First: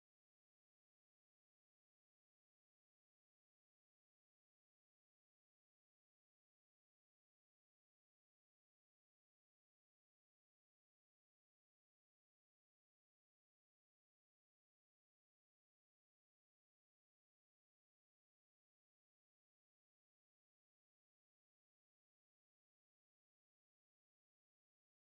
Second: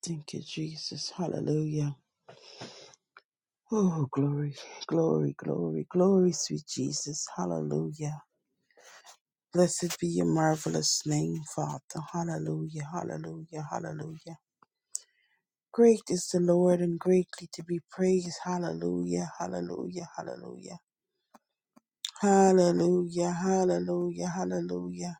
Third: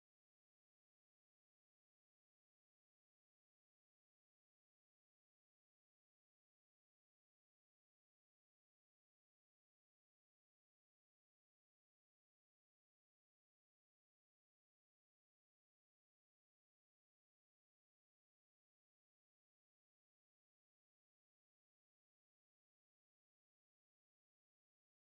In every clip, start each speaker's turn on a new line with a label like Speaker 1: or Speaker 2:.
Speaker 1: Thank you, Jesus. Hallelujah. Oh, glory, glory, glory, glory, sweet Jesus. Hallelujah. Blessed be your marvelous name, Father. Hallelujah, hallelujah, hallelujah. Great is the Lord and greatly to be praised. Hallelujah, hallelujah, hallelujah. Hallelujah, hallelujah, hallelujah,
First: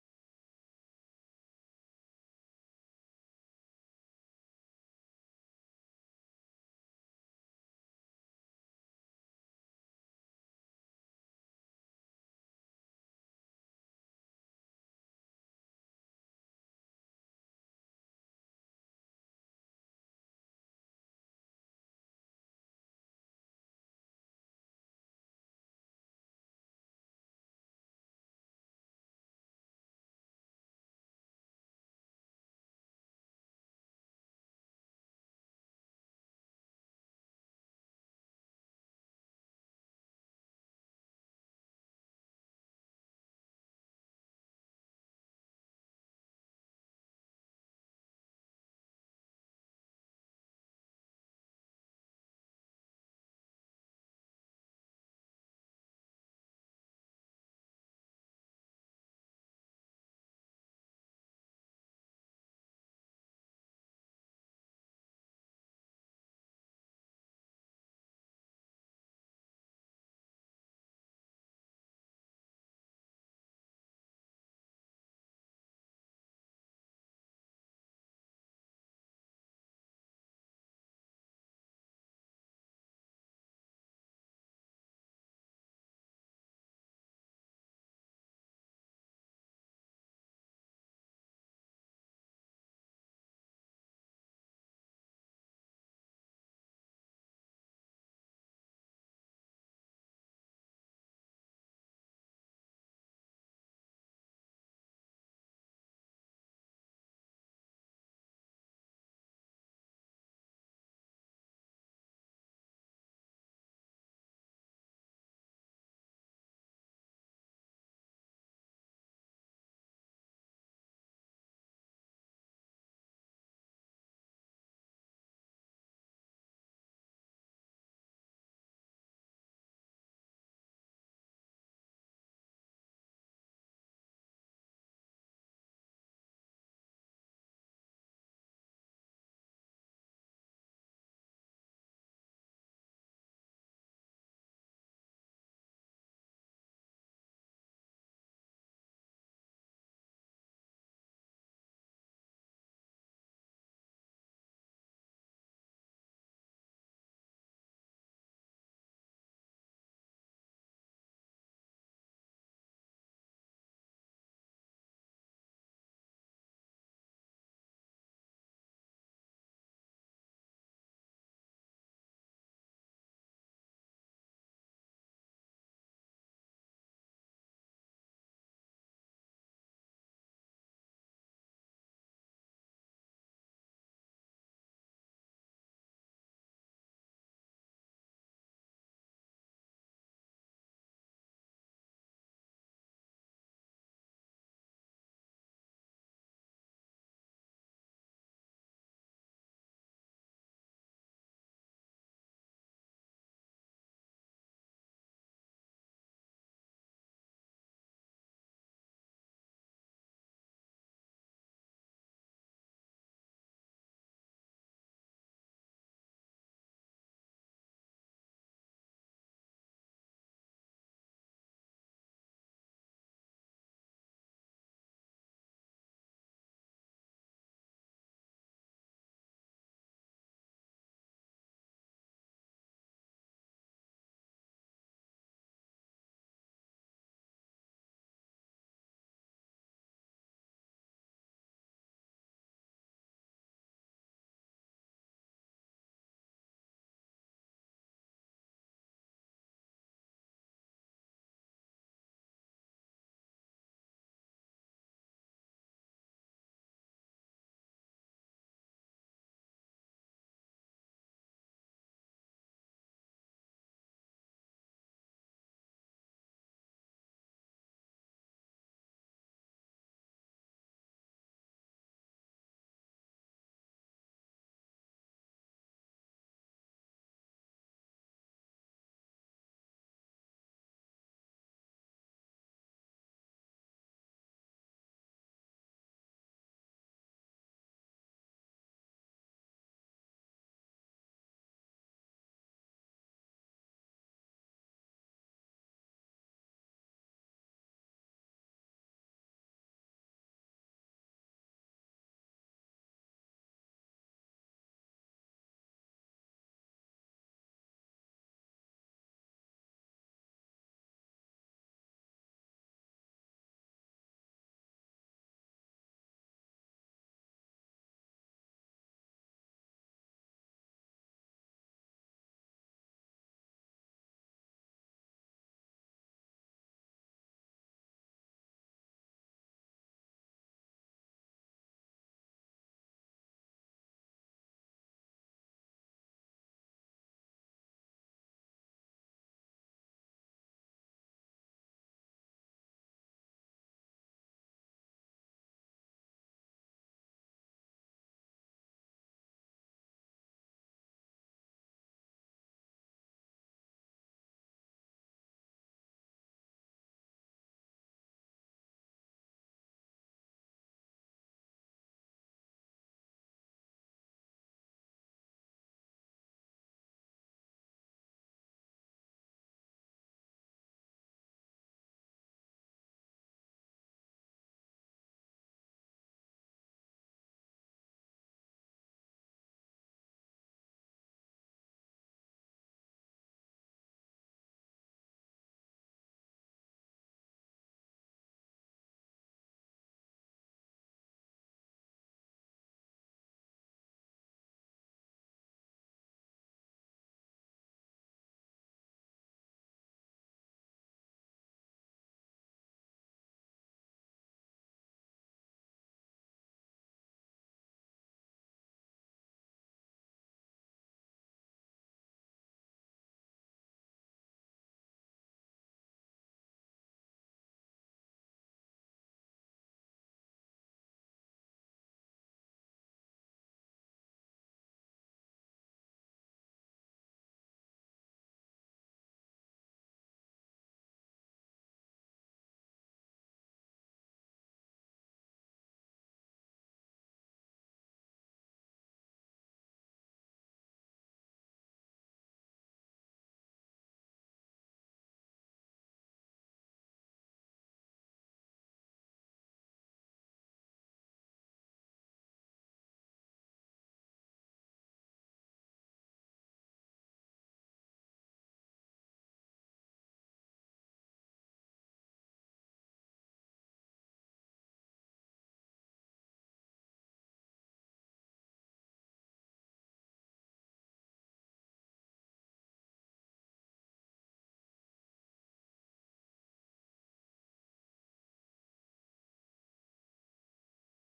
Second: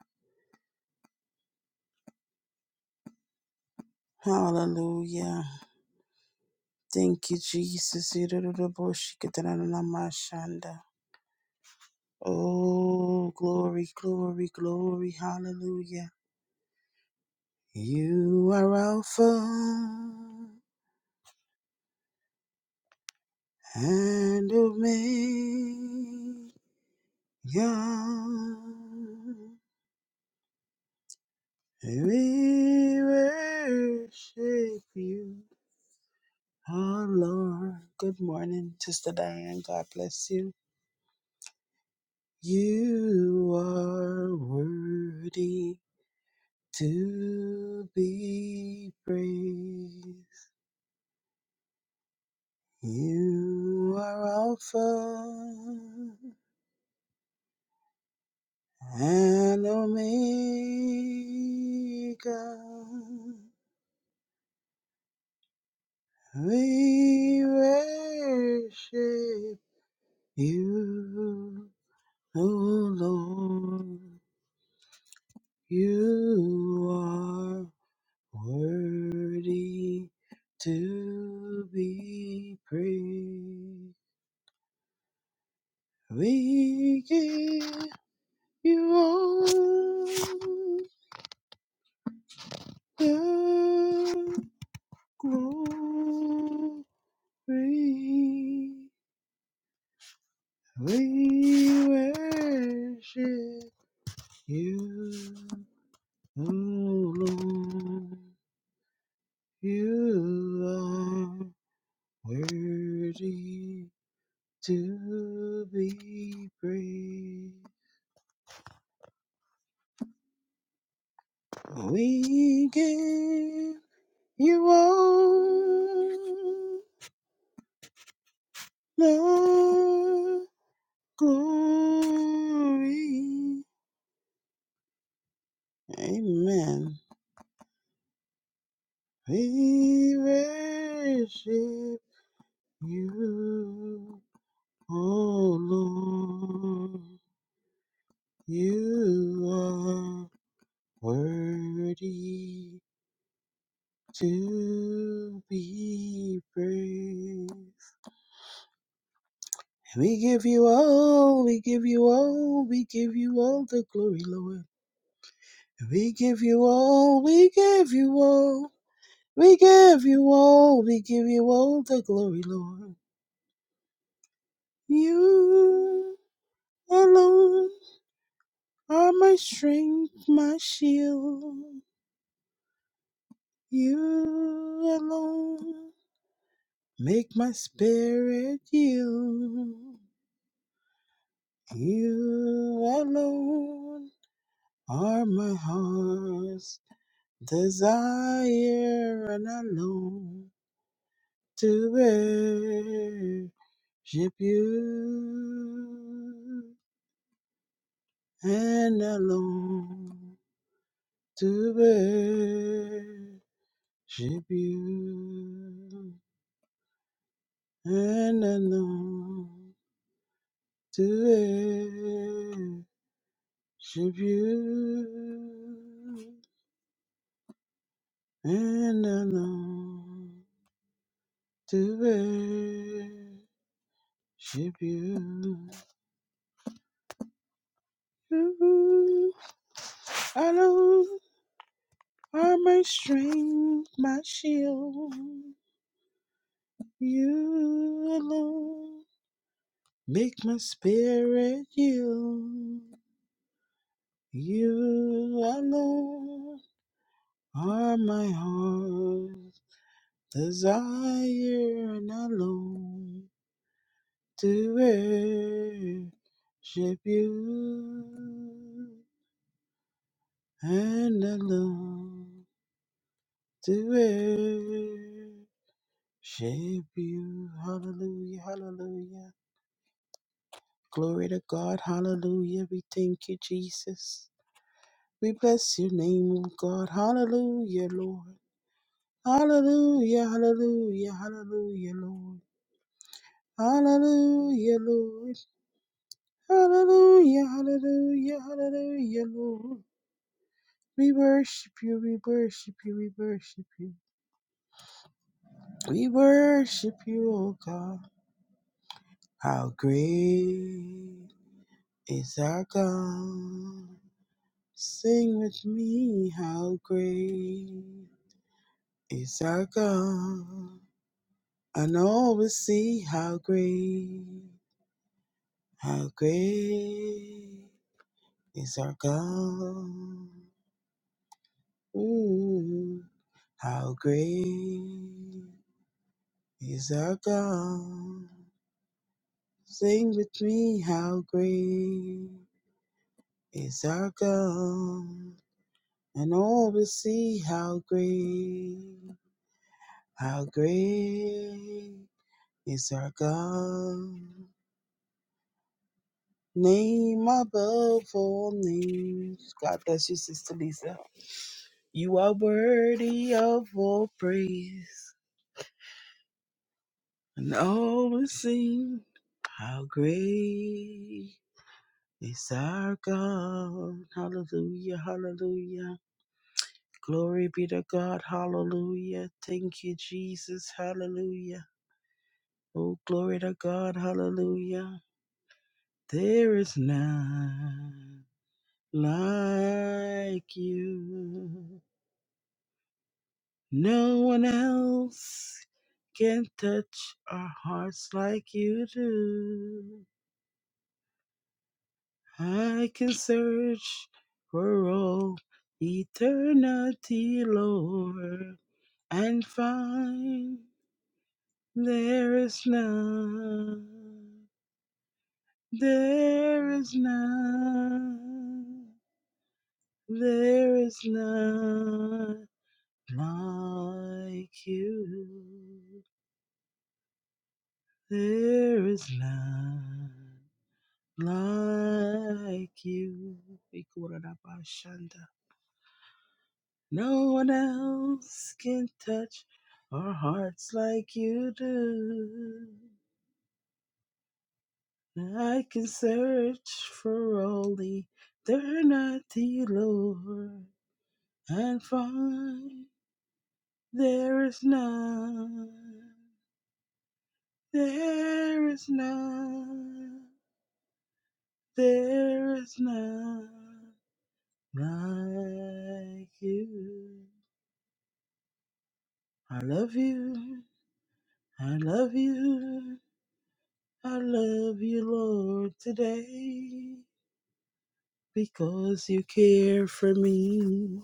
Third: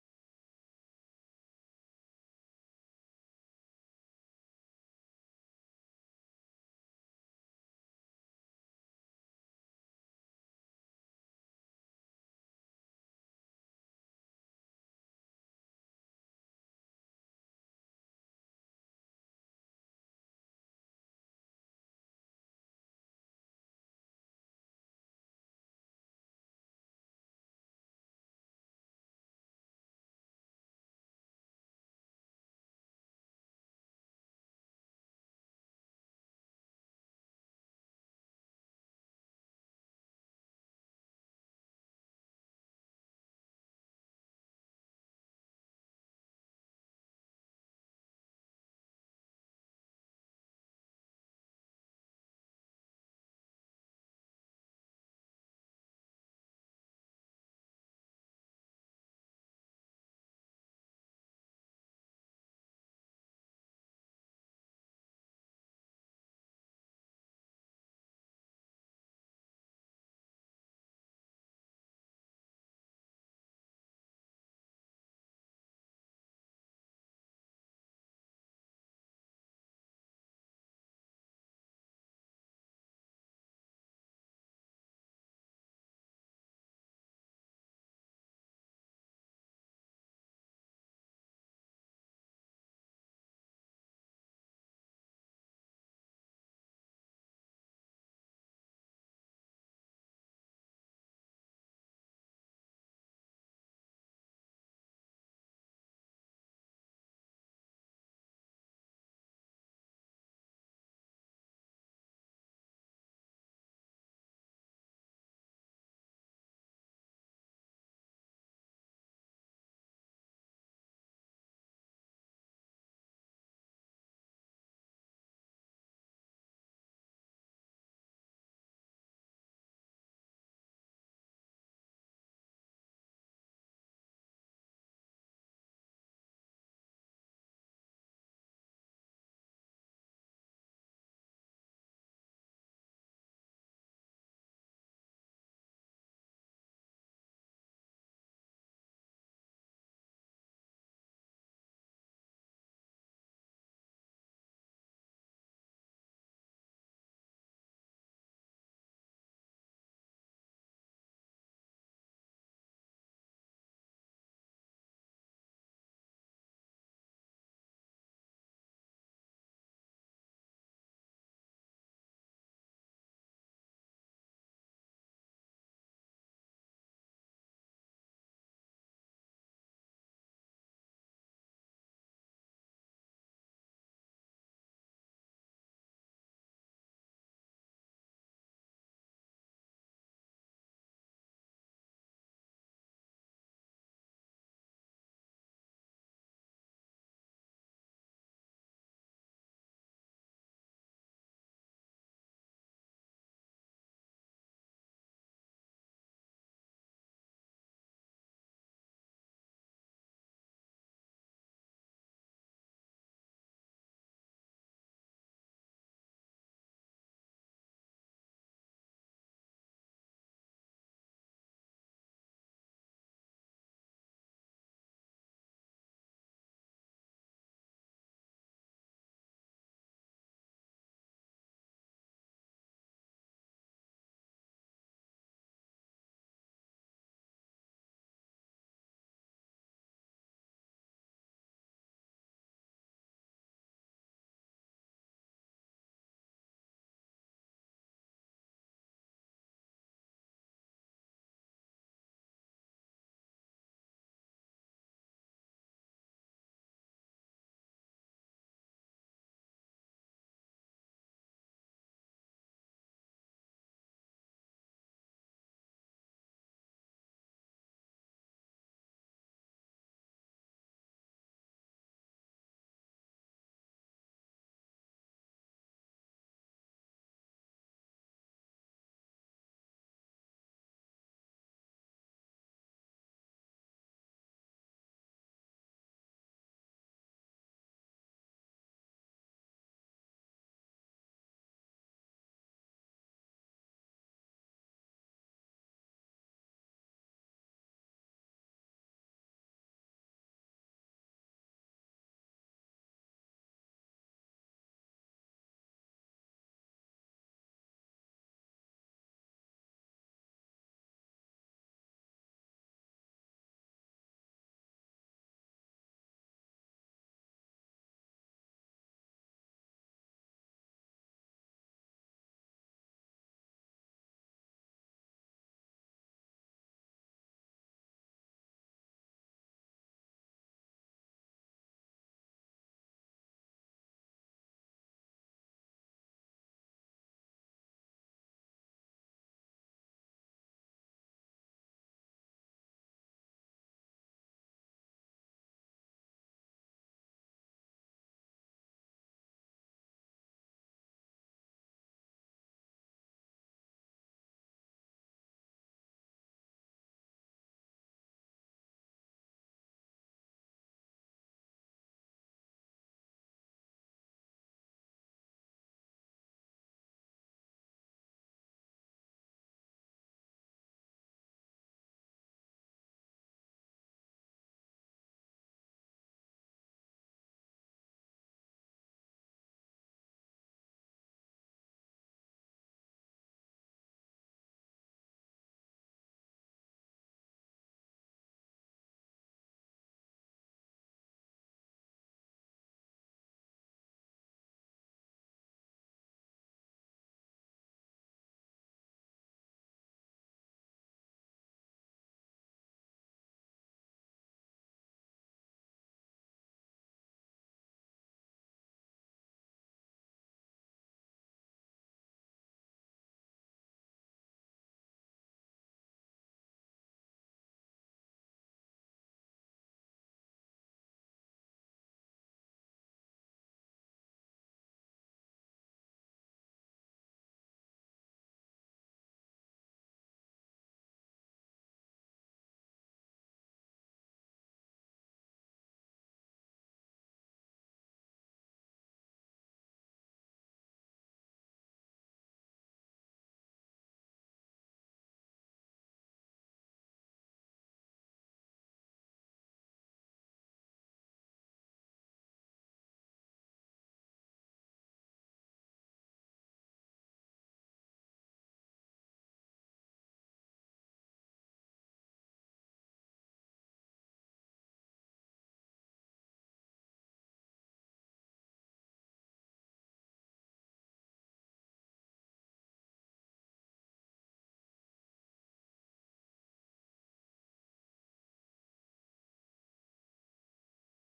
Speaker 1: hallelujah. Thank you, Jesus. Oh, glory, glory, glory. Hallelujah. You are Alpha and Omega. We worship you, our Lord. Good morning, Sister Diane. God bless you. You are worthy to be praised. You are Alpha and Omega. We worship you, O Lord. You are worthy to be praised. We give you all. Your glory, we worship you, O Lord. You are worthy to be praised. We give you all the glory. Amen. We worship you, oh Lord. You are worthy to be praised. We give you all, we give you all, we give you all the glory, Lord. We give you all, we give you all, we give you all, we give you all the glory, Lord. You. alone are my strength, my shield. You alone make my spirit yield. You alone are my heart's desire, and alone to worship you, and alone to J'ai bu un an tué. J'ai bu un an tué. J'ai bu. You alone are my strength, my shield. You alone make my spirit yield. You alone. Are my heart's desire and alone to worship you and alone to worship you. Hallelujah, hallelujah. Glory to God, hallelujah. We thank you, Jesus. We bless your name, O God. Hallelujah, Lord. Hallelujah, hallelujah, hallelujah, Lord. Hallelujah, Lord. Hallelujah, hallelujah, hallelujah, Lord. We worship you, we worship you, we worship you. We worship you, O God. How great is our God. Sing with me, how great is our God. And all will see how great, how great is our God. Ooh. How great is our God? Sing with me, how great is our God? And all will see how great, how great is our God. Name above all names. God bless you, Sister Lisa. You are worthy of all praise, and all will sing how great. It's our God. Hallelujah. Hallelujah. Glory be to God. Hallelujah. Thank you, Jesus. Hallelujah. Oh, glory to God. Hallelujah. There is none like you. No one else can touch our hearts like you do. I can search for all eternity, Lord and find there is none, there is none, there is none like you, there is none like you. Ikurabashanda. No one else can touch our hearts like you do. I can search for all eternity, Lord, and find there is none, there is none, there is none like you. I love you, I love you, I love you, Lord, today because you care for me.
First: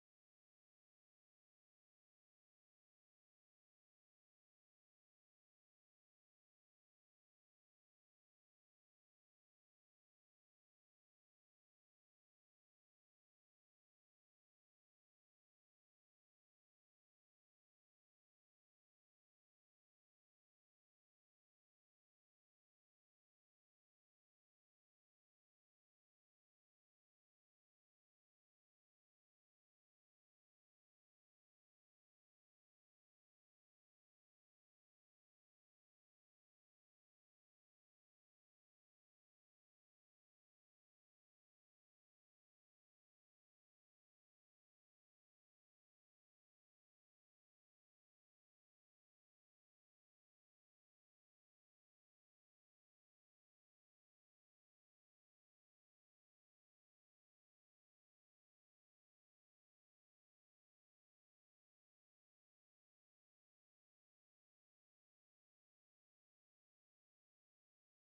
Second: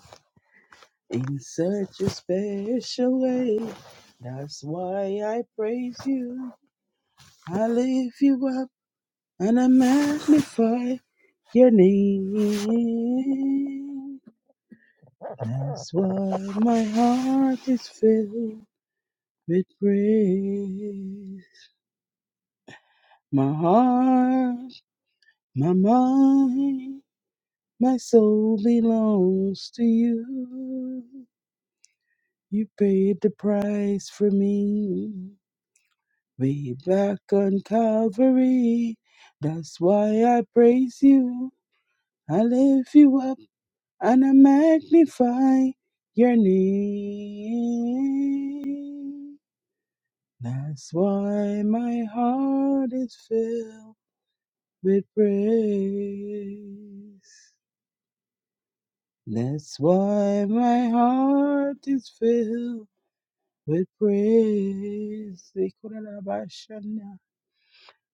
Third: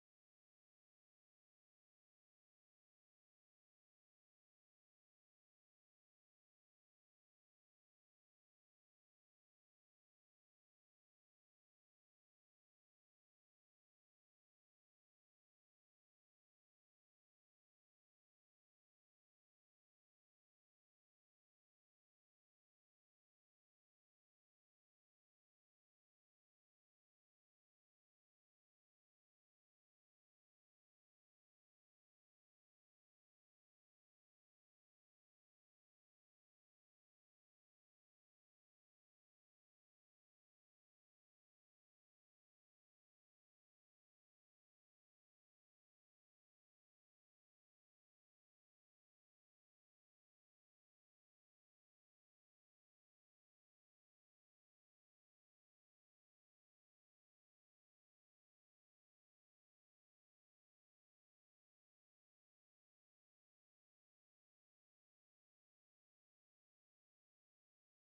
Speaker 1: in such a special way. That's why I praise you. I lift you up and I magnify your name. That's why my heart is filled with praise. My heart, my mind, my soul belongs to you. You paid the price for me. Way back on Calvary. That's why I praise you. I lift you up and I magnify your name. That's why my heart is filled with praise. That's why my heart is filled with praise.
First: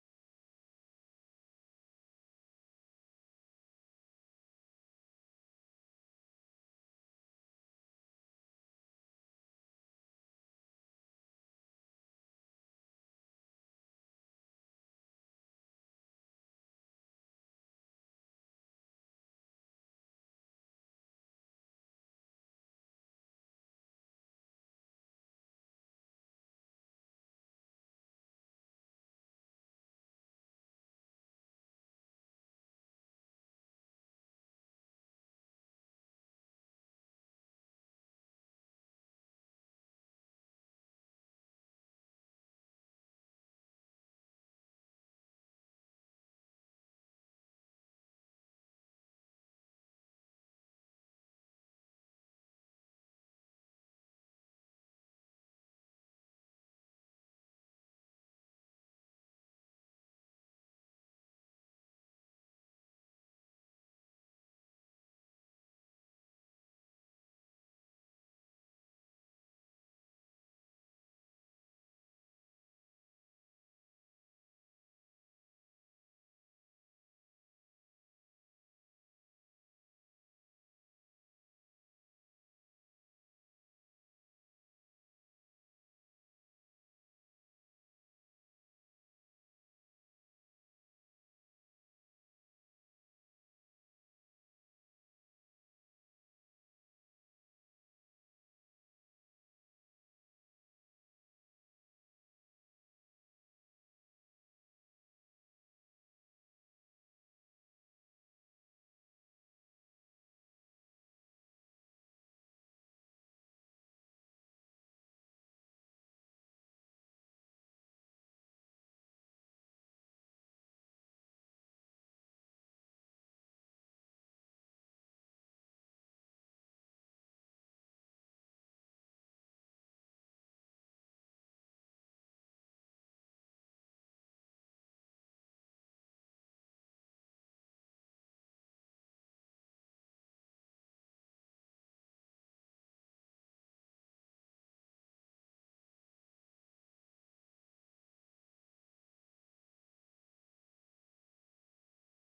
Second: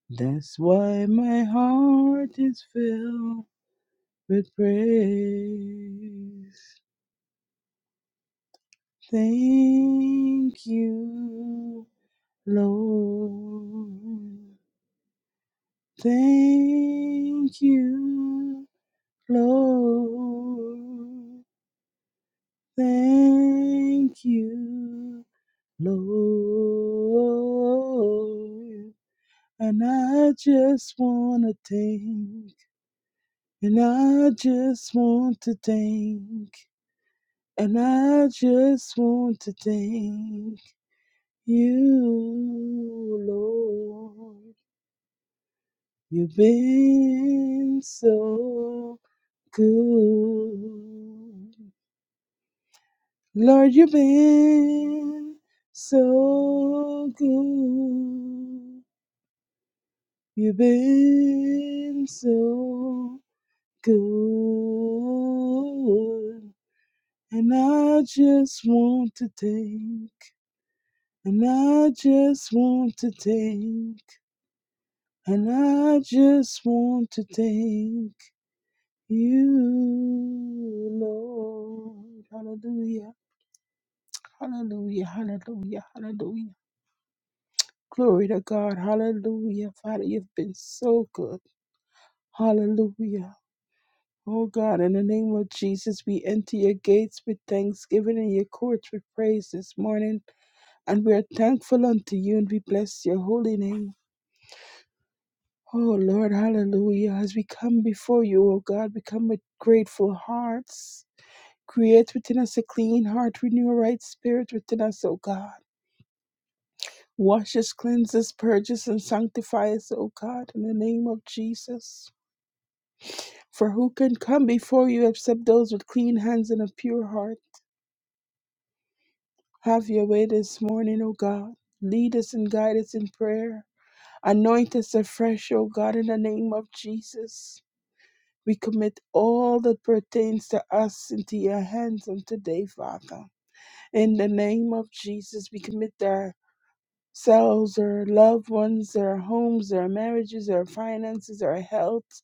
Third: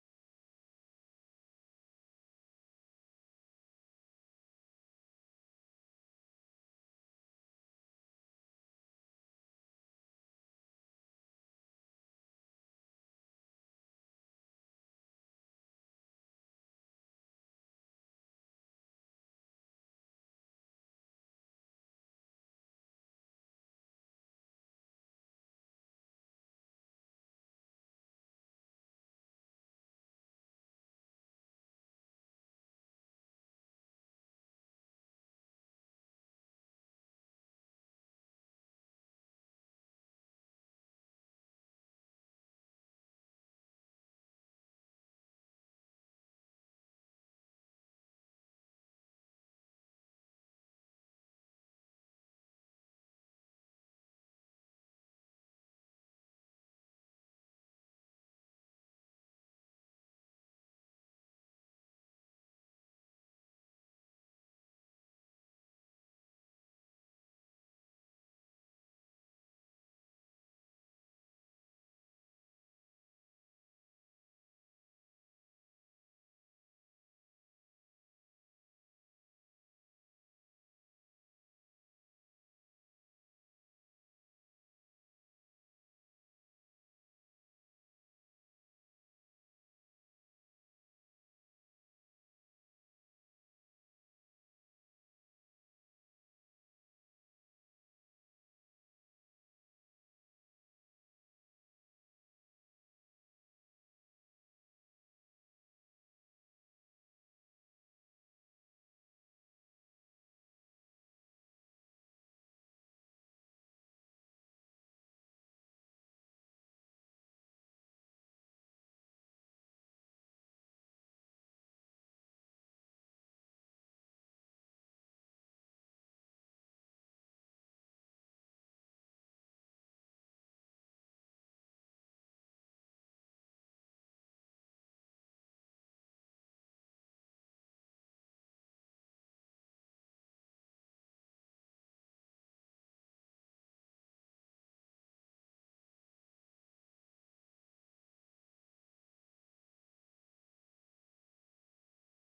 Speaker 1: That's why my heart is filled with praise. Thank you, Lord. Thank you, Lord. Thank you, Lord. And I just want to thank, and I just want to thank. And I just want to thank you, Lord. You've been so good. Lord, you've been so good. You've been so good. And I just want to thank And I just want to thank, and I just want to thank you, Lord. Hallelujah, hallelujah, hallelujah, hallelujah. Glory to God, hallelujah. Father, you've been so good. Hallelujah. Oh God, in the name of Jesus, we enter your gates with thanksgiving and your courts with praise this morning. And we are thankful unto you and we bless your holy name. Oh Lord, hallelujah. As we come before you, O God, we come with grateful hearts. Create within us a clean heart, renew a right spirit within us, O God. Wash us, cleanse us, purge us, and sanctify us, O God, in the name of Jesus. For who can come before you except those with clean hands and a pure heart? Have your way this morning, O God. Lead us and guide us in prayer. Anoint us afresh, O God, in the name of Jesus. We commit all that pertains to us into your hands on today, Father. In the name of Jesus, we commit ourselves, our loved ones, our homes, our marriages, our finances, our health.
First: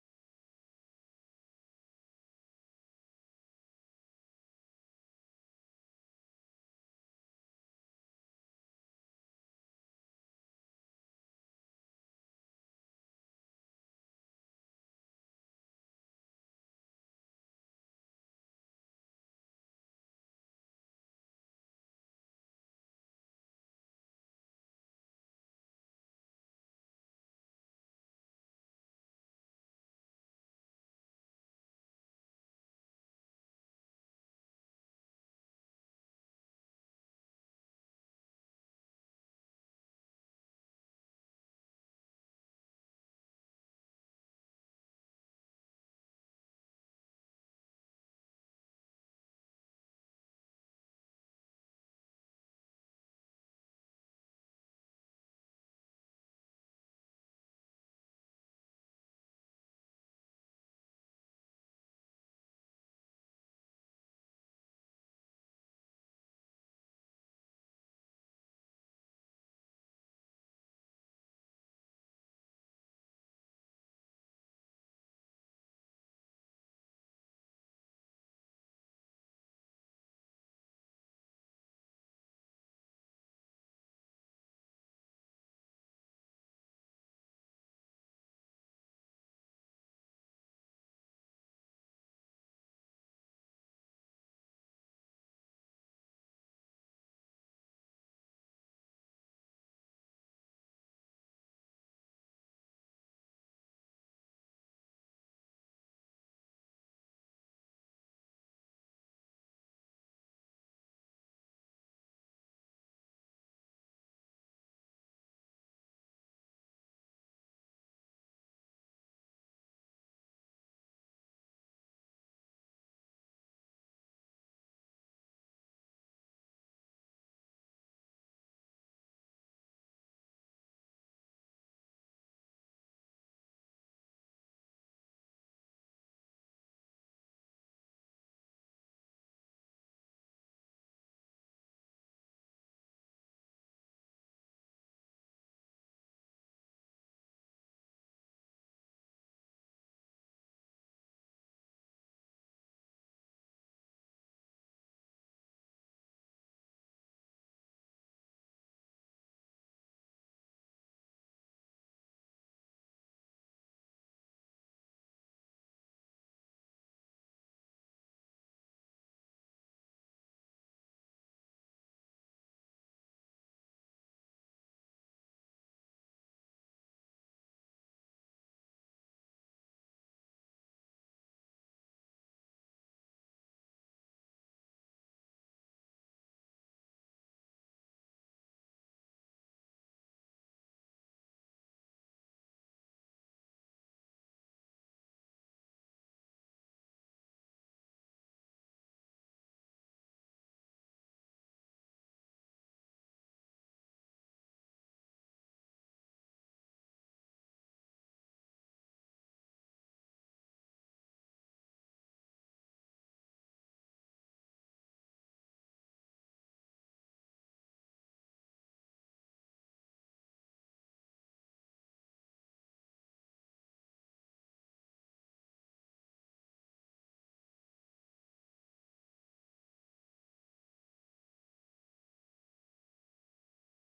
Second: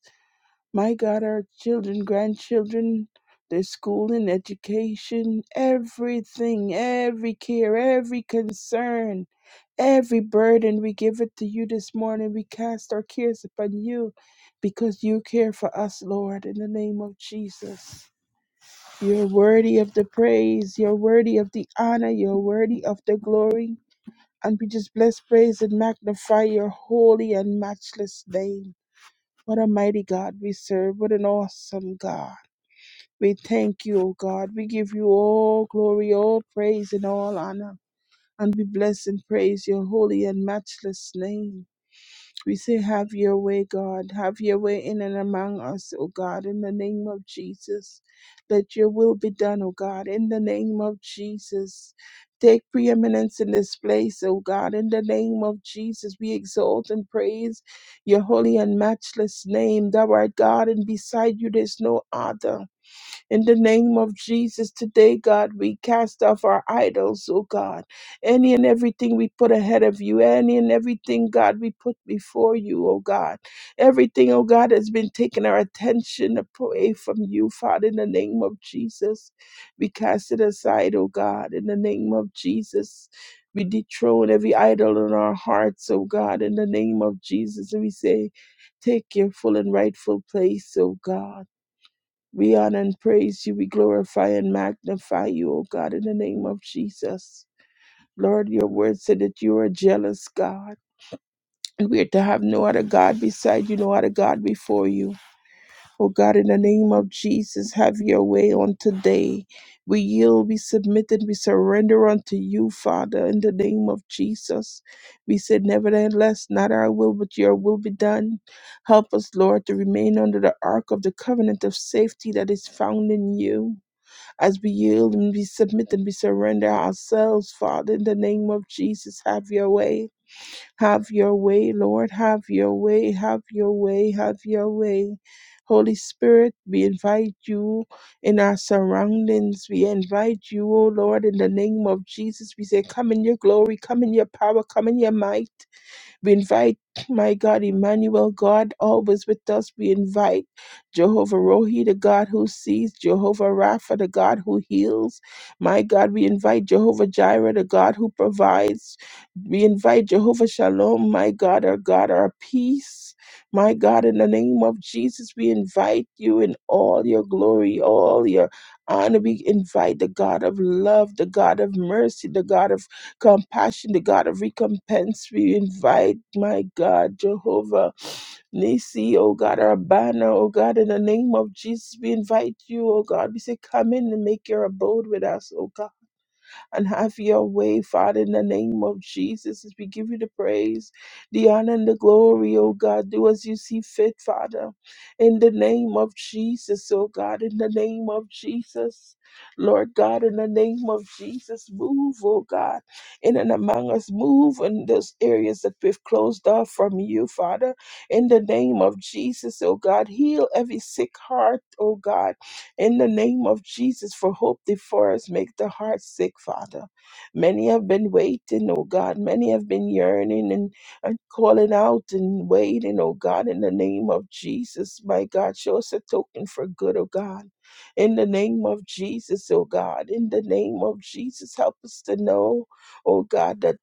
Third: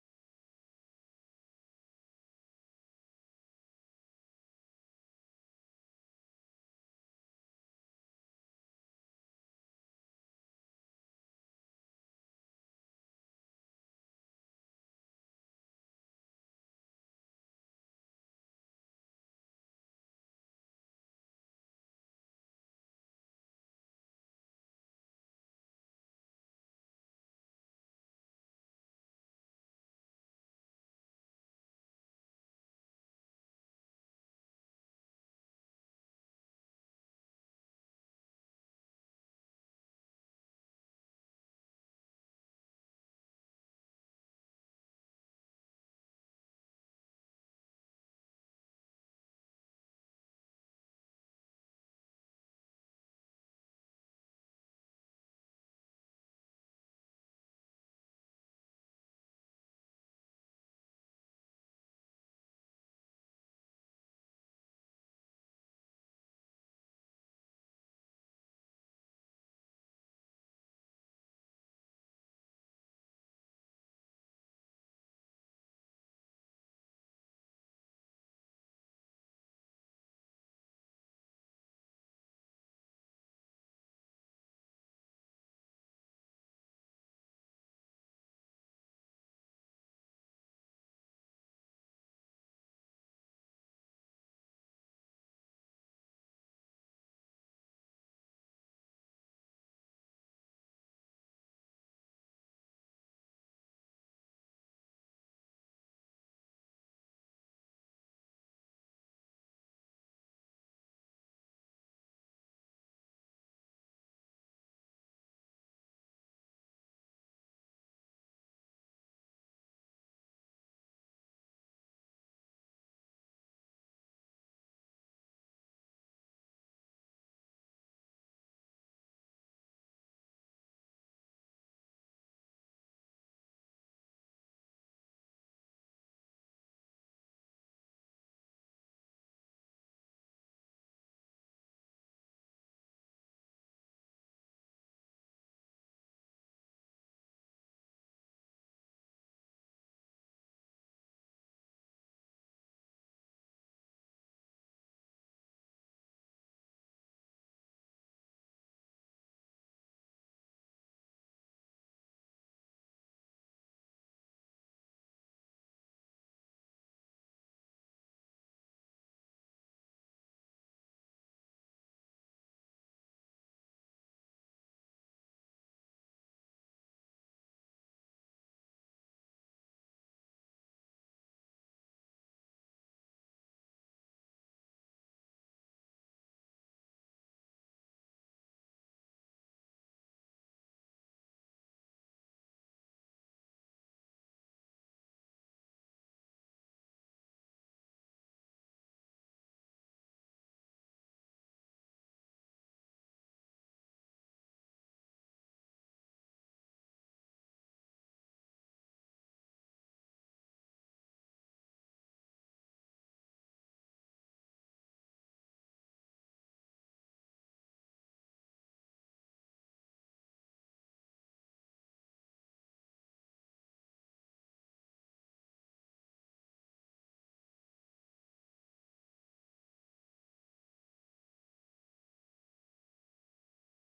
Speaker 1: My God, our children, grandchildren, their school and education, everything, every care, every concern Every burden we give it to you this morning. We cast our cares upon you because you care for us, Lord, in the name of Jesus. You're worthy of the praise. You're worthy of the honor. You're worthy of the glory. And we just bless, praise, and magnify your holy and matchless name. What a mighty God we serve. What an awesome God. We thank you, O God. We give you all glory, all praise, and all honor. And we bless and praise your holy and matchless name. We say, Have your way, God. Have your way in and among us, O God, in the name of Jesus. Let your will be done, O God, in the name of Jesus. Take preeminence in this place, O God, in the name of Jesus. We exalt and praise your holy and matchless name. Thou art God, and beside you there's no other. In the name of Jesus, today, God, we cast off our idols, oh God. Any and everything we put ahead of you, any and everything, God, we put before you, oh God. Everything, oh God, has been taking our attention away from you, Father, in the name of Jesus. We cast it aside, oh God, in the name of Jesus. We dethrone every idol in our hearts, oh God, in the name of Jesus. And we say, take your full and rightful place, oh God. We honor and praise you. We glorify and magnify you, O God, in the name of Jesus. Lord, your word said that you are a jealous God, and we are to have no other God beside you, no other God before you. O God, in the name of Jesus, have your way on today. We yield, we submit, and we surrender unto you, Father, in the name of Jesus. We said, Nevertheless, not our will, but your will be done. Help us, Lord, to remain under the ark of the covenant of safety that is found in you. As we yield and we submit and we surrender ourselves, Father, in the name of Jesus, have your way. Have your way, Lord. Have your way. Have your way. Have your way. Holy Spirit, we invite you in our surroundings. We invite you, O Lord, in the name of Jesus. We say, Come in your glory, come in your power, come in your might. We invite, my God, Emmanuel, God, always with us. We invite Jehovah Rohi, the God who sees, Jehovah Rapha, the God who heals. My God, we invite Jehovah Jireh, the God who provides. We invite Jehovah Shalom, my God, our God, our peace. My God, in the name of Jesus, we invite you in all your glory, all your honor. We invite the God of love, the God of mercy, the God of compassion, the God of recompense. We invite, my God, Jehovah Nisi, oh God, our banner, oh God, in the name of Jesus, we invite you, oh God. We say, come in and make your abode with us, oh God and have your way, Father, in the name of Jesus. As we give you the praise, the honor, and the glory, oh God, do as you see fit, Father, in the name of Jesus, oh God, in the name of Jesus. Lord God, in the name of Jesus, move, oh God, in and among us, move in those areas that we've closed off from you, Father, in the name of Jesus, oh God, heal every sick heart, oh God in the name of Jesus, for hope before us. Make the heart sick, Father. Many have been waiting, oh God. Many have been yearning and, and calling out and waiting, oh God, in the name of Jesus, my God. Show us a token for good, oh God. In the name of Jesus, oh God. In the name of Jesus, help us to know, oh God, that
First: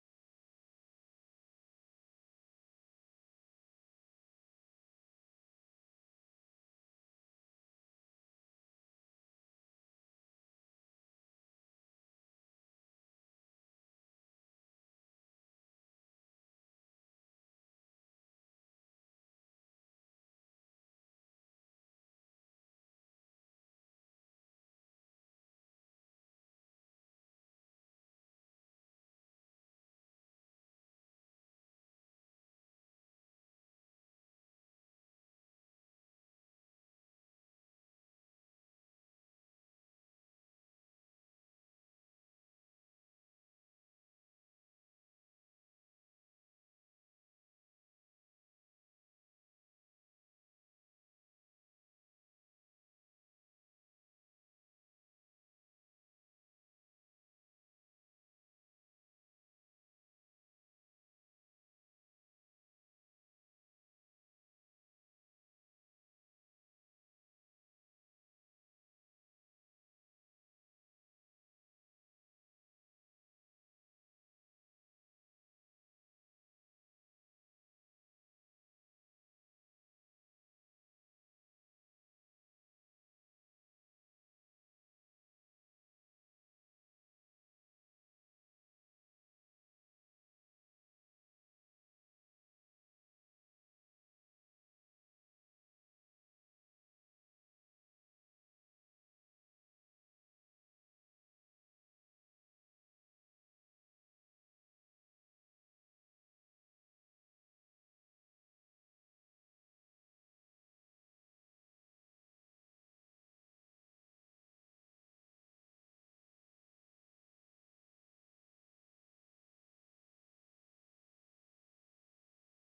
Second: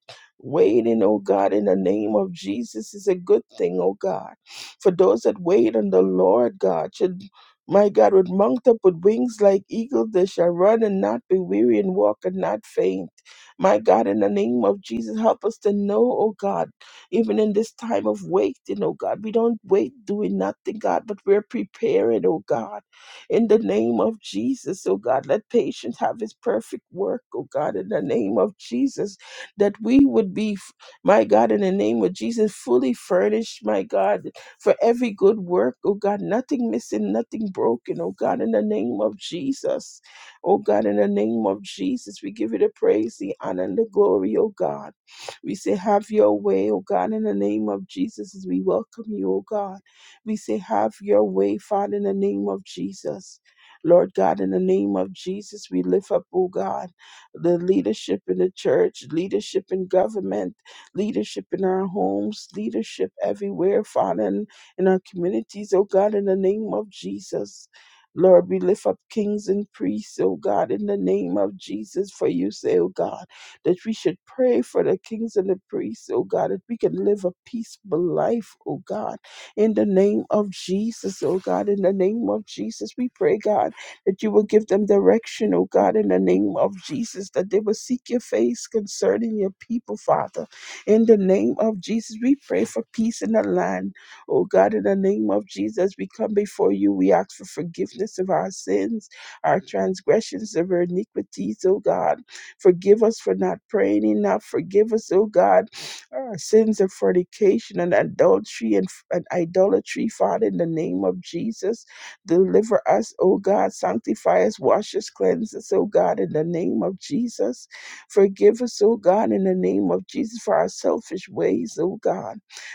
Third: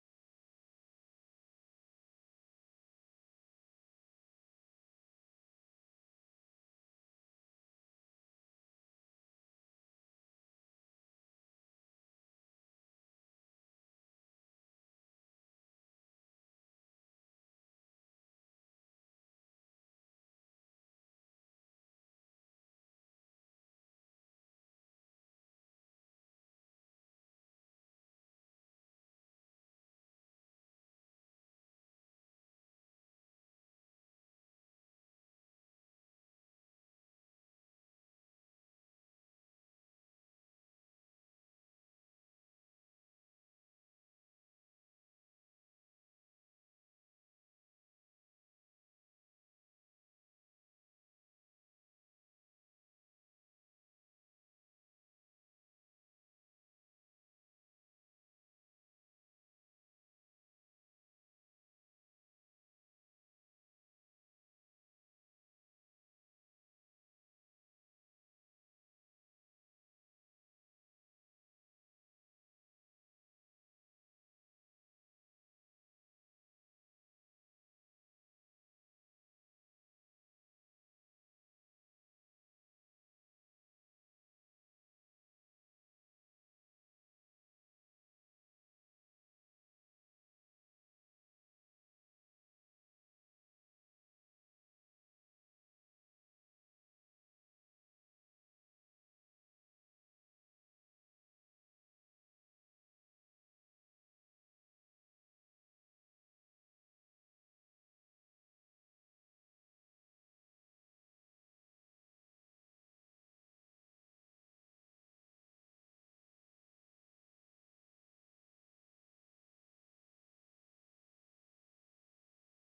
Speaker 1: waiting, oh God, in the name of Jesus is a good thing, oh God for those that wait on the Lord God. should. My God, with mount up with wings like eagles, they shall run and not be weary and walk and not faint. My God, in the name of Jesus, help us to know, oh God, even in this time of waiting, oh God, we don't wait doing nothing, God, but we're preparing, oh God. In the name of Jesus, oh God, let patience have his perfect work, oh God, in the name of Jesus, that we would be, my God, in the name of Jesus, fully furnished, my God, for every good work, oh God, nothing missing, nothing broken, oh God, in the name of Jesus. Oh God, in the name of Jesus, we give you the praise, the honor, and the glory, oh God. We say, Have your way, oh God, in the name of Jesus, as we welcome you, oh God. We say, Have your way, Father, in the name of Jesus. Lord God, in the name of Jesus, we lift up, oh God, the leadership in the church, leadership in government, leadership in our homes, leadership everywhere, Father in our communities, oh God, in the name of Jesus. Lord, we lift up kings and priests, oh God, in the name of Jesus, for you say, oh God, that we should pray for the kings and the priests, oh God, that we can live a peaceful life, oh God, in the name of Jesus, oh God, in the name of Jesus, we pray, God, that you will give them direction, oh God, in the name of Jesus, that they will seek your face concerning your people, Father, in the name of Jesus, we pray for peace in the land Oh God, in the name of Jesus, we come before you. We ask for forgiveness of our sins, our transgressions, of our iniquities, oh God. Forgive us for not praying enough. Forgive us, oh God, our sins of fornication and adultery and, and idolatry, Father, in the name of Jesus. Deliver us, oh God. Sanctify us, wash us, cleanse us, oh God, in the name of Jesus. Forgive us, oh God, in the name of Jesus, for our selfish ways, oh God.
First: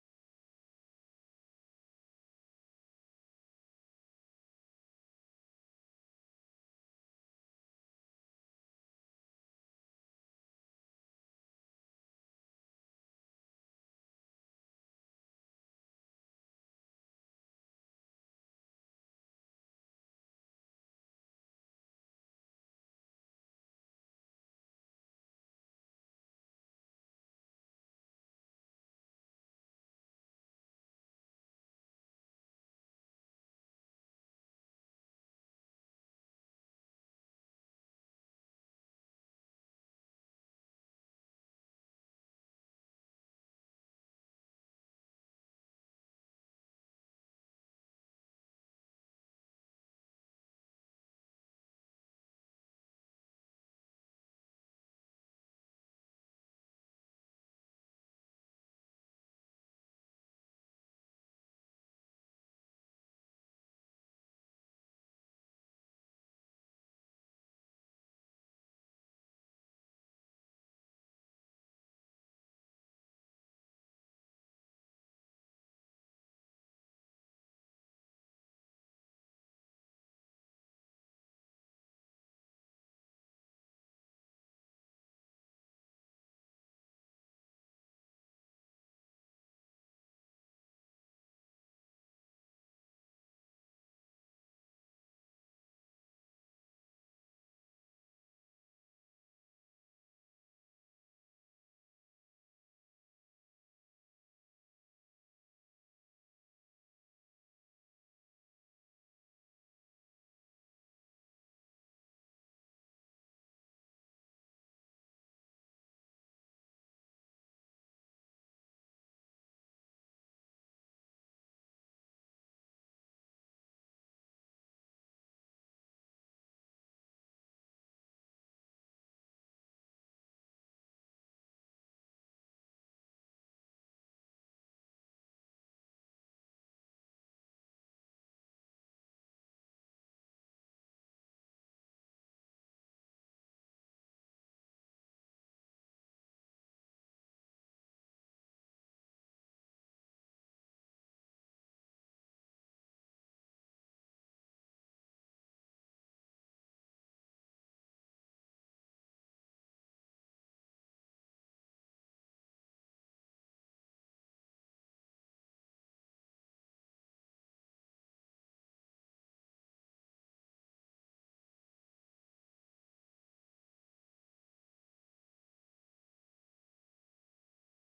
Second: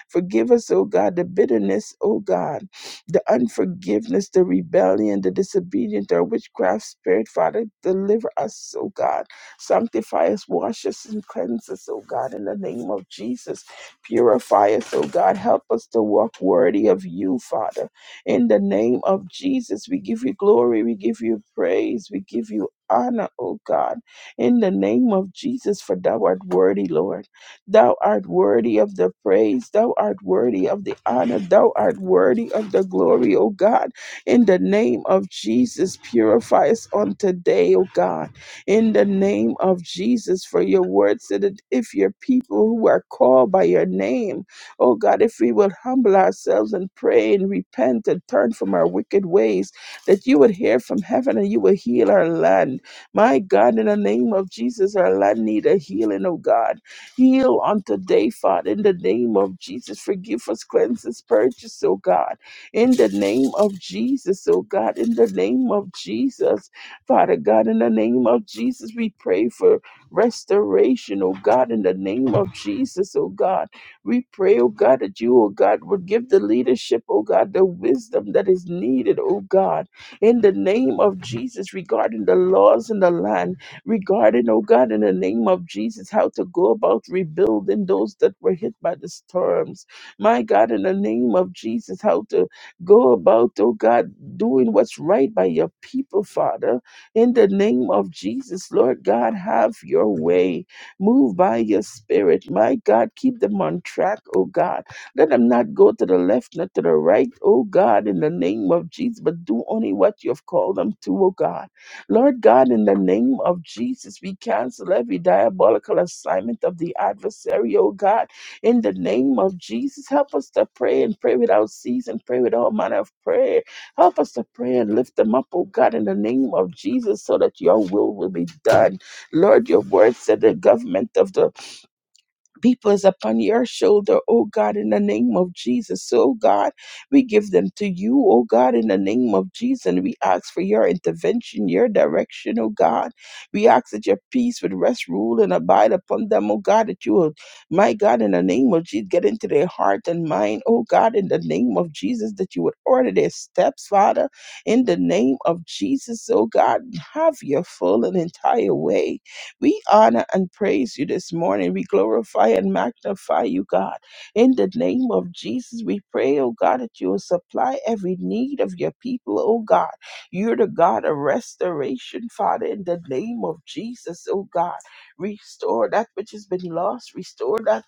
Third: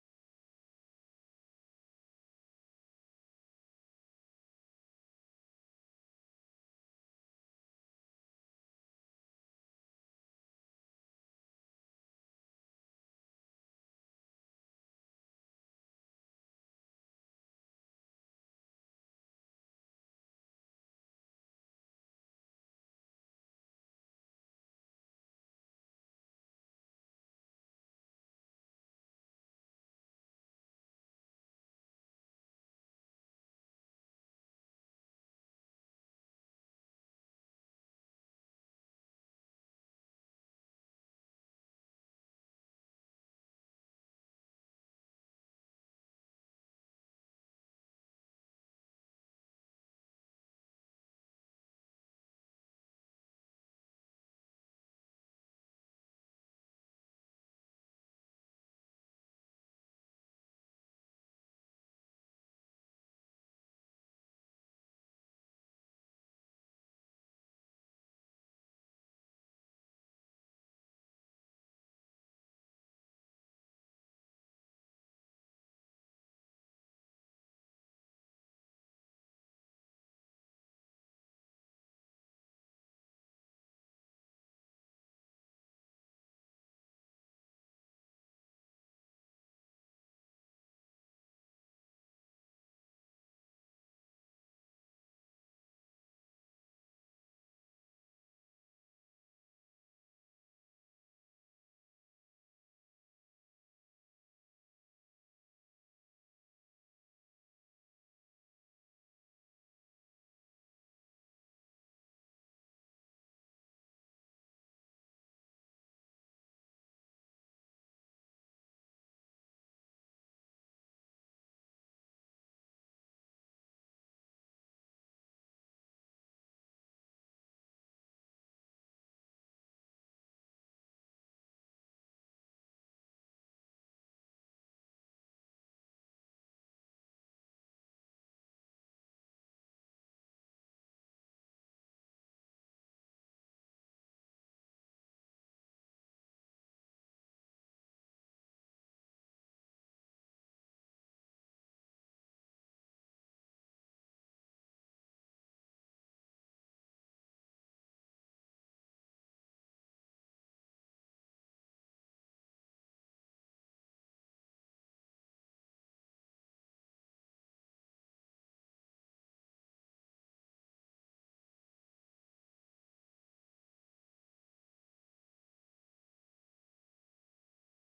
Speaker 1: Forgive us, oh God, the bitterness, oh God, the unforgiveness, the rebellion, the disobedience, our witchcraft spirit, Father. Deliver us, oh God. Sanctify us, wash us, and cleanse us, oh God, in the name of Jesus. Purify us, oh God. Help us to walk worthy of you, Father. In the name of Jesus, we give you glory, we give you praise, we give you honor, oh God. In the name of Jesus, for thou art worthy, Lord. Thou art worthy of the praise. Thou art worthy of the honor. Thou art worthy of the glory, O God. In the name of Jesus, purify us on today, O God. In the name of Jesus, for your word said that if your people who are called by your name, O God, if we will humble ourselves and pray and repent and turn from our wicked ways, that you would hear from heaven and you will heal our land. My God, in the name of Jesus, our land need a healing, O God. Heal on today, Father, in the name of Jesus. Forgive us, cleanse us, purge us, oh God. In the name of Jesus, oh God. In the name of Jesus, Father God. In the name of Jesus, we pray for restoration, oh God. In the name of Jesus, oh God. We pray, oh God, that you, oh God, would give the leadership, oh God, the wisdom that is needed, oh God. In the name of Jesus, regarding the laws in the land regarding, oh God, in the name of Jesus, how to go about rebuilding those that were hit by the storms. My God, in the name of Jesus, how to go about, oh God, doing what's right by your people, Father. In the name of Jesus, Lord God, have your way. Move by your spirit. My God, keep them on track, oh God. Let them not go to the left, not to the right, oh God, in the name of Jesus, but do only what you have called them to, oh God. Lord God, in the name of Jesus, we cancel every diabolical assignment of the adversary, oh God. In the name of Jesus, help us to pray and pray without ceasing, pray with all manner of prayer. Help us to pray and lift them up, oh God, in the name of Jesus, so that your will will be done. Lord, your word said the government of the people is upon your shoulder, oh God, in the name of Jesus. So, oh God, we give them to you, oh God, in the name of Jesus. And we ask for your intervention, your direction, oh God. We ask that your peace would rest, rule, and abide upon them, oh God, that you will, my God, in the name of Jesus, get into their heart and mind, oh God, in the name of Jesus, that you would order their steps, Father, in the name of Jesus, oh God, have your full and entire way we honor and praise you this morning. We glorify and magnify you, God. In the name of Jesus, we pray, oh God, that you will supply every need of your people, oh God. You're the God of restoration, Father, in the name of Jesus, oh God. Restore that which has been lost, restore that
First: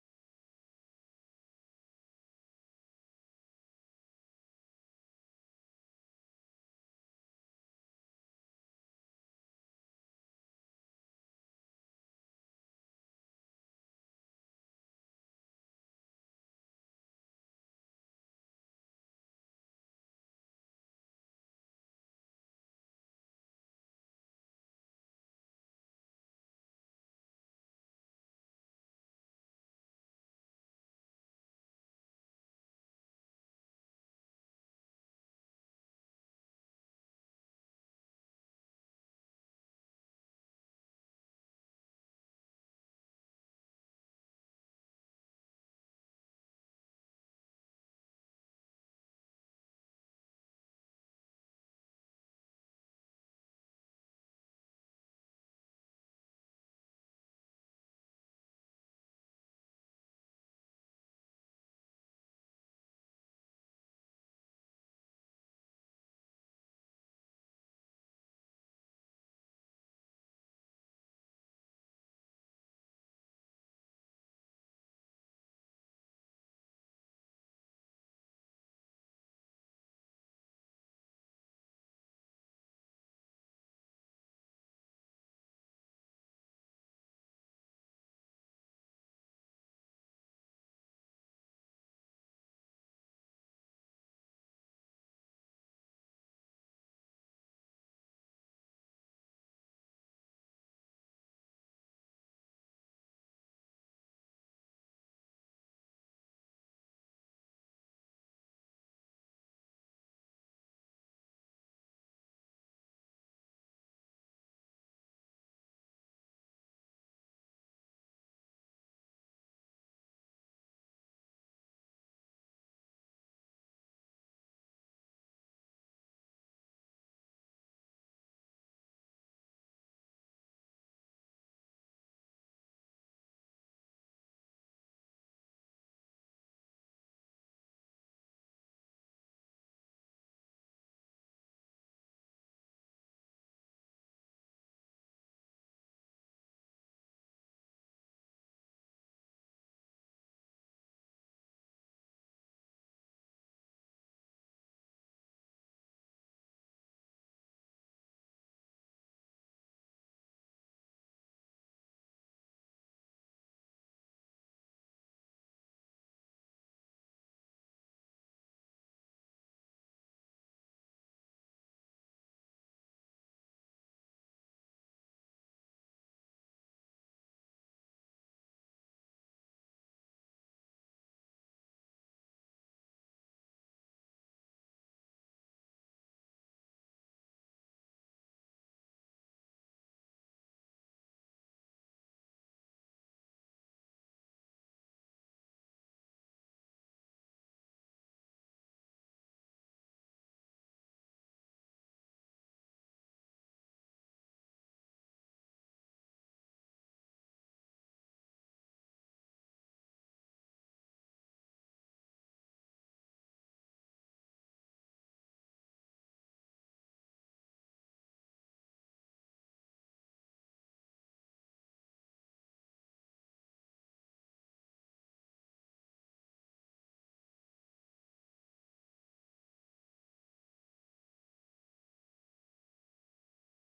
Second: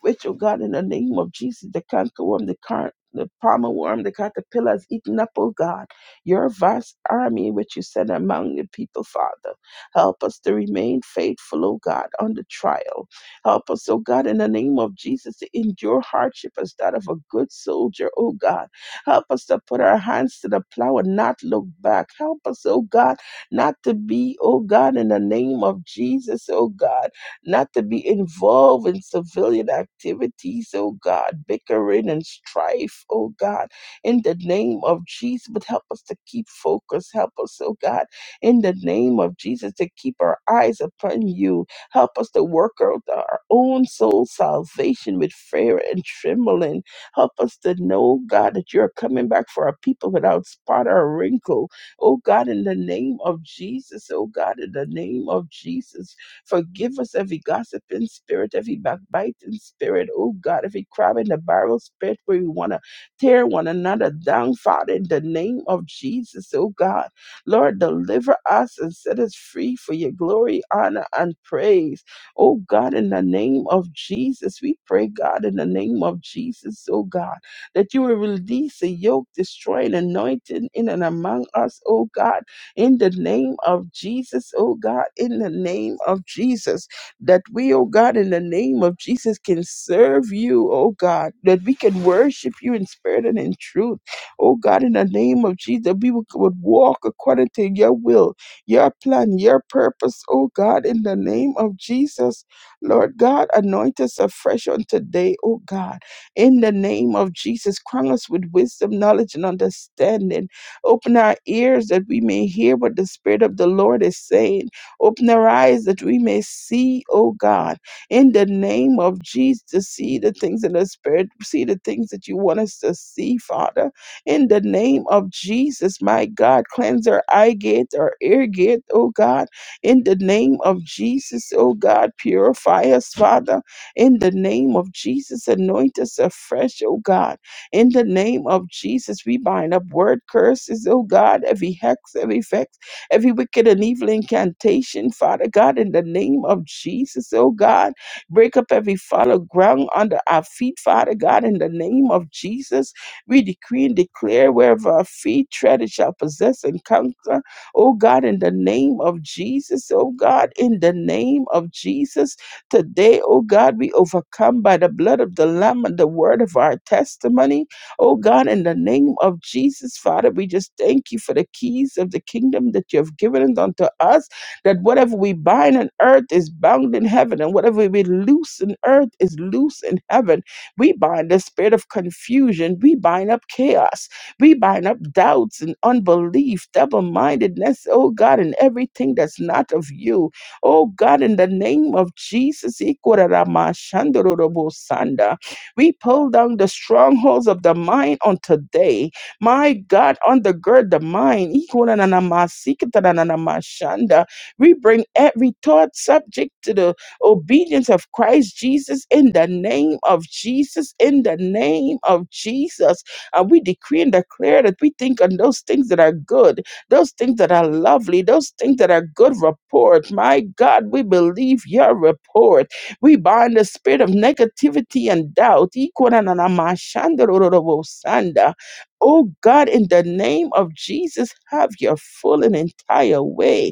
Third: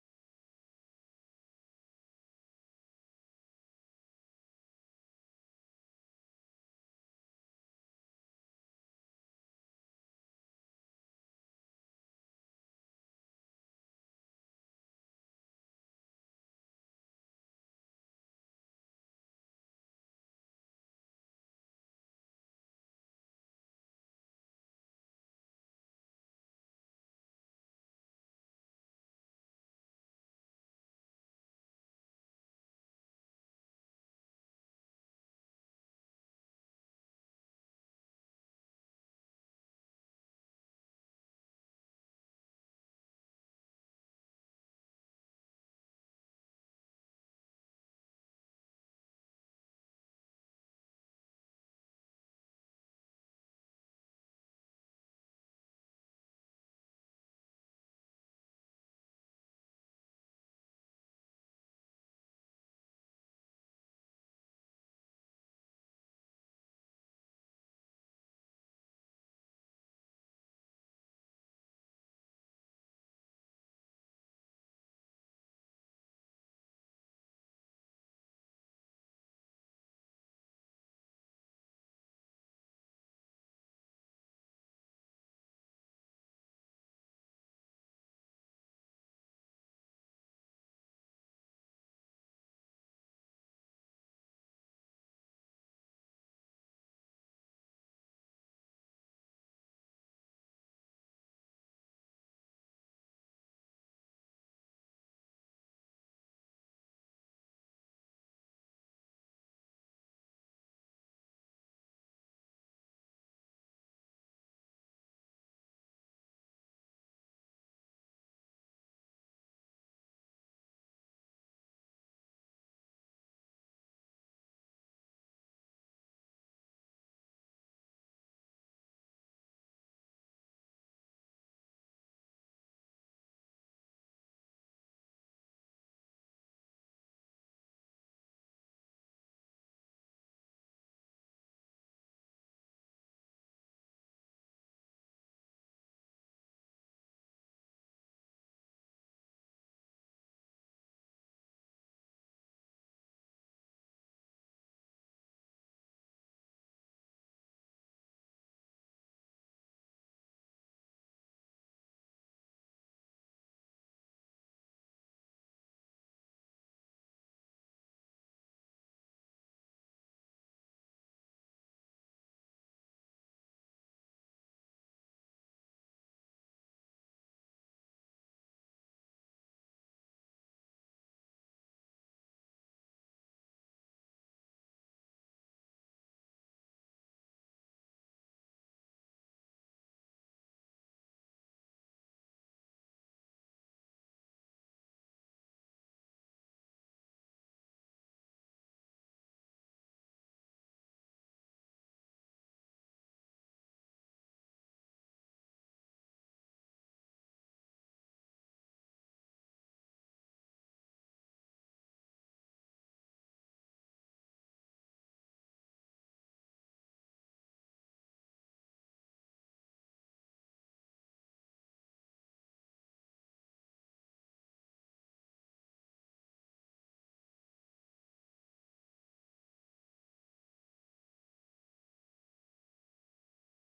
Speaker 1: which, oh God, in the name of Jesus, the cankerworm, the car, the palmer worm, the caterpillar has eaten up, oh God, your vast army which you sent among the people, Father. Help us to remain faithful, oh God, on the trial. Help us, oh God, in the name of Jesus, to endure hardship as that of a good soldier, oh God. Help us to put our hands to the plow and not look back. Help us, oh God, not to be, oh God, in the name of Jesus, oh God not to be involved in civilian activities, oh God, bickering and strife, oh God, in the name of Jesus. But help us to keep focus. Help us, oh God, in the name of Jesus, to keep our eyes upon you. Help us to work out our own soul salvation with fear and trembling. Help us to know, God, that you're coming back for our people without spot or wrinkle. Oh God, in the name of Jesus, oh God, in the name of Jesus. Forgive us every gossiping spirit, every backbiting spirit. Oh God, every crab in the barrel spirit where we want to tear one another down, Father, in the name of Jesus. Oh God, Lord, deliver us and set us free for your glory, honor, and praise. Oh God, in the name of Jesus, we pray, God, in the name of Jesus, oh God, that you will release a yoke destroying anointing in and among us, oh God in the name of Jesus, oh God, in the name of Jesus, that we, oh God, in the name of Jesus, can serve you, oh God, that we can worship you in spirit and in truth, oh God, in the name of Jesus, that we would, would walk according to your will, your plan, your purpose, oh God, in the name of Jesus, Lord God, anoint us afresh on today, oh God, in the name of Jesus, crown us with wisdom, knowledge, and understanding. Open our ears that we may hear what the Spirit of the Lord is saying. Open our eyes that we may see, oh God, in the name of Jesus, to see the things in the Spirit, see the things that you want us to see, Father. In the name of Jesus, my God, cleanse our eye gate, our ear gate, oh God. In the name of Jesus, oh God, purify us, Father. In the name of Jesus, anoint us afresh, oh God in the name of Jesus, we bind up word curses, oh God, every hex, every vex, every wicked and evil incantation, Father God, in the name of Jesus, oh God. Break up every fallow ground under our feet, Father God, in the name of Jesus. We decree and declare wherever our feet tread, it shall possess and conquer. Oh God, in the name of Jesus, oh God, in the name of Jesus. Today, oh God, we overcome by the blood of the Lamb and the word of our testimony. Oh God, in the name of Jesus, Father, we just thank you for the keys of the kingdom that you have given unto us, that whatever we bind on earth is bound in heaven, and whatever we loose in earth is loose in heaven. We bind the spirit of confusion, we bind up chaos, we bind up doubts and unbelief, double mindedness, oh God, and everything that's not of you. Oh God, in the name of Jesus, Ikoraramashandorobosanda, we pull down the strongholds of the mind on today. My God, undergird the mind. Ikorananamasikitananamashanda. We bring every thought subject to the obedience of Christ Jesus in the name of Jesus, in the name of Jesus. And we decree and declare that we think on those things that are good those things that are lovely, those things that are good report. My God, we believe your report. We bind the spirit of negativity and doubt. Ikorananamashandororobosanda. Oh God, in the name of Jesus, have your full and entire way.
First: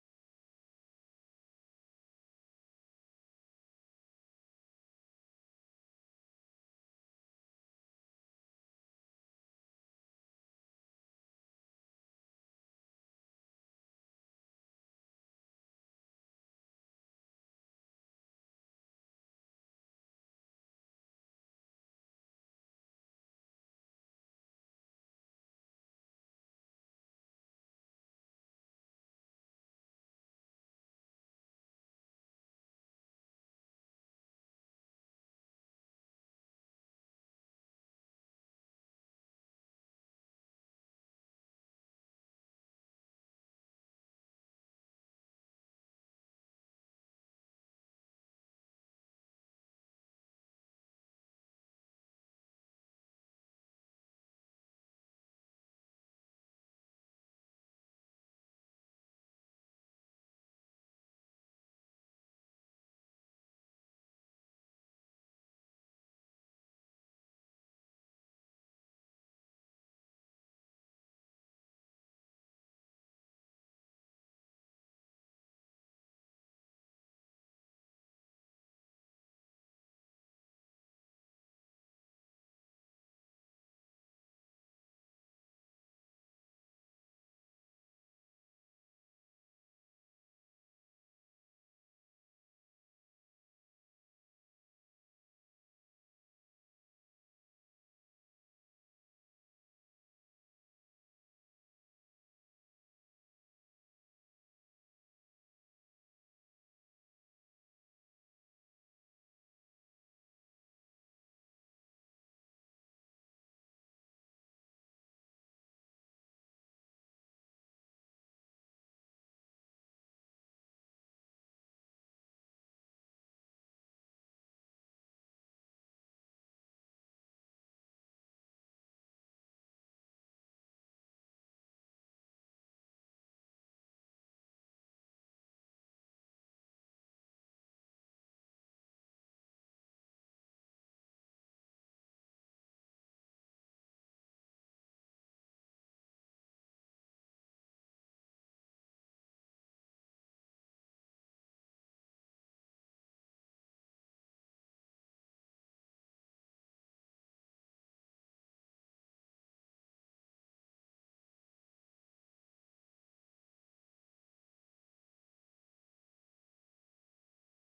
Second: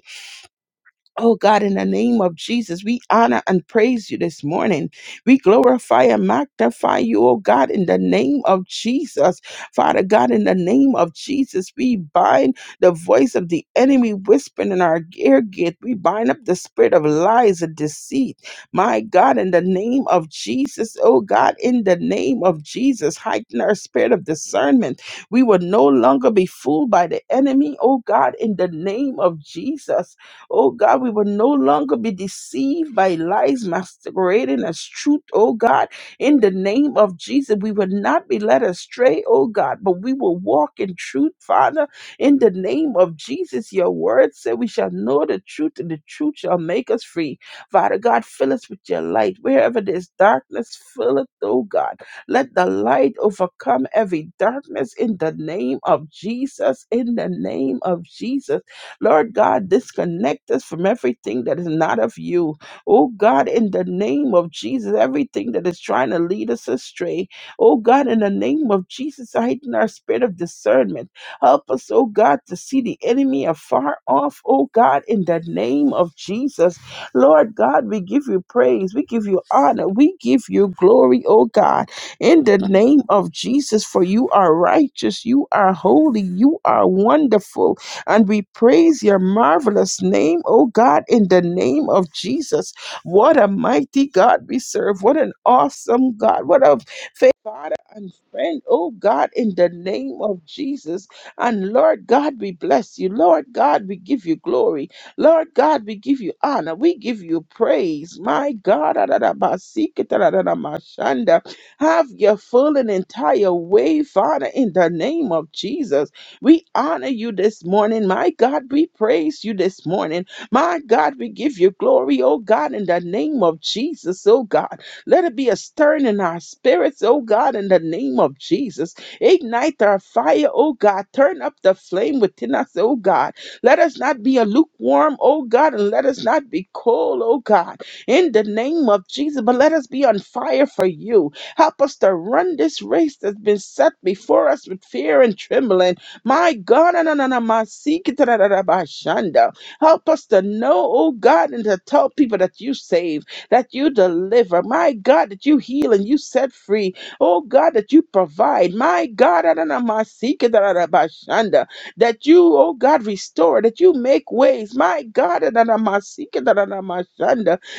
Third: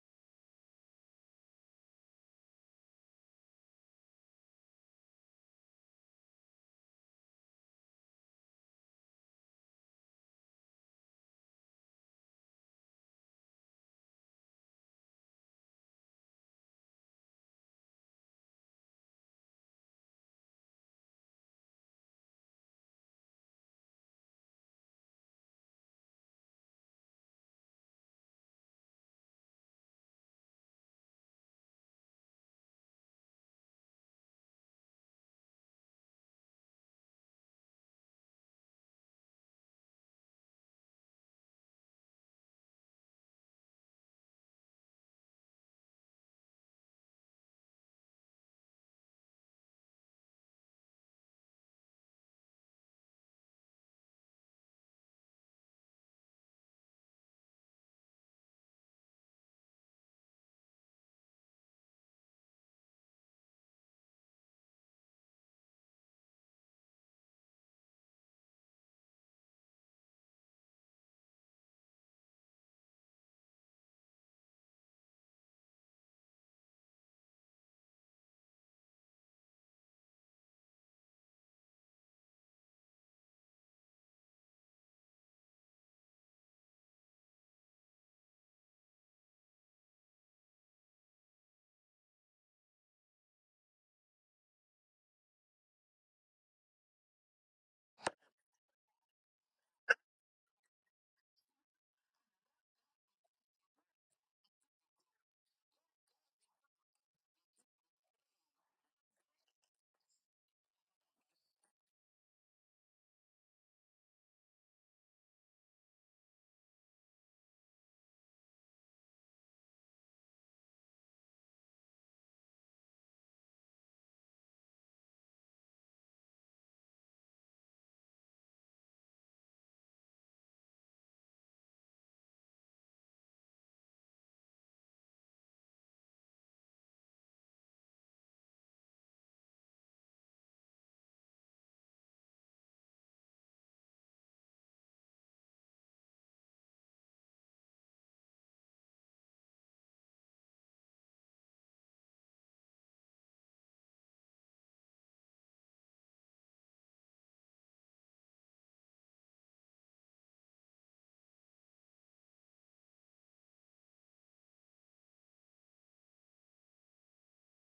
Speaker 1: Oh God, in the name of Jesus, we honor and praise you this morning. We glorify and magnify you, oh God, in the name of Jesus. Father God, in the name of Jesus, we bind the voice of the enemy whispering in our ear gate. We bind up the spirit of lies and deceit. My God, in the name of Jesus, oh God, in the name of Jesus, heighten our spirit of discernment. We will no longer be fooled by the enemy, oh God, in the name of Jesus. Oh God, we will no longer be deceived by lies masquerading as truth, oh God. In the name of Jesus, we will not be led astray, oh God, but we will walk in truth, Father. In the name of Jesus, your word said we shall know the truth, and the truth shall make us free. Father God, fill us with your light. Wherever there's darkness, fill it, oh God. Let the light overcome every darkness in the name of Jesus. In the name of Jesus. Lord God, disconnect us from everything that is not of you. Oh God, in the name of Jesus, everything that is trying to lead us astray. Oh God, in the name of Jesus, heighten our spirit of discernment. Help us, oh God, to see the enemy afar off. Oh God, in the name of Jesus. Lord God, we give you praise. We give you honor. We give you glory, oh God, in the name of Jesus, for you are righteous. You are holy. You are wonderful. And we praise your marvelous name, oh God, in the name of Jesus. What a mighty God we serve. What an awesome God. What a faithful Father and friend, oh God, in the name of Jesus. And Lord God, we bless you. Lord God, we give you glory. Lord God, we give you honor. We give you praise. My God, have your full and entire way, Father, in the name of Jesus. We honor you this morning. My God, we praise you this morning. My God, we give you glory, oh God, in the name of Jesus, oh God. Let it be a stirring in our spirits, oh God, in the name of Jesus. Ignite our fire, oh God. Turn up the flame within us, oh God. Let us not be a lukewarm, oh God, and let us not be cold, oh God, in the name of Jesus, but let us be on fire for you. Help us to run this race that's been set before us with fear and trembling. My God, na- na- na- na- ma- see, help us to know, oh God, and to tell people that you save, that you deliver. My God, that you heal and you set free. Oh God, that you provide. My God, na- na- na- ma- see, that you, oh God, restore, that you make ways. My God, na- na- na- ma- see,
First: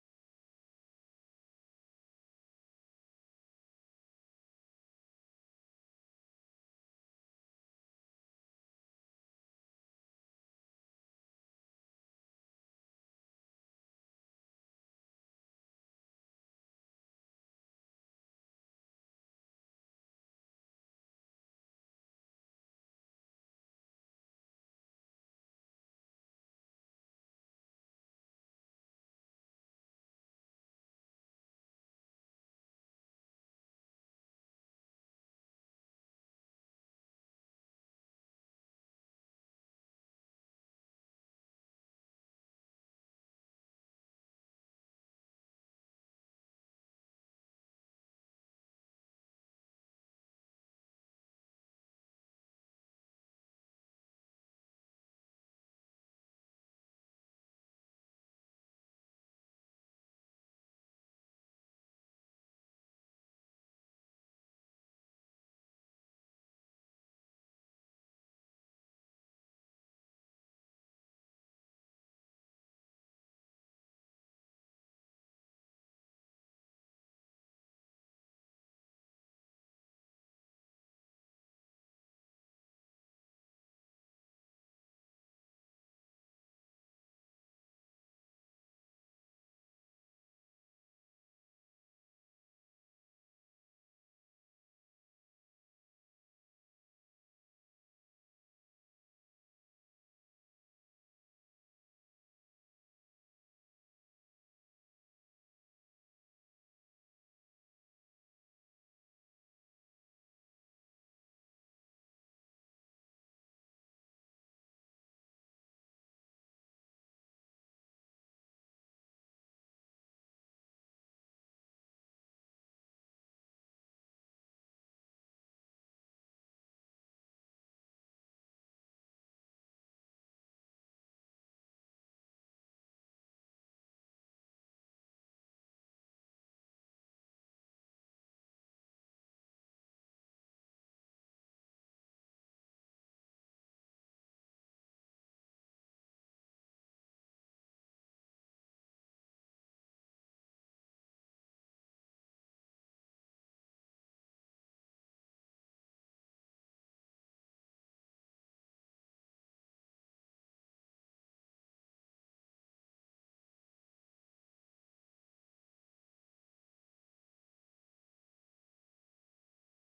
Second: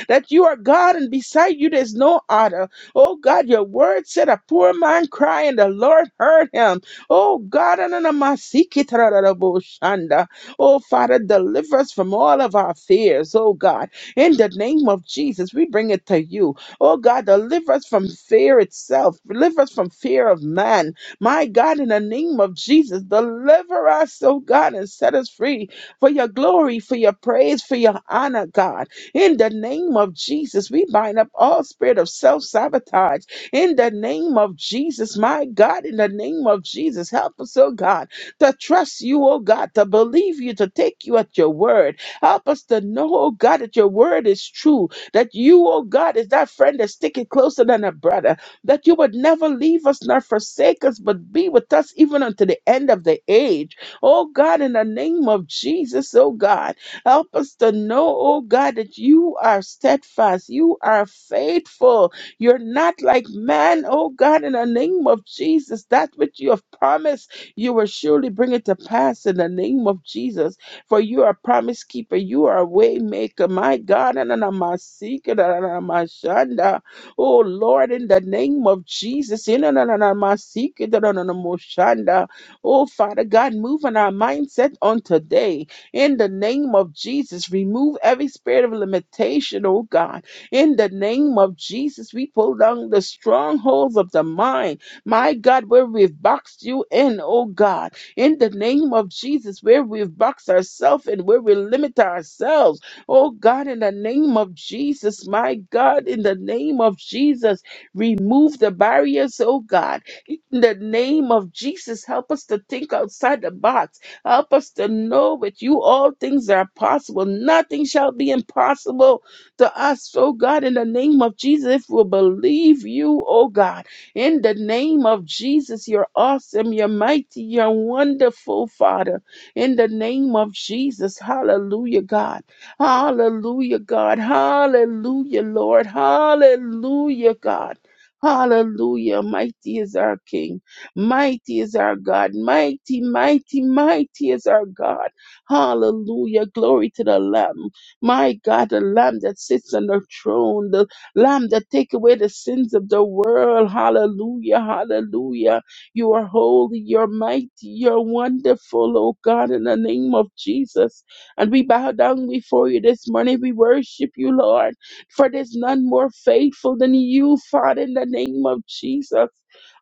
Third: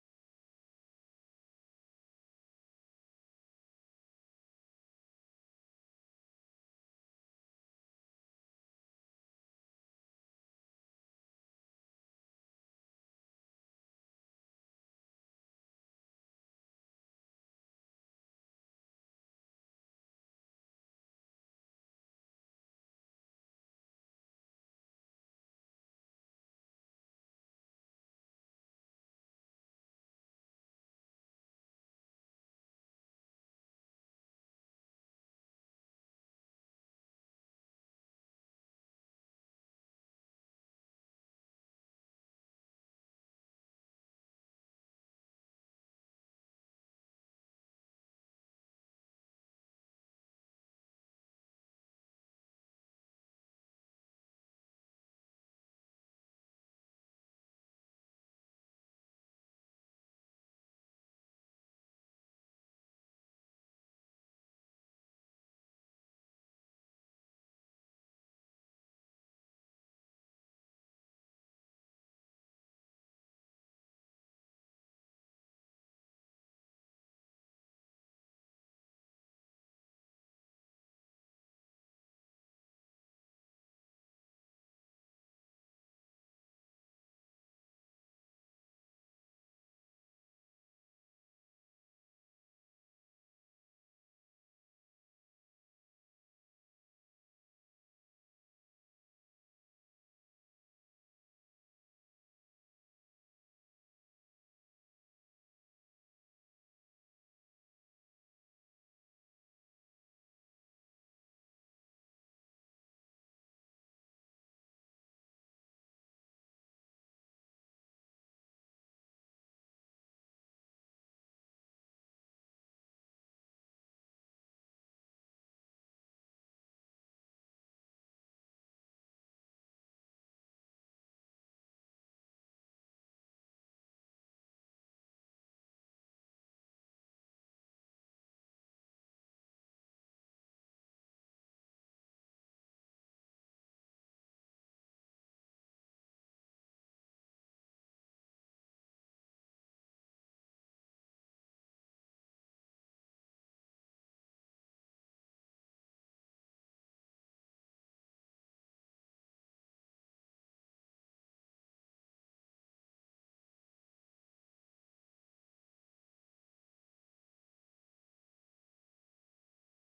Speaker 1: that you are God and beside you there's no other. Oh God, your word said a poor man crying, the Lord heard him Oh God, ananamasikitararaboshanda. oh Father, deliver us from all of our fears. Oh God, in the name of Jesus, we bring it to you. Oh God, deliver us from fear itself. Deliver us from fear of man. My God, in the name of Jesus, deliver us, oh God, and set us free for your glory, for your praise, for your honor, God. In the name of Jesus, we bind up all spirit of self sabotage in the name of Jesus, my God, in the name of Jesus, help us, oh God, to trust you, oh God, to believe you, to take you at your word. Help us to know, oh God, that your word is true, that you, oh God, is that friend that's sticking closer than a brother, that you would never leave us nor forsake us, but be with us even unto the end of the age. Oh God, in the name of Jesus, oh God, help us to know, oh God, that you are steadfast, you are faithful, you're not like man, oh God, in the name of Jesus. That which you have promised, you will surely bring it to pass in the name of Jesus. For you are a promise keeper, you are a way maker, my God. And I'm a seeker, and I'm a shanda. Oh Lord, in the name of Jesus. in and I'm a seeker, and I'm a shanda. Oh Father God, move on our mindset on today. In the name of Jesus, remove every spirit of limitation, oh God. In the name of Jesus, we pull down the strongholds of the mind. My God, where we've boxed you in, oh God. In the name of Jesus, where we've boxed ourselves and where we limit ourselves. Oh God, in the name of Jesus, my God, in the name of Jesus, remove the barriers, oh God. In the name of Jesus, help us to think outside the box. Help us to know with you all things are possible. Nothing shall be impossible to us, oh God, in the name of Jesus. If we believe you, oh God, in the name of Jesus, you're awesome, you're mighty, you're wonderful, Father. In the name of Jesus, hallelujah, God. Hallelujah, God. Hallelujah, Lord. Hallelujah, God. Hallelujah. Mighty is our King. Mighty is our God. Mighty, mighty, mighty is our God. Hallelujah. Glory to the Lamb. My God, the Lamb that sits on the throne, the Lamb that take away the sins of the world. Hallelujah, hallelujah. You are holy, you're mighty, you're wonderful, oh God, in the name of Jesus. And we bow down before you this morning. We worship you, Lord, for there's none more faithful than you, Father, in the name of Jesus.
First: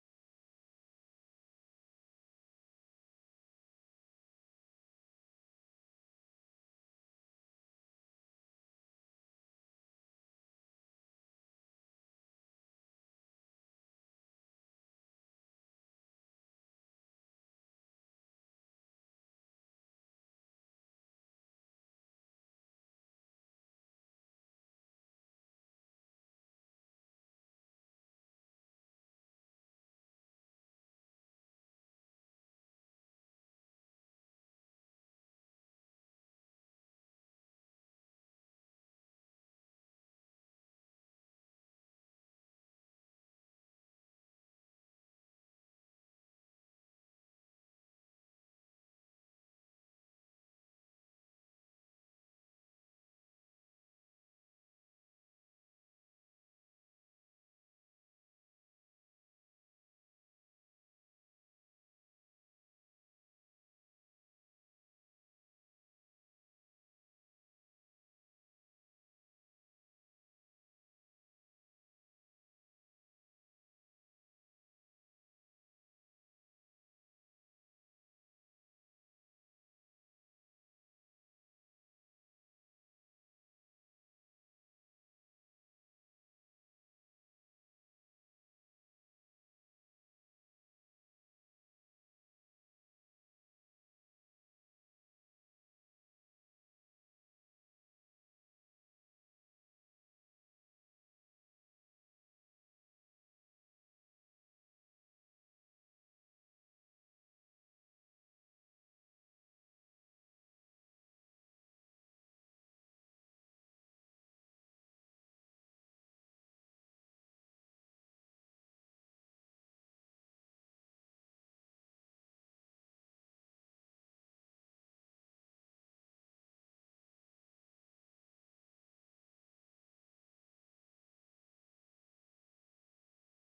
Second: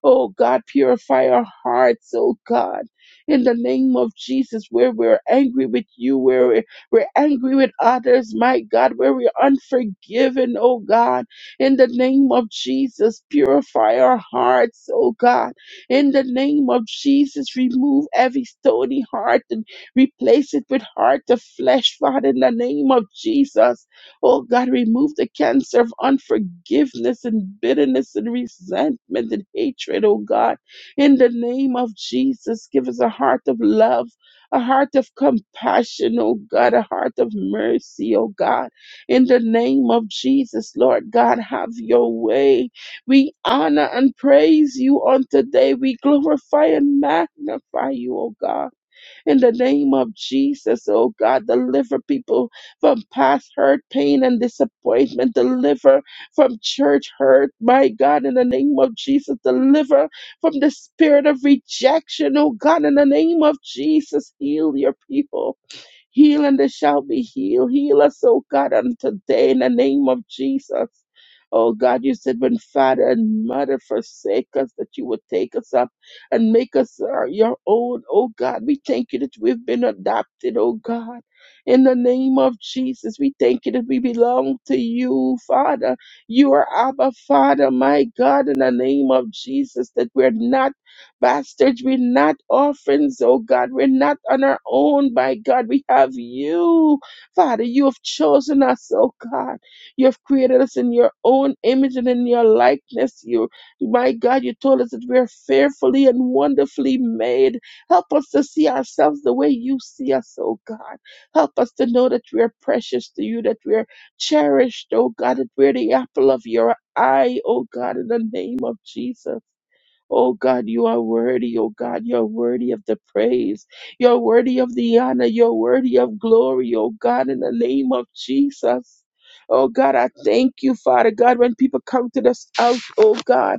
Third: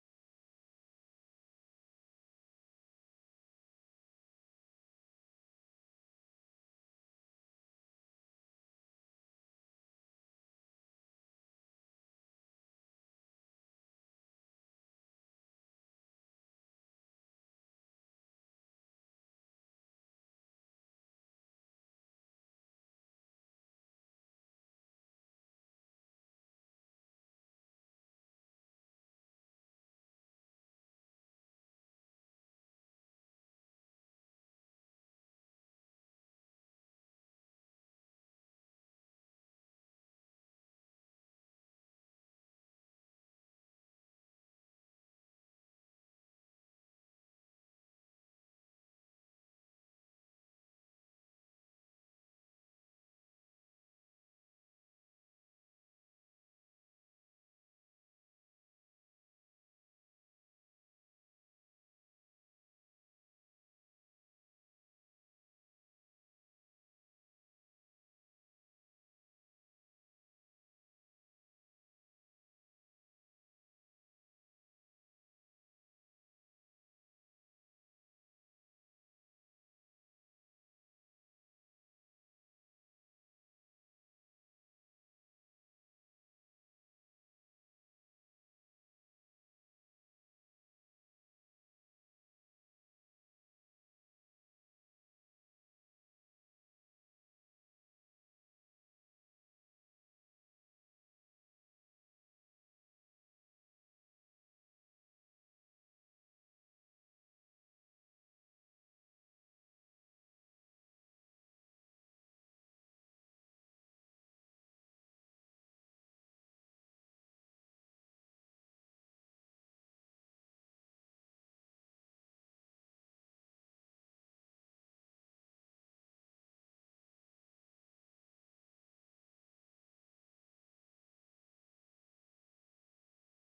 Speaker 1: Oh God, purify our hearts, oh God, in the name of Jesus, where we're angry with you, where we're angry with others, my God, where we're unforgiven, oh God. In the name of Jesus, purify our hearts, oh God. In the name of Jesus, remove every stony heart and replace it with heart of flesh, Father, in the name of Jesus. Oh God, remove the cancer of unforgiveness and bitterness and resentment and hatred, oh God. In the name of Jesus, give us a heart of love a heart of compassion, oh God, a heart of mercy, oh God. In the name of Jesus, Lord God, have your way. We honor and praise you on today. We glorify and magnify you, oh God. In the name of Jesus, oh God, deliver people from past hurt, pain, and disappointment. Deliver from church hurt, my God, in the name of Jesus. Deliver from the spirit of rejection, oh God, in the name of Jesus. Heal your people Heal and they shall be healed. Heal us, oh God, on today in the name of Jesus. Oh God, you said when father and mother forsake us, that you would take us up and make us uh, your own. Oh God, we thank you that we've been adopted, oh God. In the name of Jesus, we thank you that we belong to you, Father. You are Abba, Father, my God, in the name of Jesus, that we're not bastards. We're not orphans, oh God. We're not on our own, by God. We have you, Father. You have chosen us, oh God. You have created us in your own image and in your likeness. You, my God, you told us that we are fearfully and wonderfully made. Help us to see ourselves the way you see us, oh God. Help us to know that we are precious to you, that we are cherished, oh God, that we're the apple of your eye, oh God, in the name of Jesus. Oh God, you are worthy. Oh God, you're worthy of the praise. You're worthy of the honor. You're worthy of glory. Oh God, in the name of Jesus. Oh God, I thank you, Father God, when people come to this out, oh God.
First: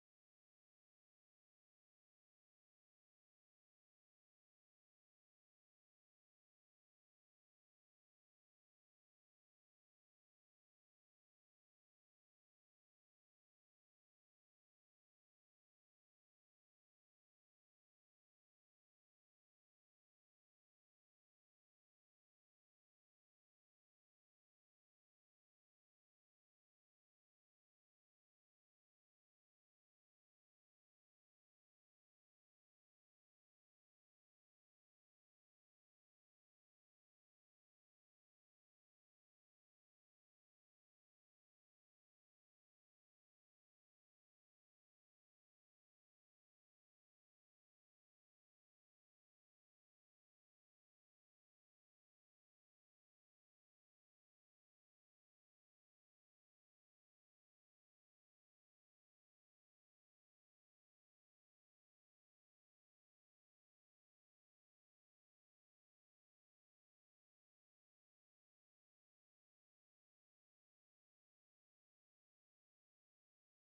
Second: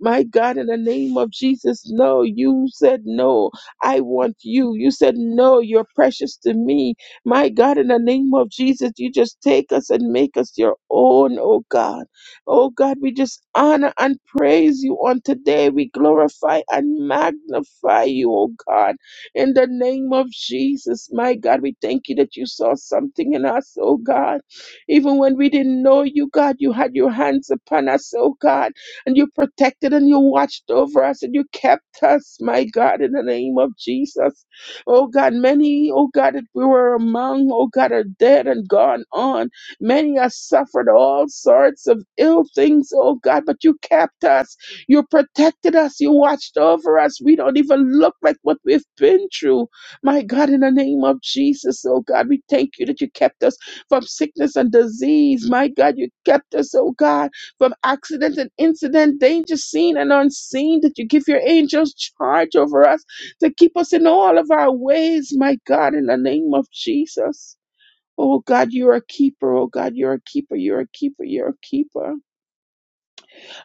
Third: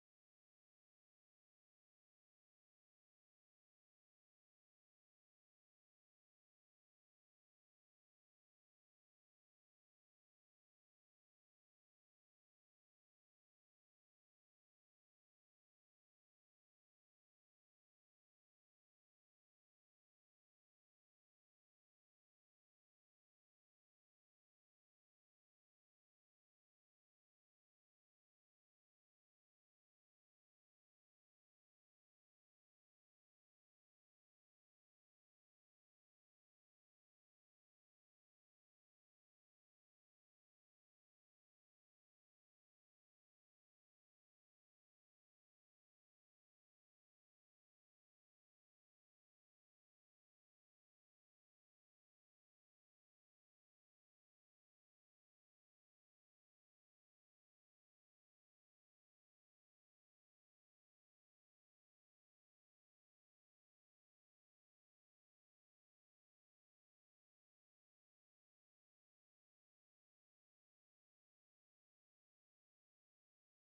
Speaker 1: My God, in the name of Jesus, no, you said no. I want you. You said no, you're precious to me. My God, in the name of Jesus, you just take us and make us your own, oh God. Oh God, we just honor and praise you on today. We glorify and magnify you, oh God, in the name of Jesus. My God, we thank you that you saw something in us, oh God. Even when we didn't know you, God, you had your hands upon us, oh God, and you protected and you watched over us and you kept us, my God, in the name of Jesus. Oh God, many, oh God, that we were among, oh God, are dead and gone on. Many have suffered all sorts of ill things, oh God, but you kept us. You protected us. You watched over us. We don't even look like what we've been through. My God, in the name of Jesus, oh God, we thank you that you kept us from sickness and disease. My God, you kept us, oh God, from accident and incident, danger seen and unseen, that you give your angels charge over us to keep us in all of our ways, my God, in the name of Jesus. Oh God, you're a keeper. Oh God, you're a keeper. You're a keeper. You're a keeper.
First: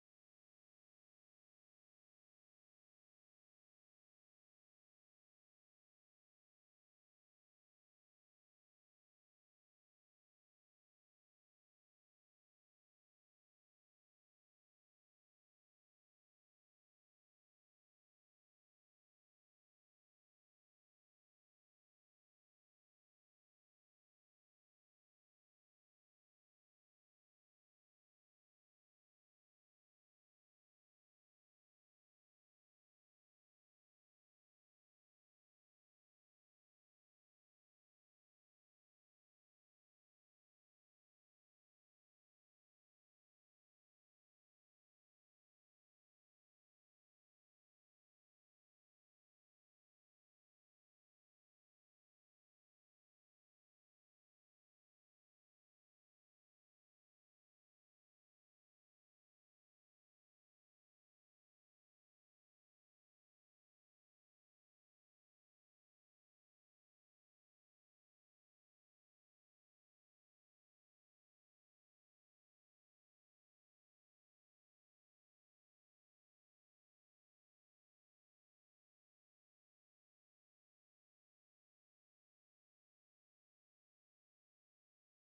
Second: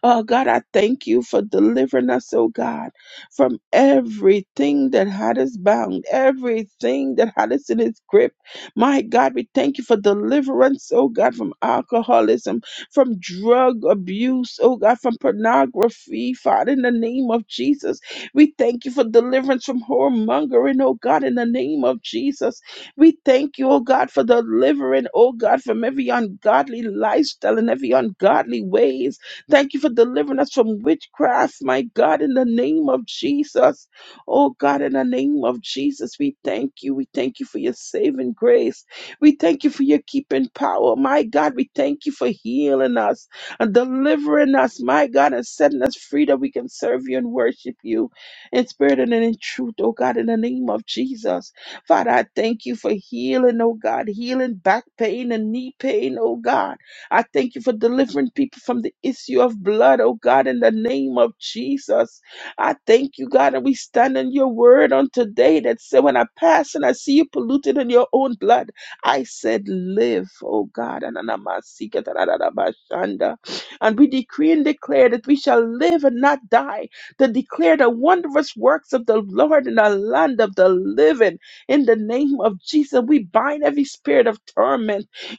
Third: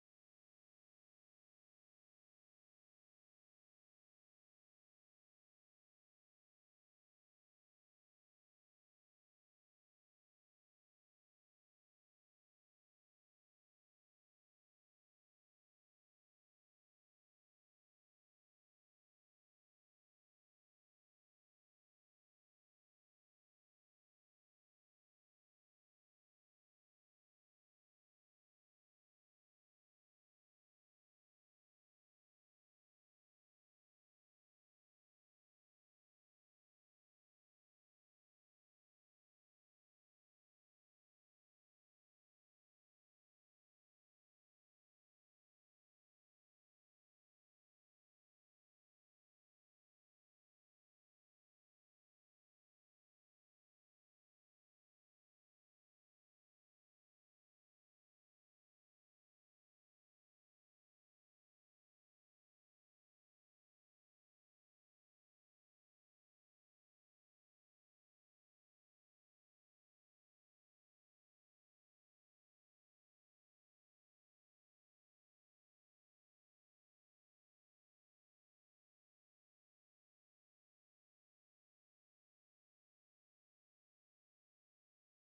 Speaker 1: Oh God, I thank you for delivering us, oh God, from everything that had us bound, everything that had us in its grip. My God, we thank you for deliverance, oh God, from alcoholism, from drug abuse, oh God, from pornography, Father, in the name of Jesus. We thank you for deliverance from whoremongering, oh God, in the name of Jesus. We thank you, oh God, for delivering, oh God, from every ungodly lifestyle and every ungodly ways. Thank you for delivering us from witchcraft, my God, in the name of Jesus. Oh God, in the name of Jesus, we thank you. We thank you for your saving grace. We thank you for your keeping power. My God, we thank you for healing us and delivering us, my God, and setting us free that we can serve you and worship you in spirit and in truth, oh God, in the name of Jesus. Father, I thank you for healing, oh God, healing back pain and knee pain, oh God. I thank you for delivering people from the issue of blood, oh God, in the name of Jesus. I thank you, God, and we stand on your word on today that said, when I pass and I see you polluted in your own blood, I said, live, oh God. Ananamasikatarabashanda. And we decree and declare that we shall live and not die, to declare the wondrous works of the Lord in the land of the living. In the name of Jesus, we bind every spirit of torment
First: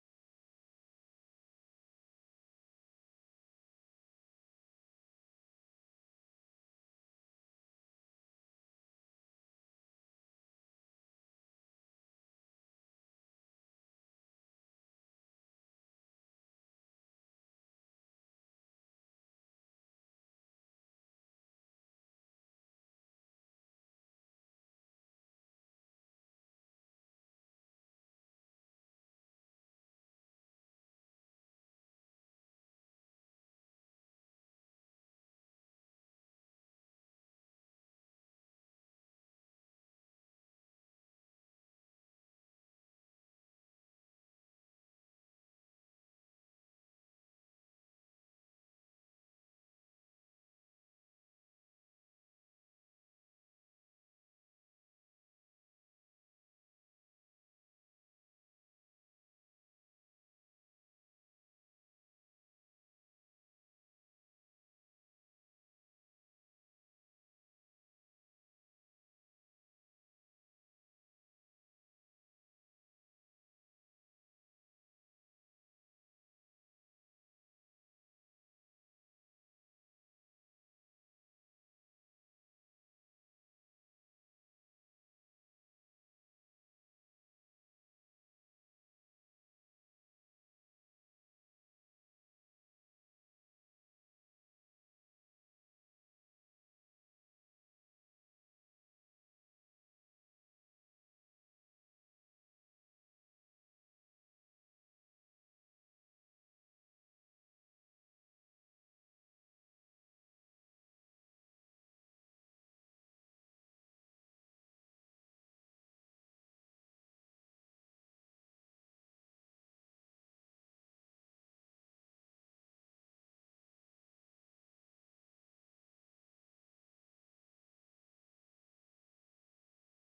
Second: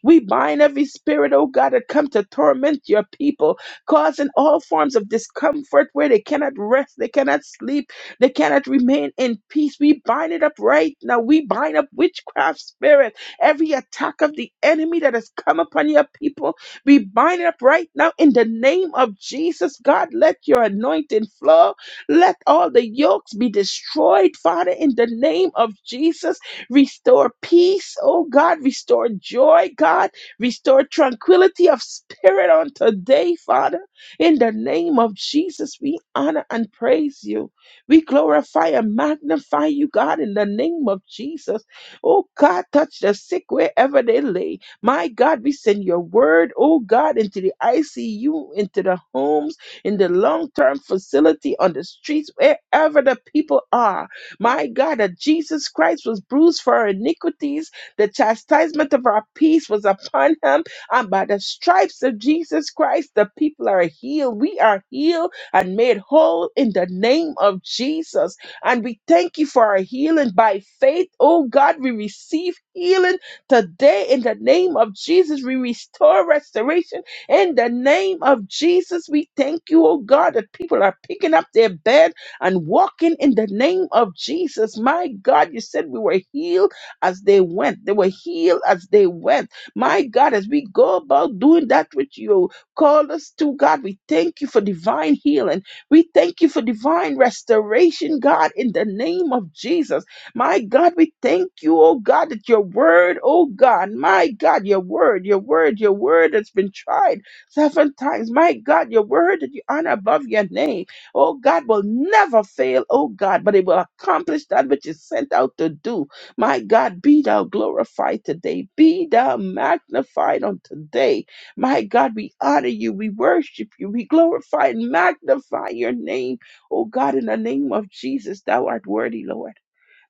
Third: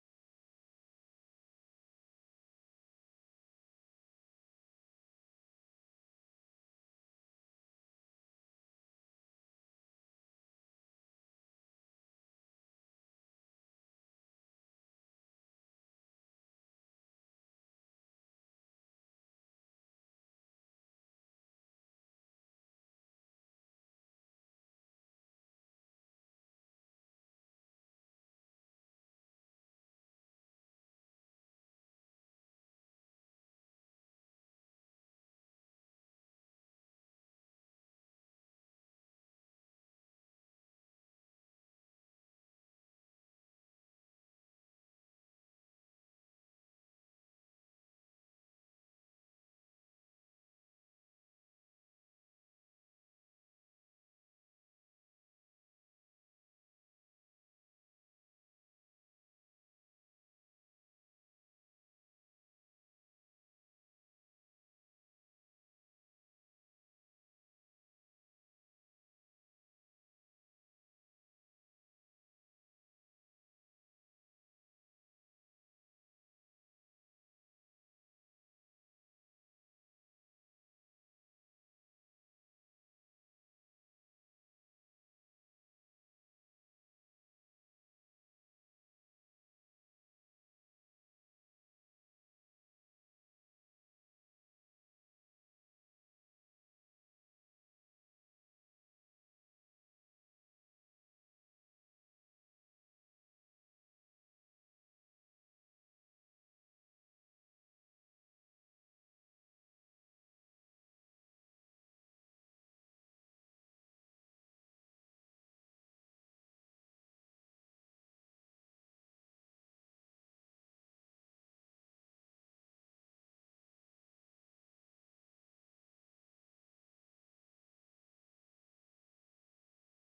Speaker 1: we bind every spirit, oh God, that come to torment your people, causing all forms of discomfort where they cannot rest, they cannot sleep, they cannot remain in peace. We bind it up right now. We bind up witchcraft spirit, every attack of the enemy that has come upon your people. We bind it up right now in the name of Jesus. God, let your anointing flow. Let all the yokes be destroyed, Father, in the name of Jesus. Restore peace, oh God. Restore joy, God. Restore tranquility of spirit on today, Father. In the name of Jesus, we honor and praise you. We glorify and magnify you, God, in the name of Jesus. Oh God, touch the sick wherever they lay. My God, we send your word, oh God, into the ICU, into the homes, in the long term facility, on the streets, wherever the people are. My God, that Jesus Christ was bruised for our iniquities. The chastisement of our peace was upon him. And by the stripes of Jesus Christ, the people are healed. We are healed and made whole in the name of Jesus. And we thank you for our healing by faith. Oh God, we receive healing today in the name of Jesus. We restore restoration in the name of Jesus. We thank you, oh God, that people are picking up their bed and walking in the name of Jesus. My God, you said we were healed as they went. They were healed as they went. My God, as we go about doing that which you called us to, God, we thank you for divine healing. We thank you for divine restoration, God, in the name of Jesus. My God, we thank you, oh God, that your word, oh God, my God, your word, your word, your word that's been tried seven times. My God, your word that you honor above your name oh God, will never fail, oh God, but it will accomplish that which is sent out to do. My God, be thou glorified today, be thou magnified on today. My God, we honor you, we worship you, we glorify and magnify your name, oh God, in the name of Jesus, thou art worthy, Lord.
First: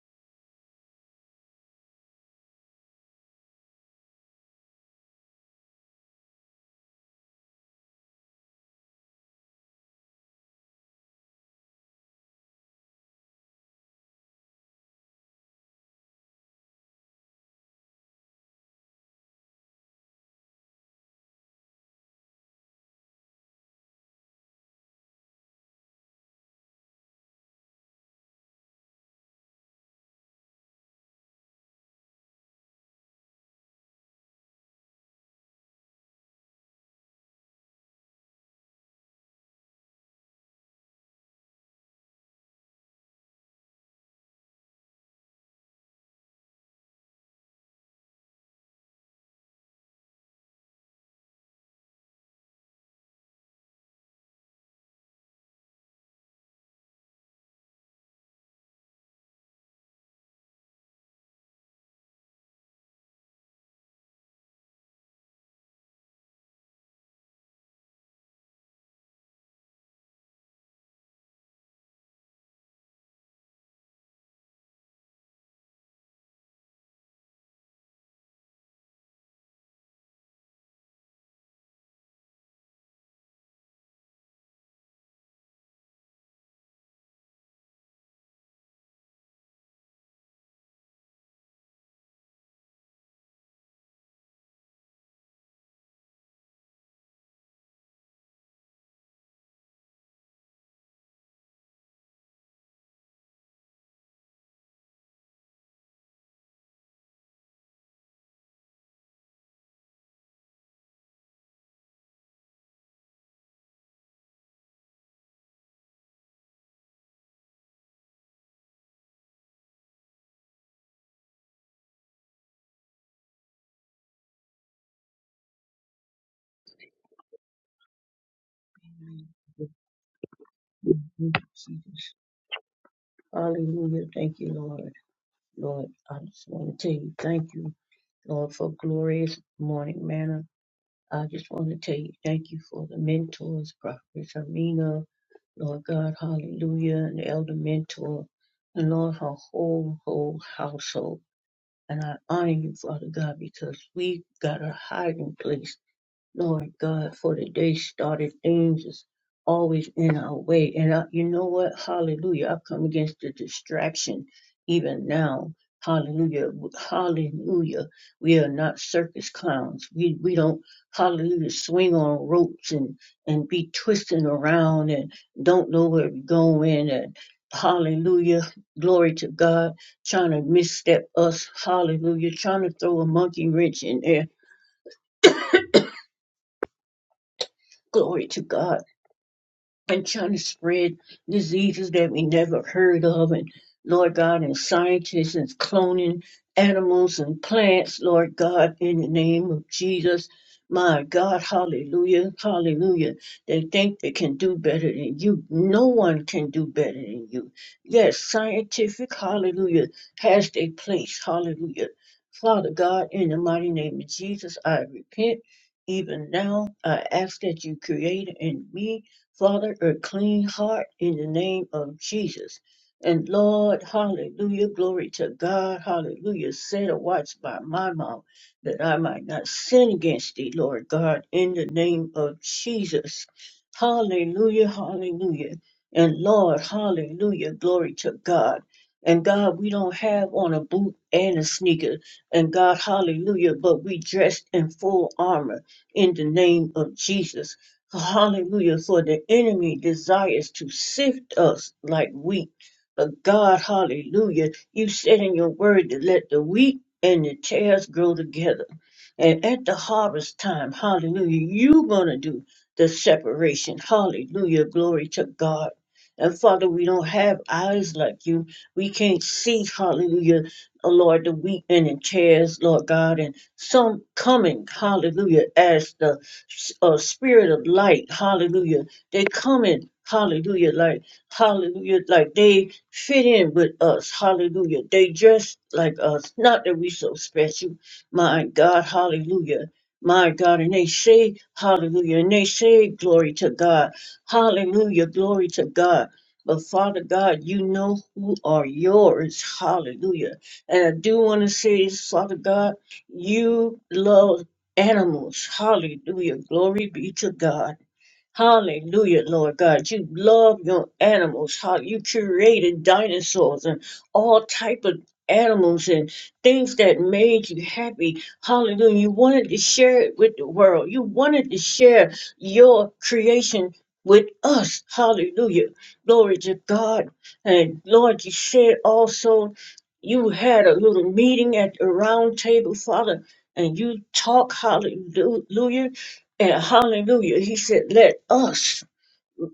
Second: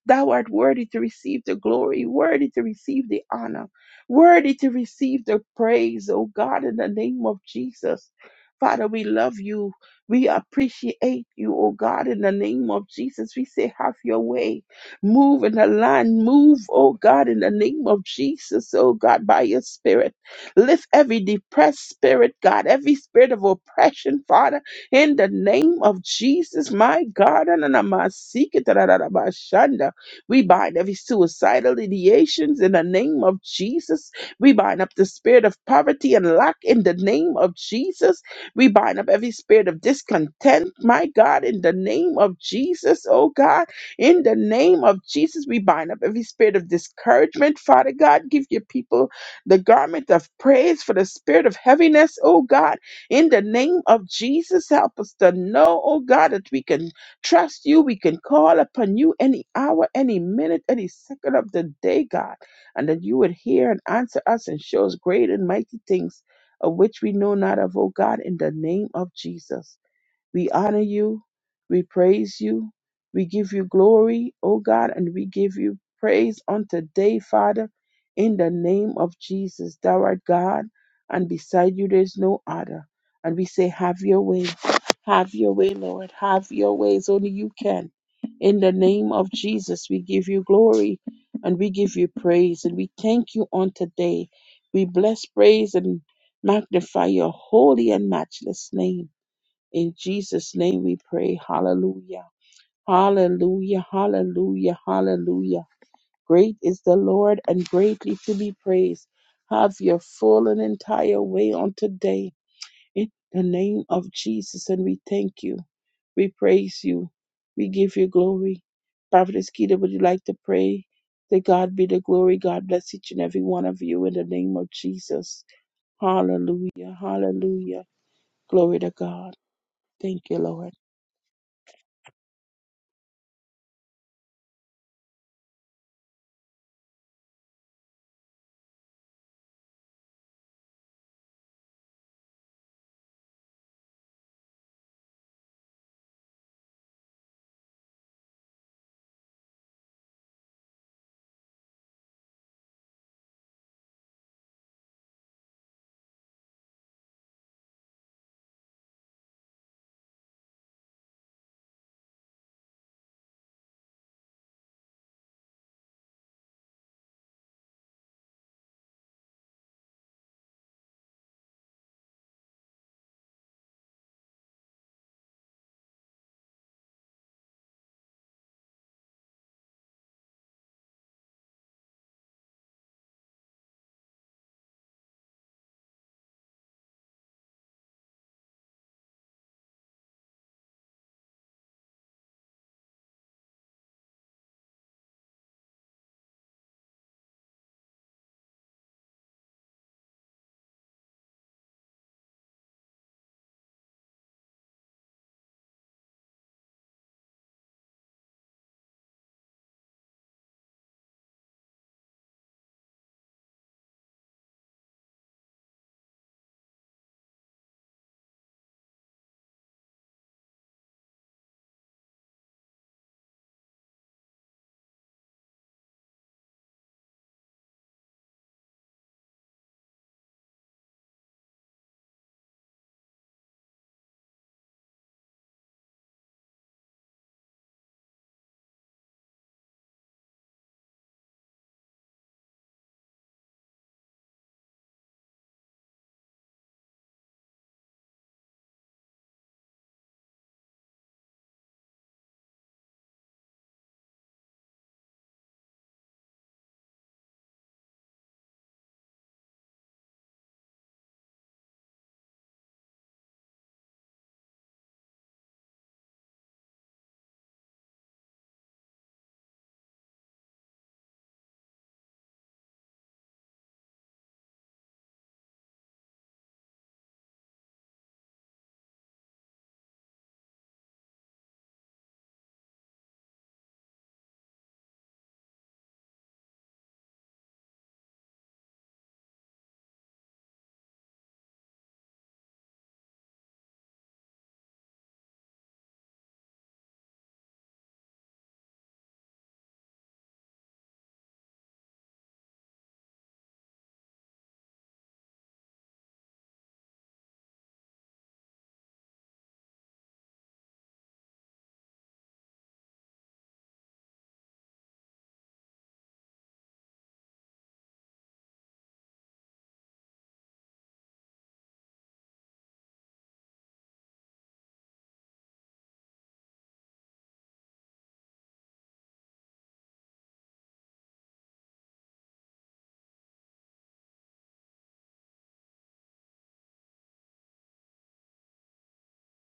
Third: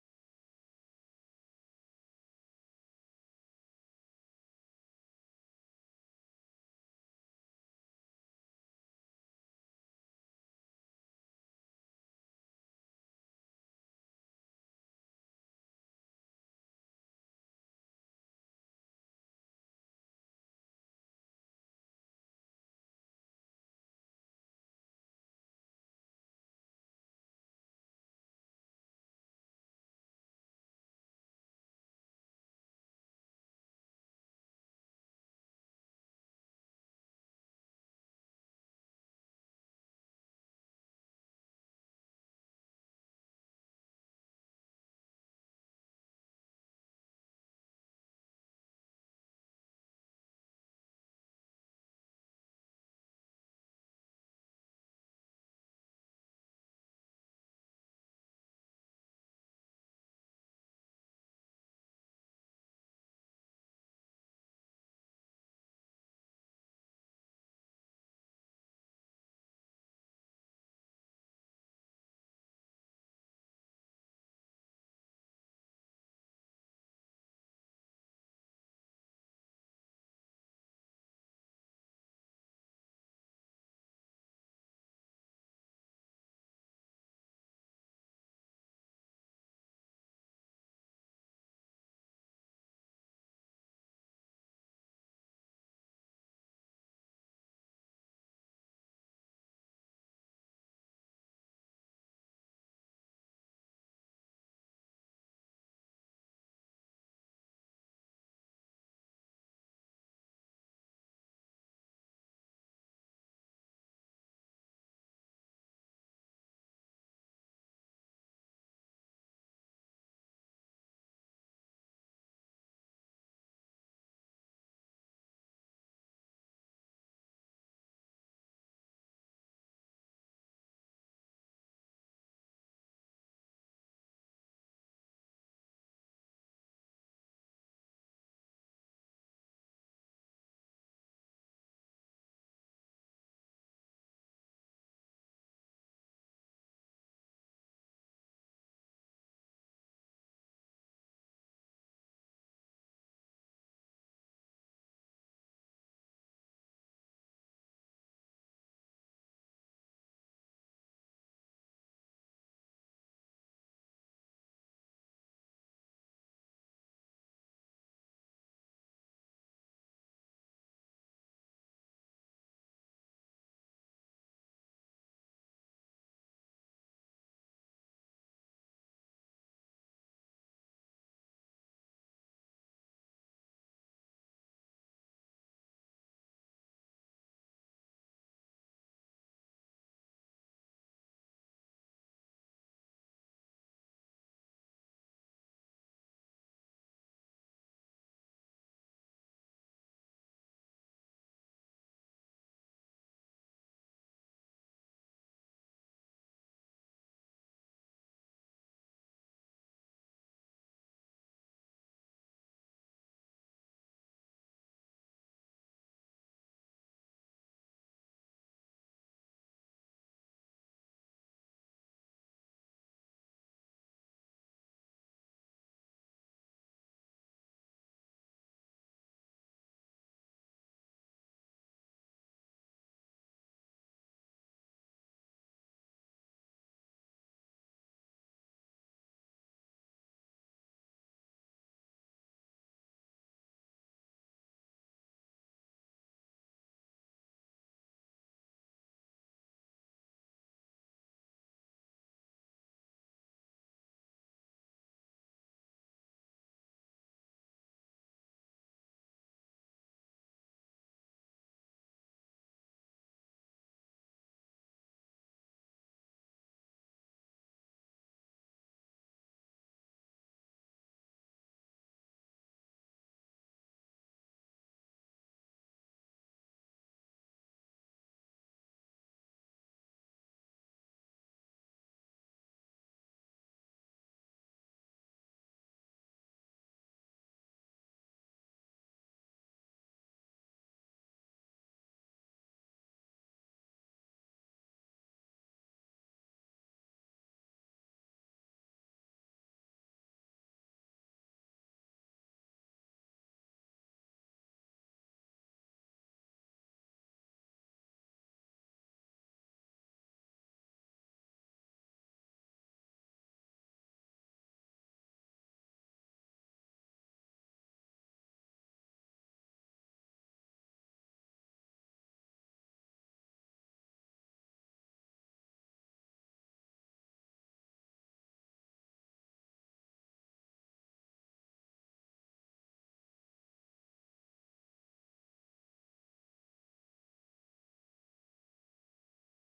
Speaker 1: Thou art worthy to receive the glory, worthy to receive the honor, worthy to receive the praise, oh God, in the name of Jesus. Father, we love you. We appreciate you, oh God, in the name of Jesus. We say, have your way. Move in the land. Move, oh God, in the name of Jesus, oh God, by your spirit. Lift every depressed spirit, God, every spirit of oppression, Father, in the name of Jesus, my God. and I'm a seeker, da, da, da, da, ba, shanda. We bind every suicidal ideations in the name of Jesus. We bind up the spirit of poverty and lack in the name of Jesus. We bind up every spirit of discontent, my God, in the name of Jesus, oh God. In the name of Jesus, we bind up every spirit of discouragement, Father God. Give your people the garment of praise for the spirit of heaviness, oh God. In the name of Jesus, help us to know, oh God, that we can trust you. We can call upon you any hour, any minute, any second of the day, God, and that you would hear and answer us and show us great and mighty things of which we know not of, O God, in the name of Jesus. We honor you. We praise you. We give you glory, O God, and we give you praise on today, Father, in the name of Jesus. Thou art God, and beside you there is no other. And we say, Have your way. Have your way, Lord. Have your ways. Only you can. In the name of Jesus, we give you glory and we give you praise and we thank you on today. We bless, praise, and magnify your holy and matchless name. In Jesus' name we pray. Hallelujah. Hallelujah. Hallelujah. Hallelujah. Great is the Lord and greatly to be praised. Have your full and entire way on today. In the name of Jesus. And we thank you. We praise you. We give you glory. Prophetess Keita, would you like to pray? To God be the glory. God bless each and every one of you in the name of Jesus. Hallelujah. Hallelujah. Glory to God. Thank you, Lord.
Speaker 2: Hallelujah. Thank you, Lord. Lord, I just want to tell you thank you, Lord, for glorious morning manna. I just want to tell you thank you for the mentors, Prophetess Amina, Lord God, hallelujah, and Elder Mentor, and Lord, her whole, whole household. And I honor you, Father God, because we got a hiding place Lord God, for the day started things is always in our way. And I, you know what? Hallelujah. I come against the distraction even now. Hallelujah. Hallelujah. We are not circus clowns. We we don't hallelujah swing on ropes and and be twisting around and don't know where we're going and hallelujah. Glory to God. Trying to misstep us. Hallelujah. Trying to throw a monkey wrench in there. Glory to God and trying to spread diseases that we never heard of. And Lord God, and scientists and cloning animals and plants, Lord God, in the name of Jesus. My God, hallelujah, hallelujah. They think they can do better than you. No one can do better than you. Yes, scientific, hallelujah, has their place, hallelujah. Father God, in the mighty name of Jesus, I repent. Even now, I ask that you create in me Father, a clean heart in the name of Jesus. And Lord, hallelujah, glory to God, hallelujah. Set a watch by my mouth that I might not sin against thee, Lord God, in the name of Jesus. Hallelujah, hallelujah. And Lord, hallelujah, glory to God. And God, we don't have on a boot and a sneaker. And God, hallelujah, but we dressed in full armor in the name of Jesus. Hallelujah. For the enemy desires to sift us like wheat. But God, hallelujah, you said in your word to let the wheat and the tares grow together. And at the harvest time, hallelujah, you're going to do the separation. Hallelujah. Glory to God. And Father, we don't have eyes like you. We can't see, hallelujah, oh Lord, the wheat and the tares, Lord God, and some coming, hallelujah, as the a spirit of light. Hallelujah. They come in. Hallelujah. Like, hallelujah. Like they fit in with us. Hallelujah. They dress like us. Not that we so special. My God. Hallelujah. My God. And they say, hallelujah. And they say, glory to God. Hallelujah. Glory to God. But Father God, you know who are yours. Hallelujah. And I do want to say this, Father God, you love animals. Hallelujah. Glory be to God. Hallelujah, Lord God. You love your animals. How you created dinosaurs and all type of animals and things that made you happy. Hallelujah. You wanted to share it with the world. You wanted to share your creation with us. Hallelujah. Glory to God. And Lord, you said also you had a little meeting at the round table, Father, and you talk hallelujah. And hallelujah, he said, let us,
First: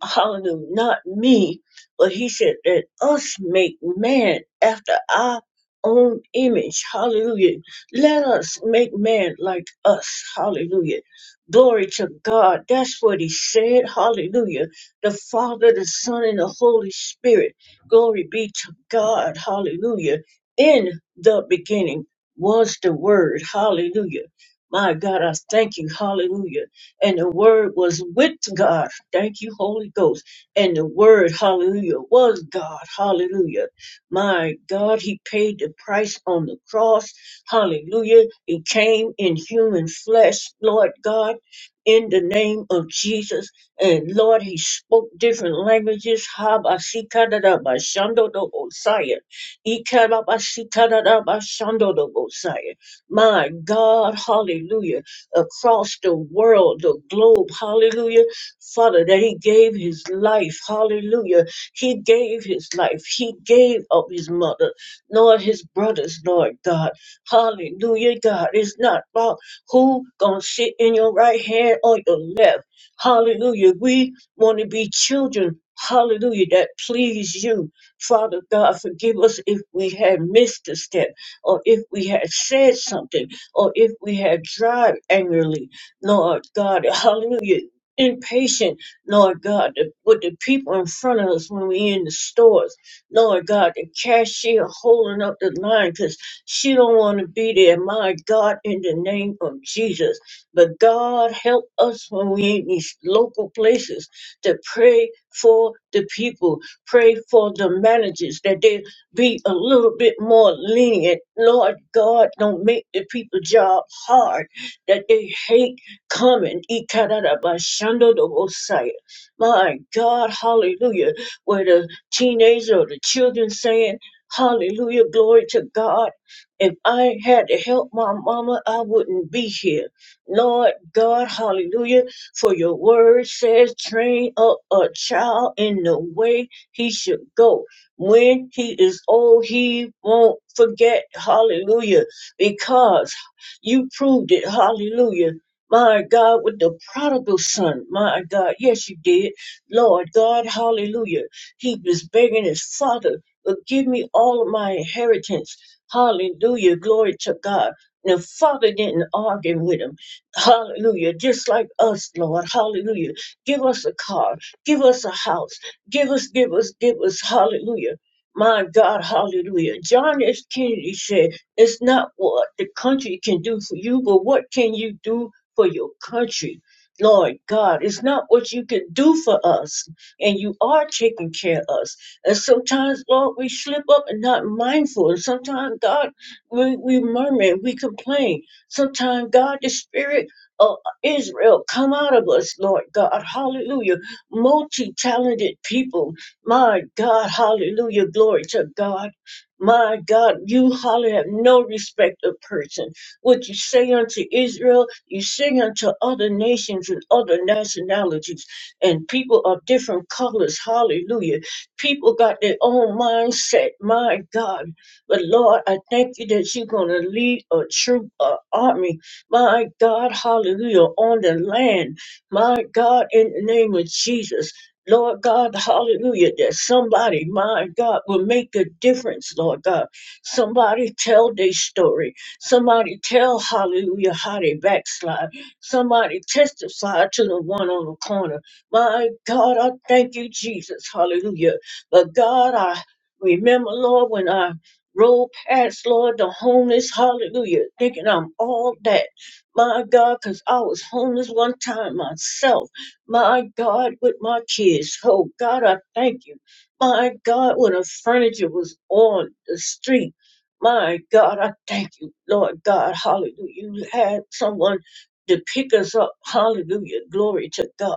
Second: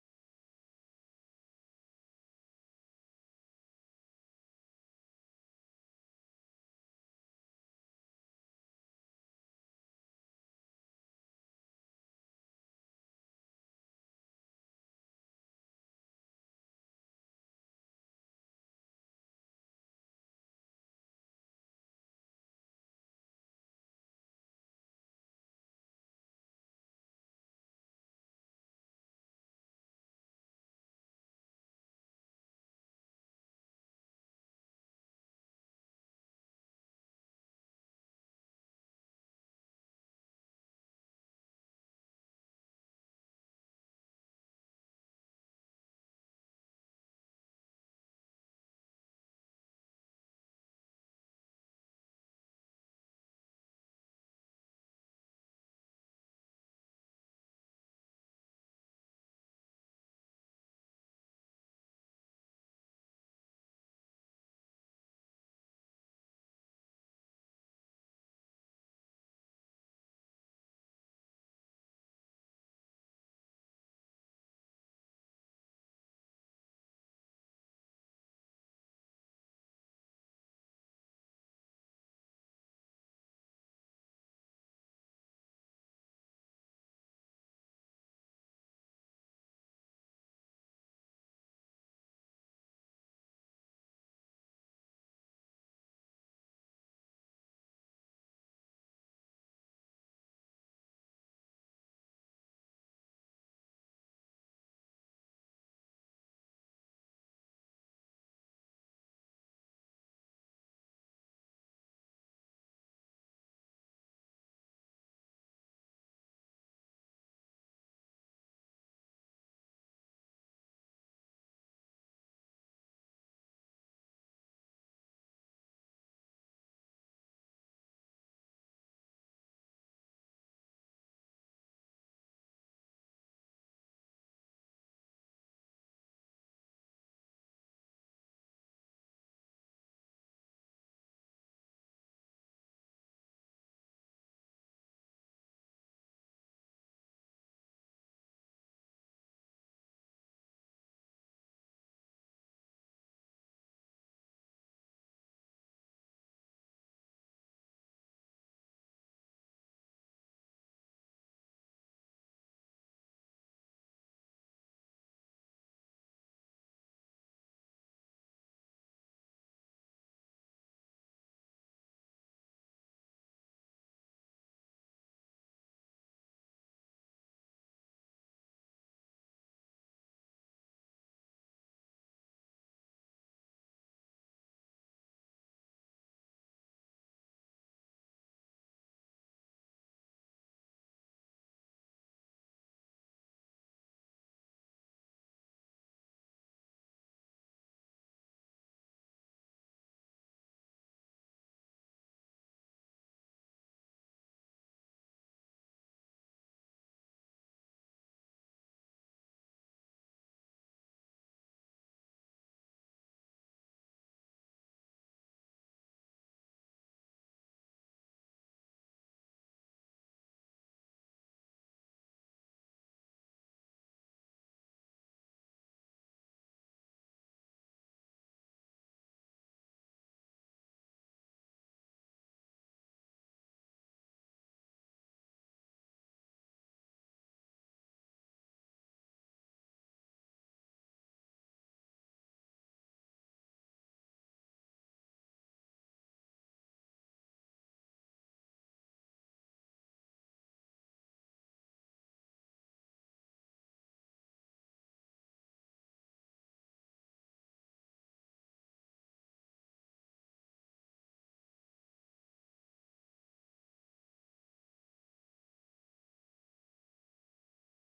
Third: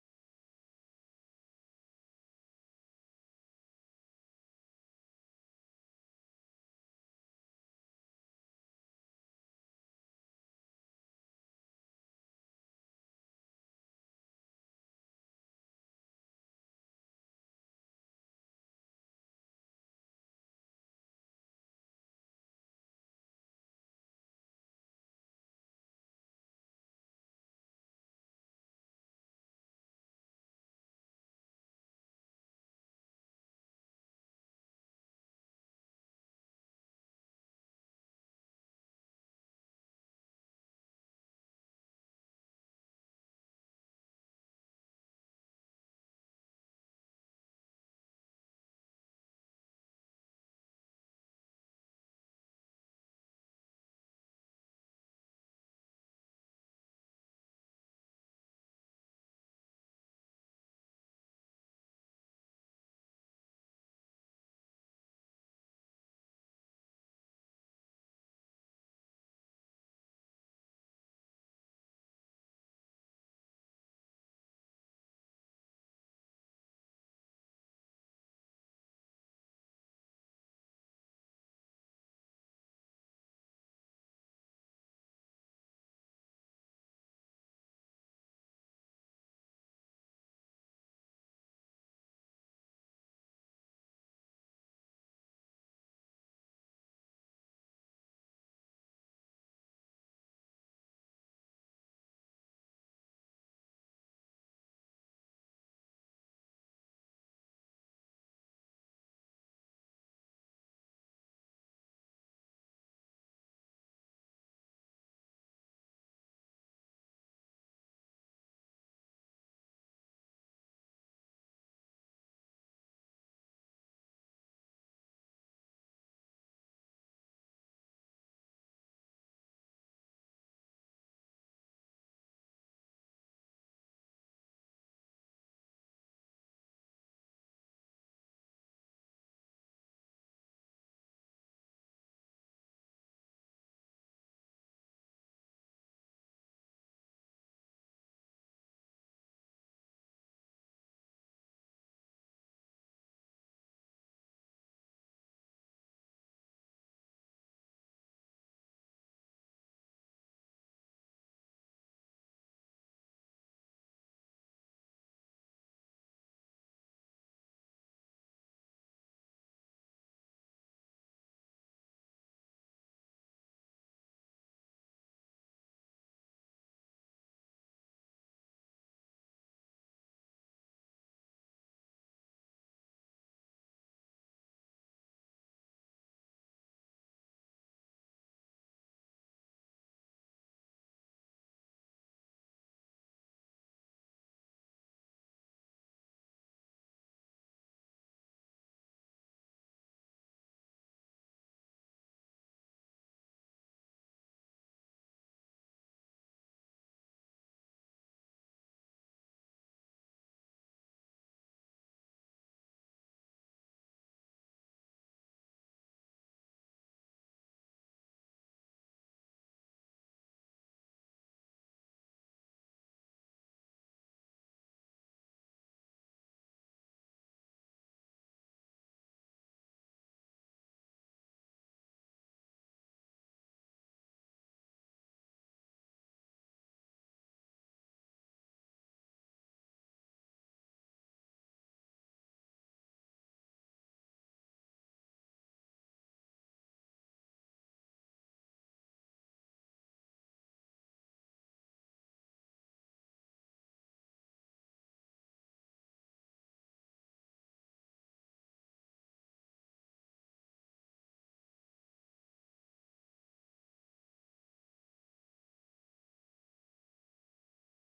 Speaker 2: hallelujah, not me, but he said, let us make man after our own image. Hallelujah. Let us make man like us. Hallelujah. Glory to God. That's what he said. Hallelujah. The Father, the Son, and the Holy Spirit. Glory be to God. Hallelujah. In the beginning was the Word. Hallelujah. My God, I thank you. Hallelujah and the Word was with God. Thank you, Holy Ghost. And the Word, hallelujah, was God. Hallelujah. My God, He paid the price on the cross. Hallelujah. He came in human flesh, Lord God, in the name of Jesus. And Lord, He spoke different languages. Habasikadadabashandodobosaya. Ikarabasikadadabashandodobosaya. My God, hallelujah across the world, the globe. Hallelujah. Father, that he gave his life. Hallelujah. He gave his life. He gave up his mother, nor his brothers, Lord God. Hallelujah, God. It's not about who gonna sit in your right hand or your left. Hallelujah. We want to be children. Hallelujah. That please you. Father God, forgive us if we had missed a step or if we had said something or if we have drive angrily, Lord God, hallelujah, impatient, Lord God, the- with the people in front of us when we in the stores, Lord God, the cashier holding up the line because she don't want to be there. My God, in the name of Jesus, but God help us when we in these local places to pray for the people, pray for the managers that they be a little bit more lenient. Lord God, don't make the people job hard that they hate coming. Ikarabashandodobosai. My God, hallelujah. Where the teenagers or the children saying, Hallelujah, glory to God. If I had to help my mama, I wouldn't be here. Lord God, hallelujah. For your word says, train up a child in the way he should go when he is old, he won't forget. Hallelujah. Because you proved it. Hallelujah. My God, with the prodigal son, my God, yes, you did. Lord God, hallelujah. He was begging his father, but give me all of my inheritance. Hallelujah. Glory to God. And The father didn't argue with him. Hallelujah. Just like us, Lord. Hallelujah. Give us a car. Give us a house. Give us, give us, give us, hallelujah. My God, hallelujah. John F. Kennedy said, It's not what the country can do for you, but what can you do for your country? Lord God, it's not what you can do for us, and you are taking care of us. And sometimes, Lord, we slip up and not mindful. And sometimes, God, we, we murmur and we complain. Sometimes, God, the spirit of Israel, come out of us, Lord God. Hallelujah multi talented people. My God, hallelujah, glory to God. My God, you hallelujah have no respect of person. What you say unto Israel, you say unto other nations and other nationalities, and people of different colors, hallelujah. People got their own mindset, my God. But Lord, I thank you that you're going to lead a troop, an army, my God, hallelujah, on the land my God, in the name of Jesus, Lord God, hallelujah, that somebody, my God, will make a difference, Lord God. Somebody tell their story. Somebody tell, hallelujah, how they backslide. Somebody testify to the one on the corner. My God, I thank you, Jesus, hallelujah. But God, I remember, Lord, when I rode past, Lord, the homeless, hallelujah, thinking I'm all that. My God, because I was homeless one time myself. My God, with my kids. Oh, God, I thank you. My God, when the furniture was on the street. My God, I thank you, Lord God. Hallelujah. You had someone to pick us up. Hallelujah. Glory to God.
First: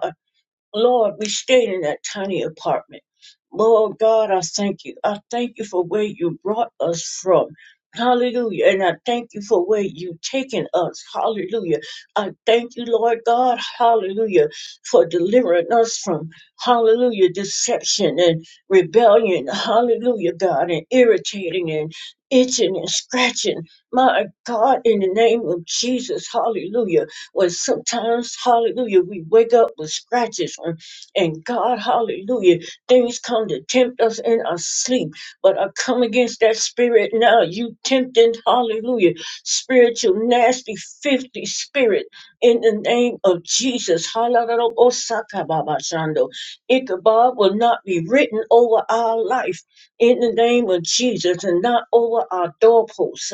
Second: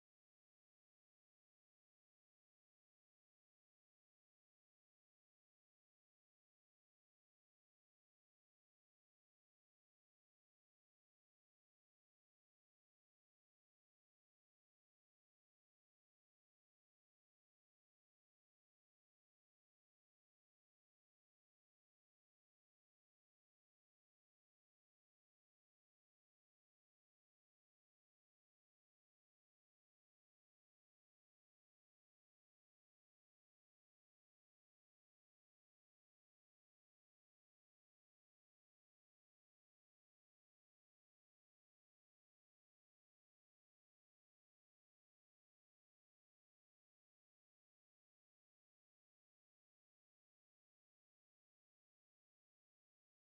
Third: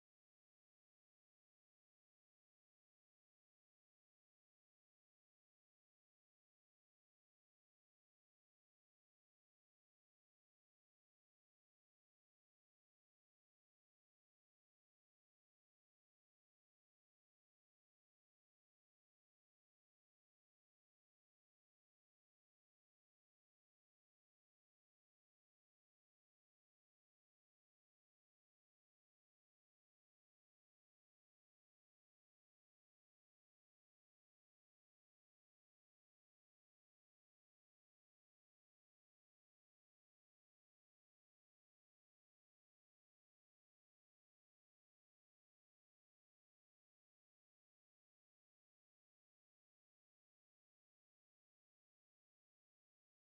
Speaker 2: Lord, we stayed in that tiny apartment. Lord God, I thank you. I thank you for where you brought us from. Hallelujah. And I thank you for where you've taken us. Hallelujah. I thank you, Lord God. Hallelujah. For delivering us from, hallelujah, deception and rebellion. Hallelujah, God. And irritating and itching and scratching. My God, in the name of Jesus. Hallelujah. When sometimes, hallelujah, we wake up with scratches and, and God, hallelujah, things come to tempt us in our sleep. But I come against that spirit now. You tempting, hallelujah, spiritual nasty 50 spirit in the name of Jesus. Hallelujah. Osaka Baba Shando. Ichabod will not be written over our life in the name of Jesus and not over our doorposts.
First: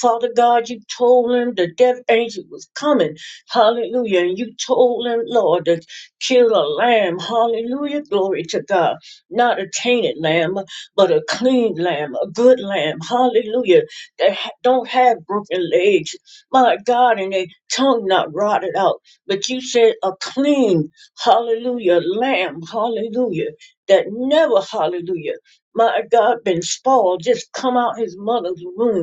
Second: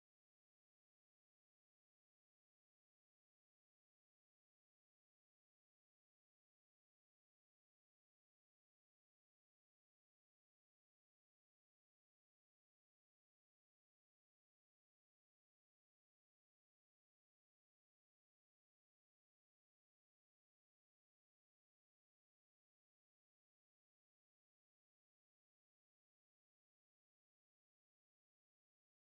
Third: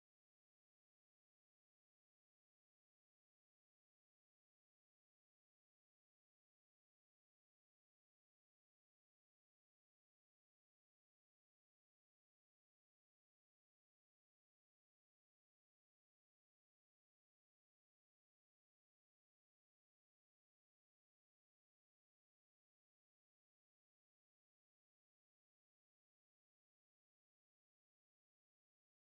Speaker 2: Father God, you told him the death angel was coming. Hallelujah. And you told them, Lord, to kill a lamb. Hallelujah. Glory to God. Not a tainted lamb, but a clean lamb, a good lamb. Hallelujah. That ha- don't have broken legs. My God, and their tongue not rotted out. But you said a clean, hallelujah, lamb. Hallelujah. That never, hallelujah, my God, been spoiled. Just come out his mother's womb.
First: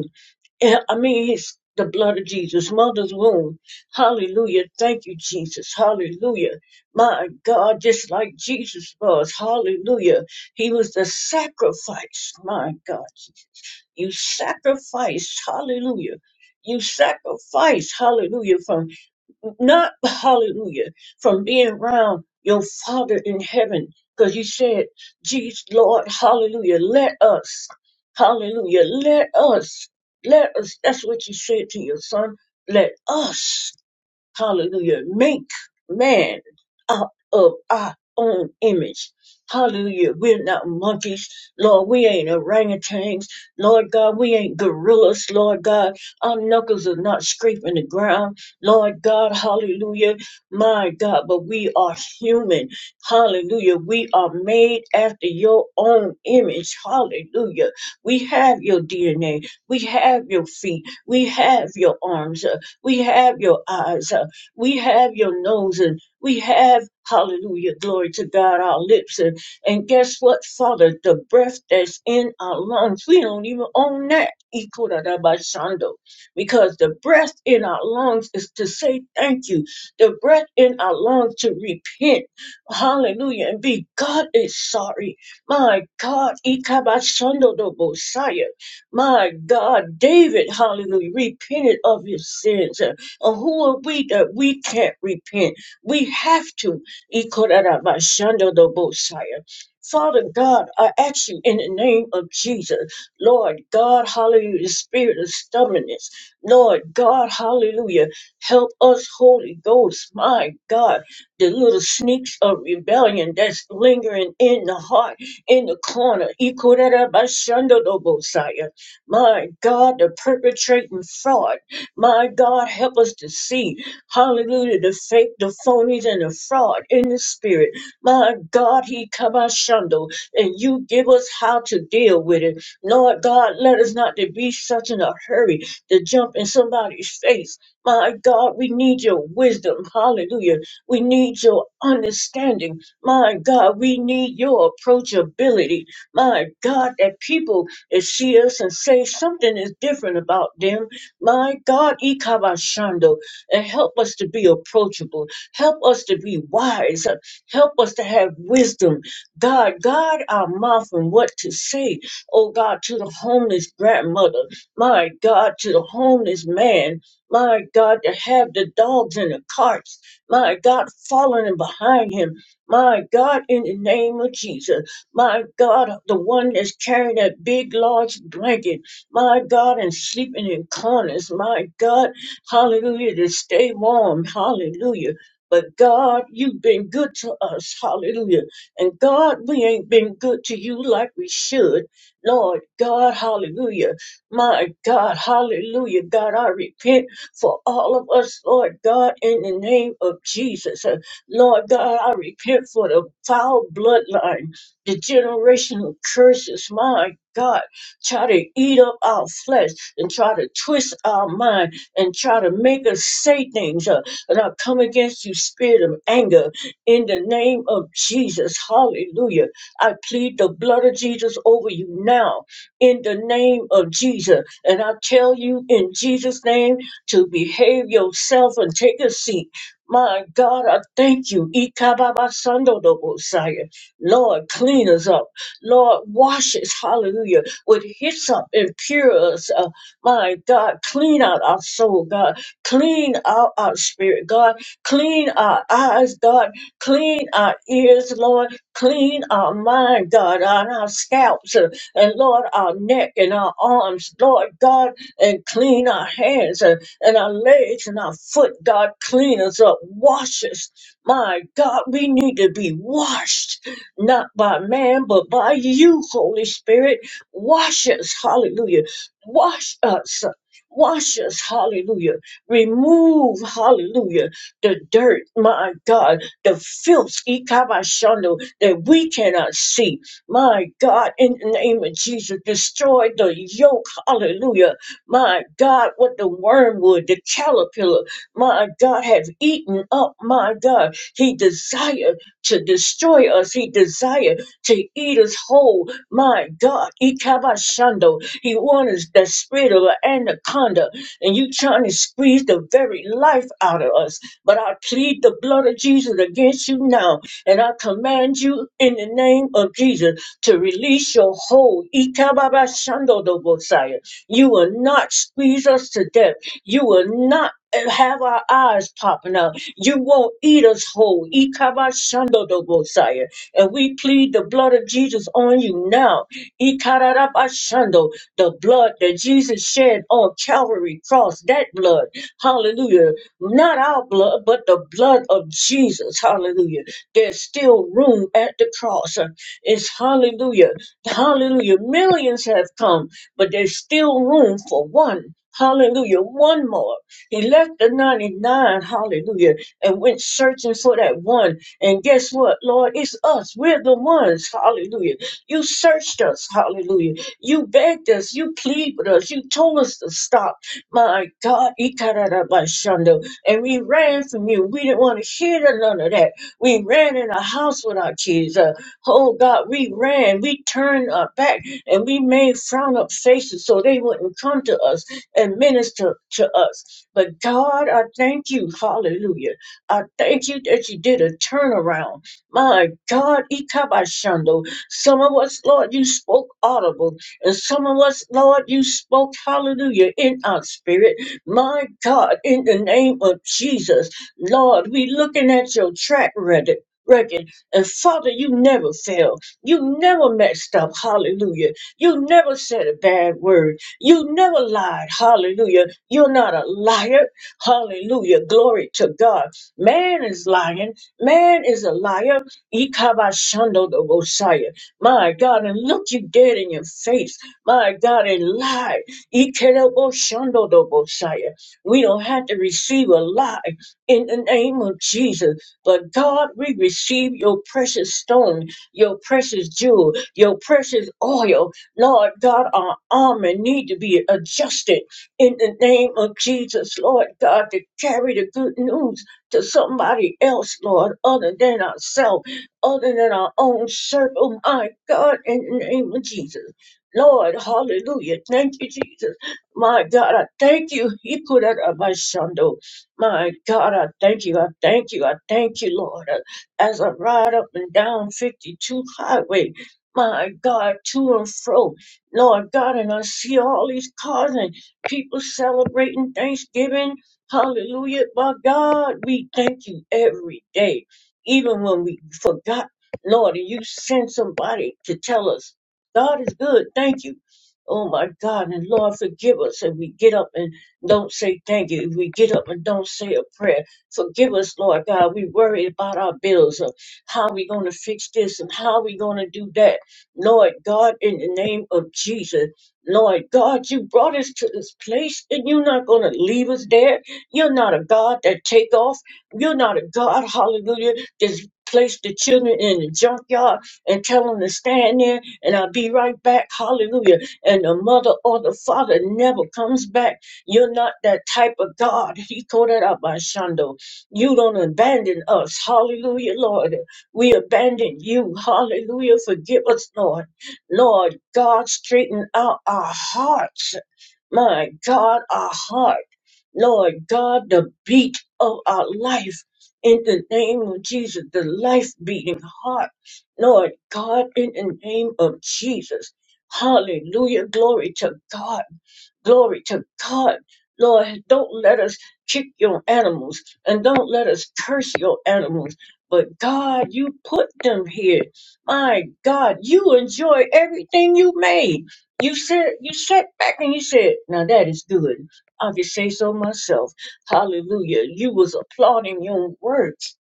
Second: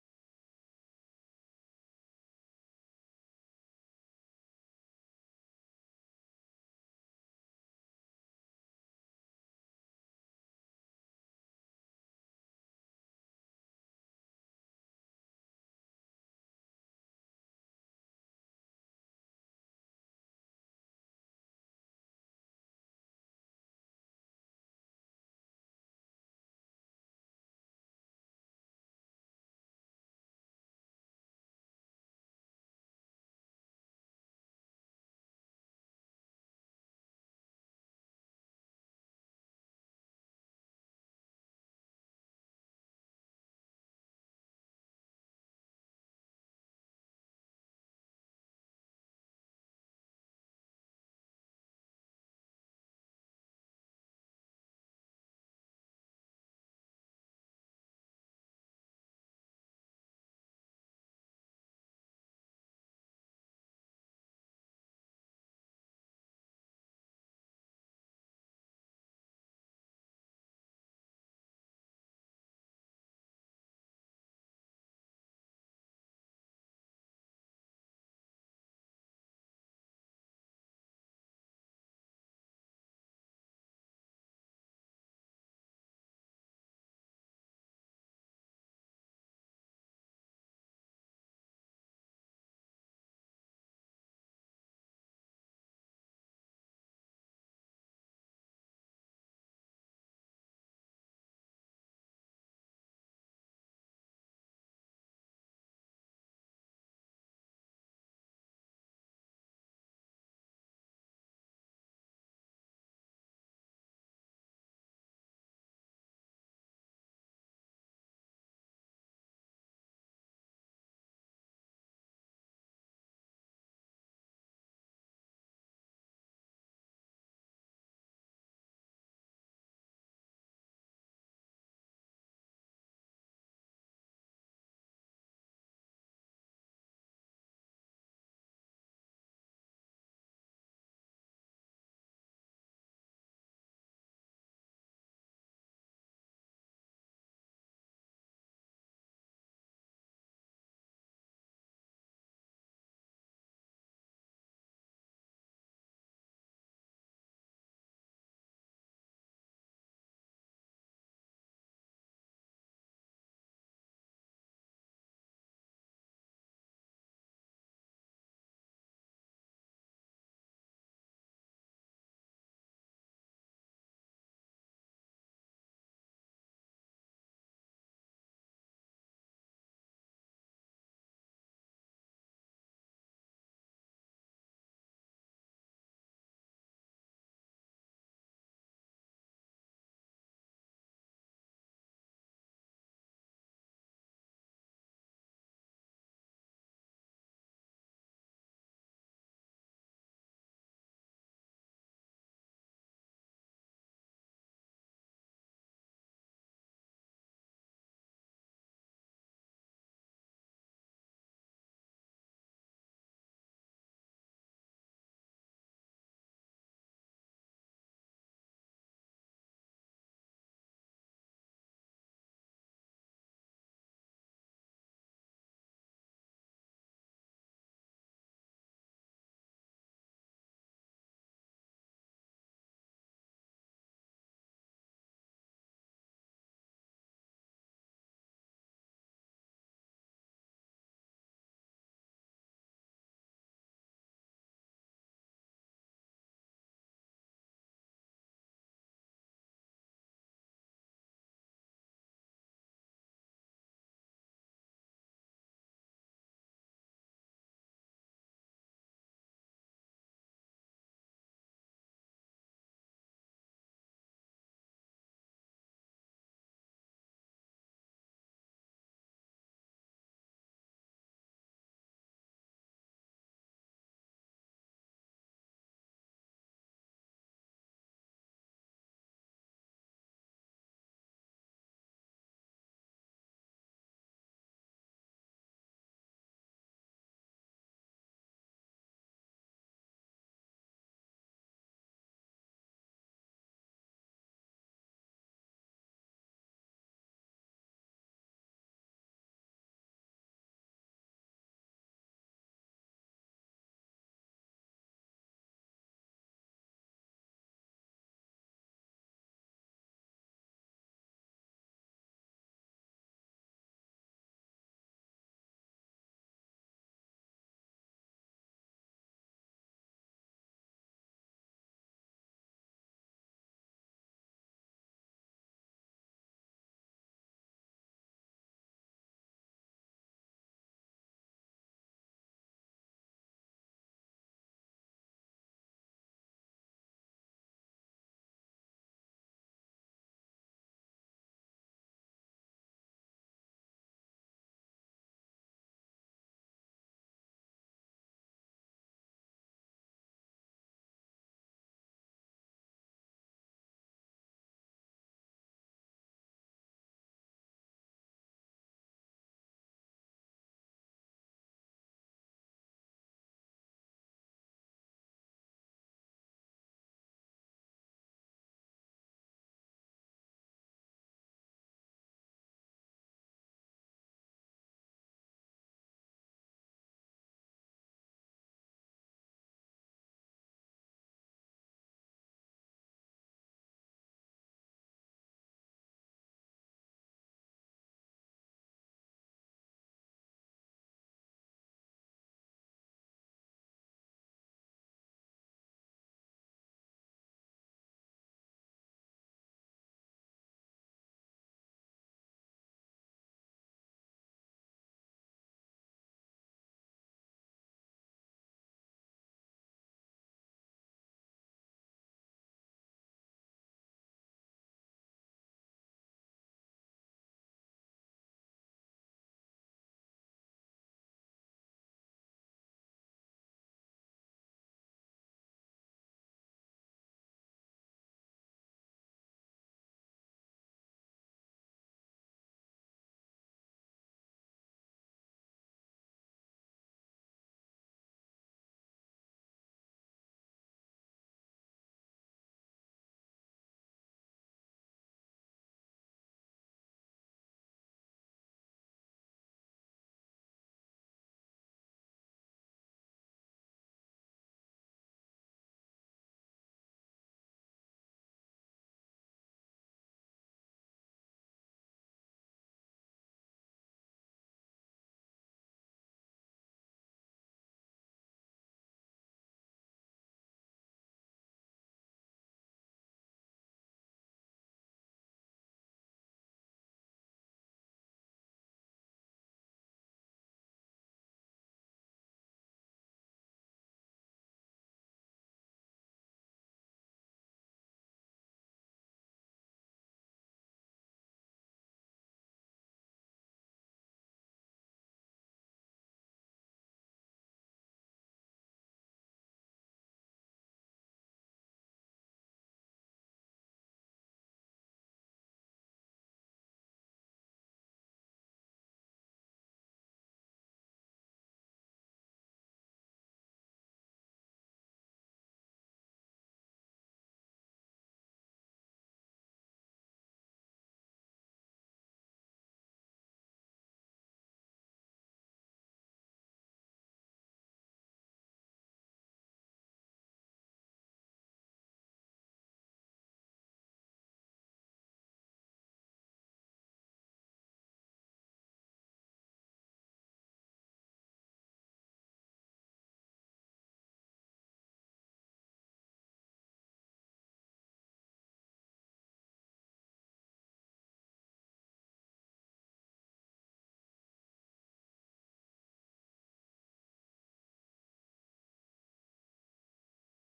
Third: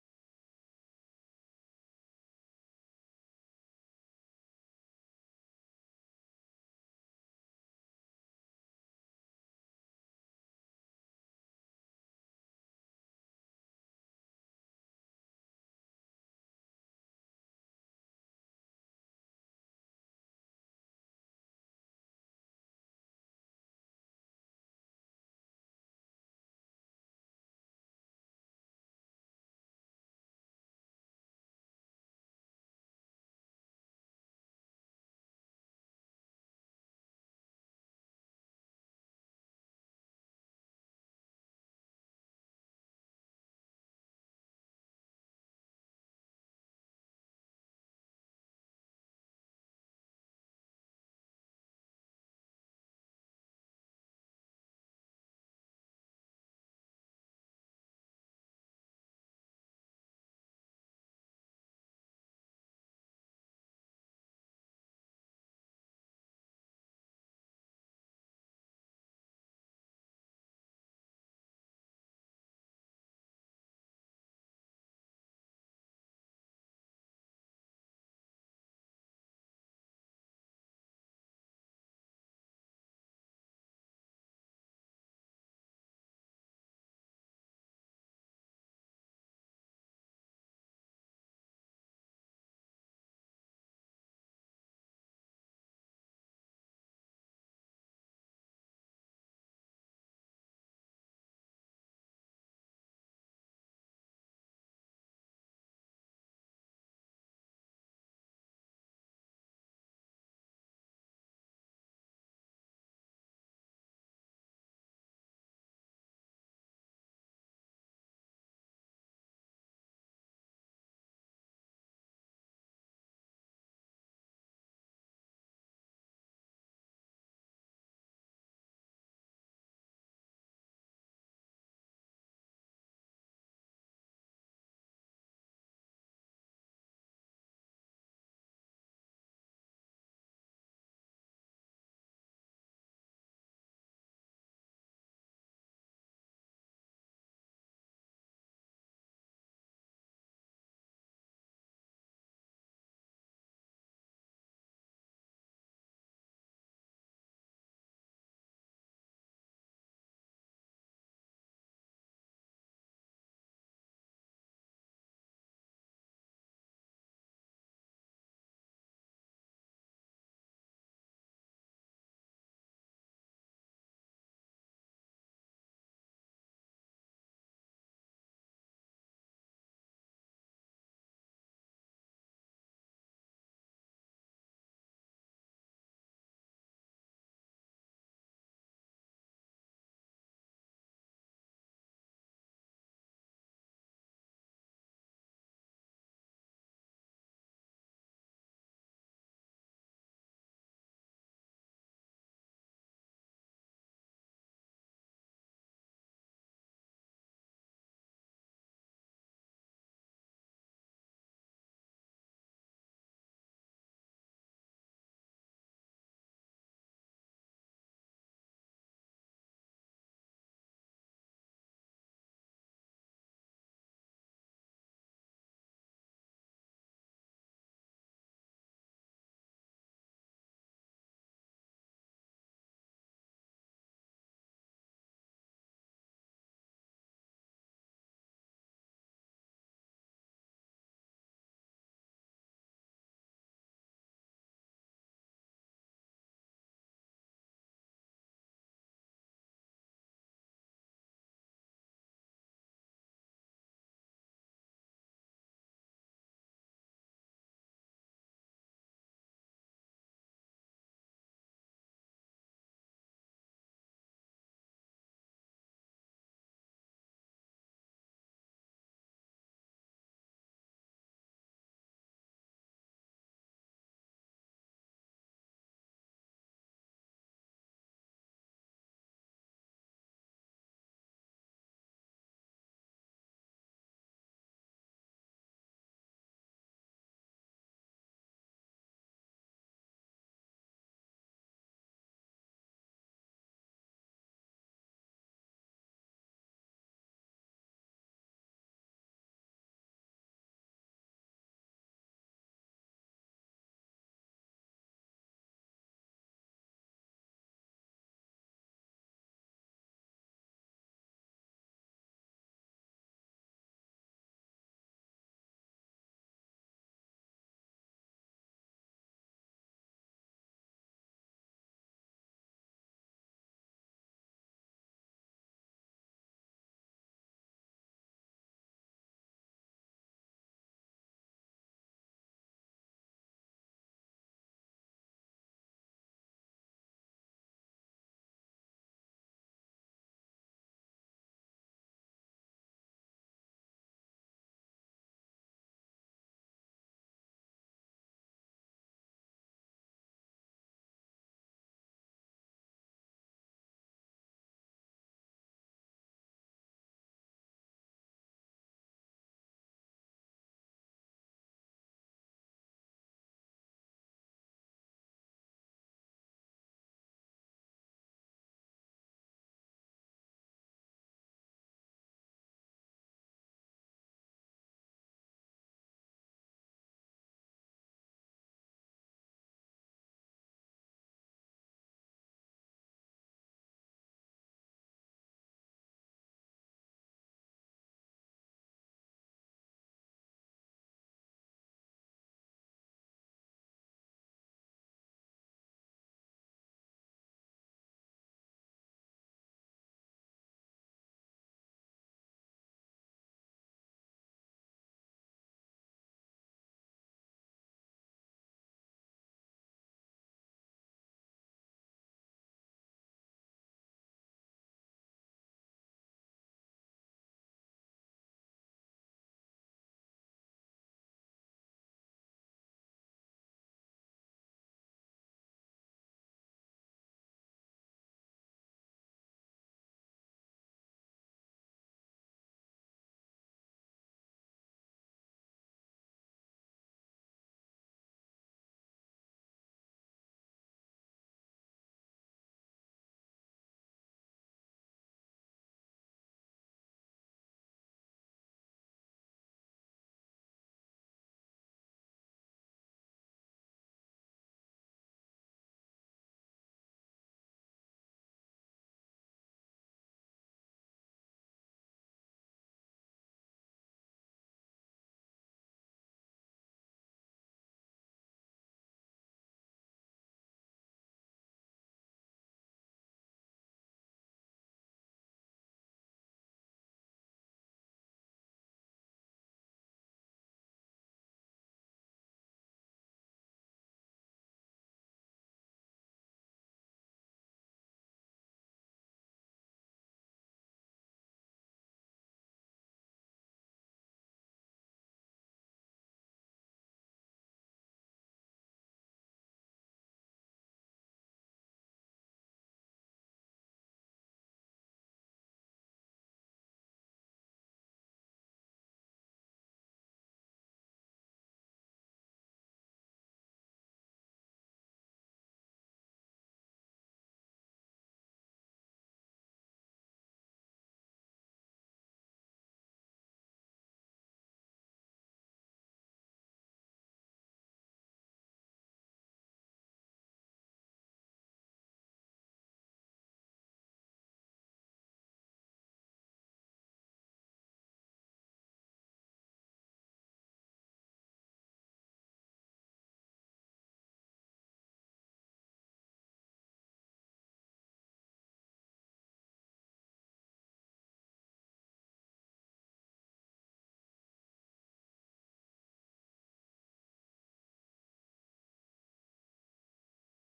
Speaker 2: Yeah, I mean, his, the blood of Jesus, mother's womb. Hallelujah. Thank you, Jesus. Hallelujah. My God, just like Jesus was. Hallelujah. He was the sacrifice. My God, you sacrificed. Hallelujah. You sacrificed. Hallelujah. From not hallelujah from being around your father in heaven because you said jesus lord hallelujah let us hallelujah let us let us that's what you said to your son let us Hallelujah. Make man out of our own image. Hallelujah. We're not monkeys. Lord, we ain't orangutans. Lord God, we ain't gorillas. Lord God, our knuckles are not scraping the ground. Lord God, hallelujah. My God, but we are human. Hallelujah. We are made after your own image. Hallelujah. We have your DNA. We have your feet. We have your arms. Uh, we have your eyes. Uh, we have your nose and we have, hallelujah, glory to God, our lips. And, and guess what, Father? The breath that's in our lungs, we don't even own that. Ikurabashando. Because the breath in our lungs is to say thank you, the breath in our lungs to repent. Hallelujah. And be God is sorry. My God, Ikabashando the Messiah. My God, David, hallelujah, repented of his sins. Or who are we that we can't repent? We have to. Ikorarabashandodobosaya. Father God, I ask you in the name of Jesus, Lord God, hallelujah, the spirit of stubbornness, Lord God, hallelujah, help us, Holy Ghost, my God, the little sneaks of rebellion that's lingering in the heart, in the corner, Ikorarabashandodobosaya. my God, the perpetrating fraud. My God, help us to see, hallelujah, the fake, the phonies, and the fraud in the spirit. My God, he come out shundo, and you give us how to deal with it. Lord God, let us not to be such in a hurry to jump in somebody's face. My God, we need your wisdom. Hallelujah. We need your understanding. My God, we need your approachability. My God, that people that see us and say something is different about them. My God, Ikabashando, and help us to be approachable. Help us to be wise. Help us to have wisdom. God, guard our mouth and what to say. Oh God, to the homeless grandmother. My God, to the homeless man. My God, to have the dogs in the carts. My God, following behind him. My God, in the name of Jesus. My God, the one that's carrying that big, large blanket my God, and sleeping in corners, my God, hallelujah, to stay warm, hallelujah. But God, you've been good to us, hallelujah. And God, we ain't been good to you like we should. Lord God, hallelujah. My God, hallelujah. God, I repent for all of us, Lord God, in the name of Jesus. Uh, Lord God, I repent for the foul bloodline, the generational curses, my God try to eat up our flesh and try to twist our mind and try to make us say things. Uh, and I come against you, spirit of anger, in the name of Jesus. Hallelujah. I plead the blood of Jesus over you now, in the name of Jesus. And I tell you, in Jesus' name, to behave yourself and take a seat. My God, I thank you. Ikababasandodobosaya. Lord, clean us up. Lord, wash us. Hallelujah with hyssop and pure us. Uh, my God, clean out our soul, God. Clean out our spirit, God. Clean our eyes, God. Clean our ears, Lord. Clean our mind, God, on our scalps uh, and Lord, our neck and our arms, Lord God, and clean our hands uh, and our legs and our foot, God. Clean us up, wash us. My God, we need to be washed, not by man, but by you, Holy Spirit. Wash us, hallelujah. Wash us, wash us, hallelujah. Remove, hallelujah, the dirt, my God, the filth, ikabashando, that we cannot see. My God, in the name of Jesus, destroy the yoke, hallelujah. My God, what the wormwood, the caterpillar, my God, have eaten up, my God. He desired to destroy us, he desired to eat us whole my God, Ikabashando. He wants the spirit of an anaconda, and you trying to squeeze the very life out of us. But I plead the blood of Jesus against you now, and I command you in the name of Jesus to release your hold. Ikabashando the Messiah. You will not squeeze us to death. You will not have our eyes popping out. You won't eat us whole. Ikabashando the Messiah. And we plead the blood of Jesus on you now. Ikarabashando, The blood that Jesus shed on Calvary cross, that blood, hallelujah. Not our blood, but the blood of Jesus, hallelujah. There's still room at the cross. It's hallelujah, hallelujah. Millions have come, but there's still room for one. Hallelujah. One more. He left the 99, hallelujah, and went searching for that one and guess what, Lord? It's us. We're the ones. Hallelujah. You searched us. Hallelujah. You begged us. You pleaded with us. You told us to stop. My God. Ikarabashando. And we ran from you. We didn't want to hear none of that. We ran in a house with our kids. Uh, oh, God. We ran. We turned our back and we made frown up faces so they wouldn't come to us and minister to us. But God, I thank you. Hallelujah I thank you that you did a turnaround. My God, Ikabashando. Some of us, Lord, you spoke audible. And some of us, Lord, you spoke hallelujah in our spirit. My God, in the name of Jesus, Lord, we looking at your track record. Record and Father, you never fail. You never messed up. Hallelujah. You never said a bad word. You never lied. Hallelujah. You're not a liar. Hallelujah. Glory to God. Man is lying. Man is a liar. Ikabashando the Messiah. My God, and look you dead in your face. My God, and lie. Ikebashando the Messiah. We don't have to receive a lie in the name of Jesus. But God, we receive your precious stone, your precious jewel, your precious oil. Lord God, our armor need to be adjusted in the name of Jesus, Lord God, to carry the good news to somebody else, Lord, other than ourselves, other than our own circle. My God, in the name of Jesus. Lord, hallelujah. Thank you, Jesus. My God, I thank you. He put out of my shando. My God, I thank you. I thank you. I thank you, Lord. As I ride up and down 52 highway, my God, to and fro. Lord God, and I see all these cars and people celebrating Thanksgiving Hallelujah. My God, we thank you every day, even when we forgot. Lord, and you send somebody to tell us, God is good. Thank you. Oh my God. And Lord, forgive us if we get up and don't say thank you. If we get up and don't say a prayer, forgive us, Lord God. We worry about our bills of how we going to fix this and how we going to do that. Lord God, in the name of Jesus, Lord God, you brought us to this place and you're not going to leave us there. You're not a God that take off. You're not a God, hallelujah, just place the children in the junkyard and tell them to stand there and I'll be right back, hallelujah. And the mother or the father never comes back. You're not that type of God. He called it out by Shondo. You don't abandon us, hallelujah, Lord. We abandon you, hallelujah. Forgive us, Lord. Lord, God, straighten out our hearts. My God, our hearts. Lord God, the beat of our life in the name of Jesus, the life beating heart. Lord God, in the name of Jesus. Hallelujah. Glory to God. Glory to God. Lord, don't let us kick your animals and don't let us curse your animals. But God, you put them here. My God, you enjoy everything you made. You said, you sat back and you said, now that is good. I can say so myself. Hallelujah. You was applauding your works.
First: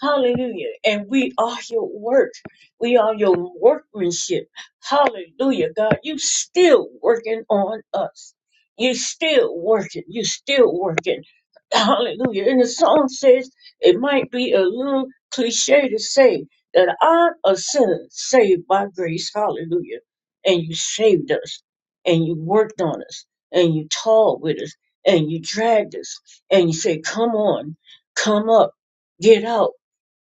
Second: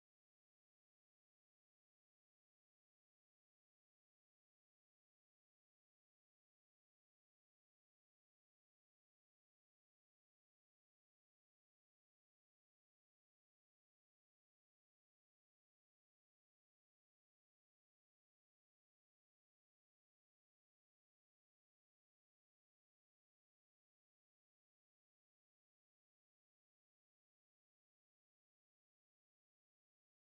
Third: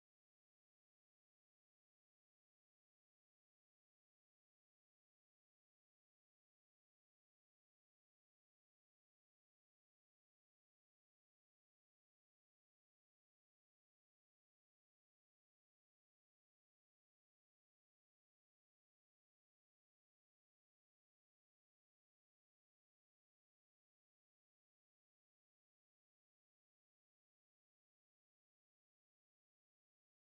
Speaker 2: Hallelujah. And we are your work. We are your workmanship. Hallelujah, God. You still working on us. You're still working. You're still working. Hallelujah. And the song says it might be a little cliche to say that I'm a sinner saved by grace. Hallelujah. And you saved us and you worked on us and you talked with us and you dragged us and you say, come on, come up, get out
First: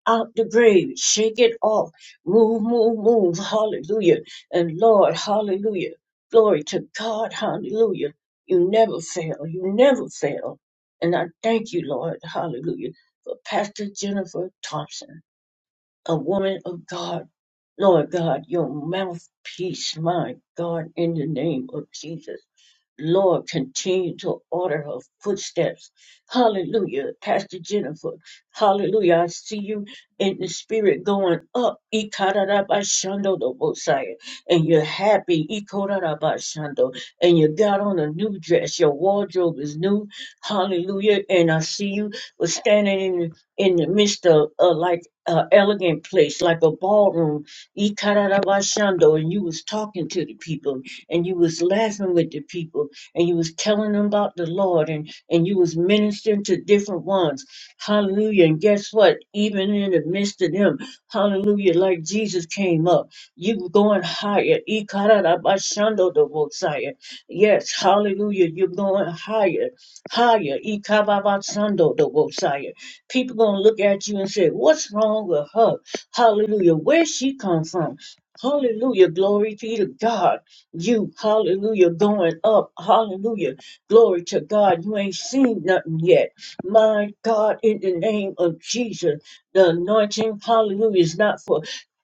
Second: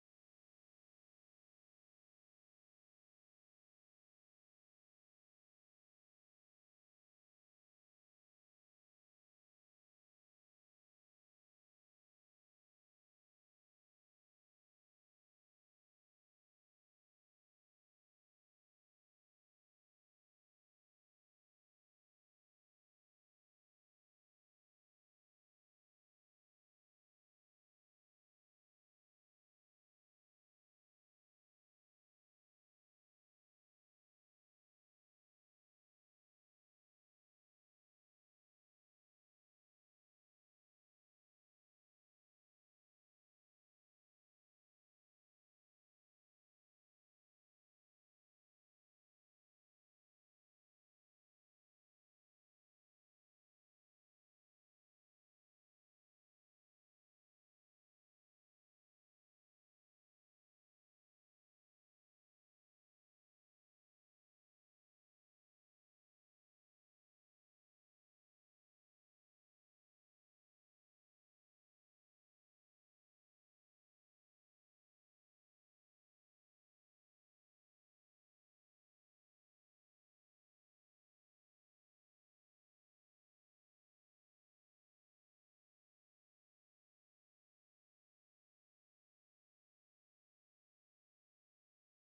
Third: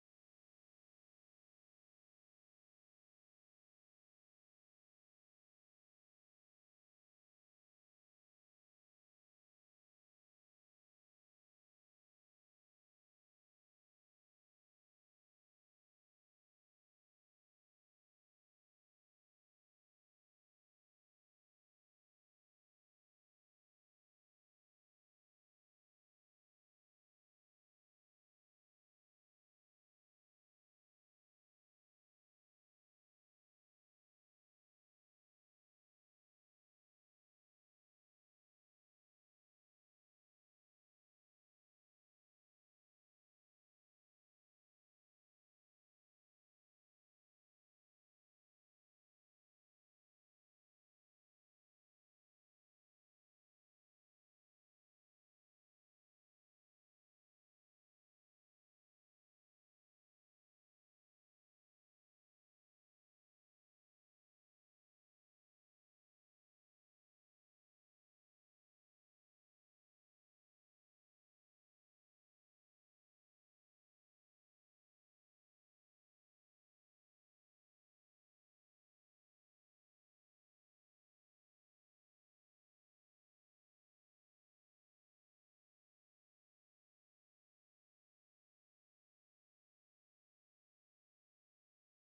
Speaker 2: out the grave. Shake it off. Move, move, move. Hallelujah. And Lord, hallelujah. Glory to God. Hallelujah. You never fail. You never fail. And I thank you, Lord. Hallelujah. For Pastor Jennifer Thompson, a woman of God. Lord God, your mouthpiece, my God, in the name of Jesus. Lord, continue to order her footsteps. Hallelujah. Pastor Jennifer, hallelujah. I see you in the spirit going up. Ikarabashando the Mosiah. And you're happy. Ikorabashando. And you got on a new dress. Your wardrobe is new. Hallelujah. And I see you was standing in, in the midst of uh, like an elegant place, like a ballroom. Ikarabashando. And you was talking to the people and you was laughing with the people and you was telling them about the Lord and, and you was ministering to different ones. Hallelujah. And guess what? Even in the midst of them, hallelujah, like Jesus came up, you were going higher. Ikarabashando the Messiah. Yes, hallelujah. You're going higher, higher. Ikababasando the Messiah. People gonna look at you and say, What's wrong with her? Hallelujah. Where she come from? Hallelujah. Glory be to God you, hallelujah, going up, hallelujah, glory to God. You ain't seen nothing yet. My God, in the name of Jesus, the anointing, hallelujah, is not for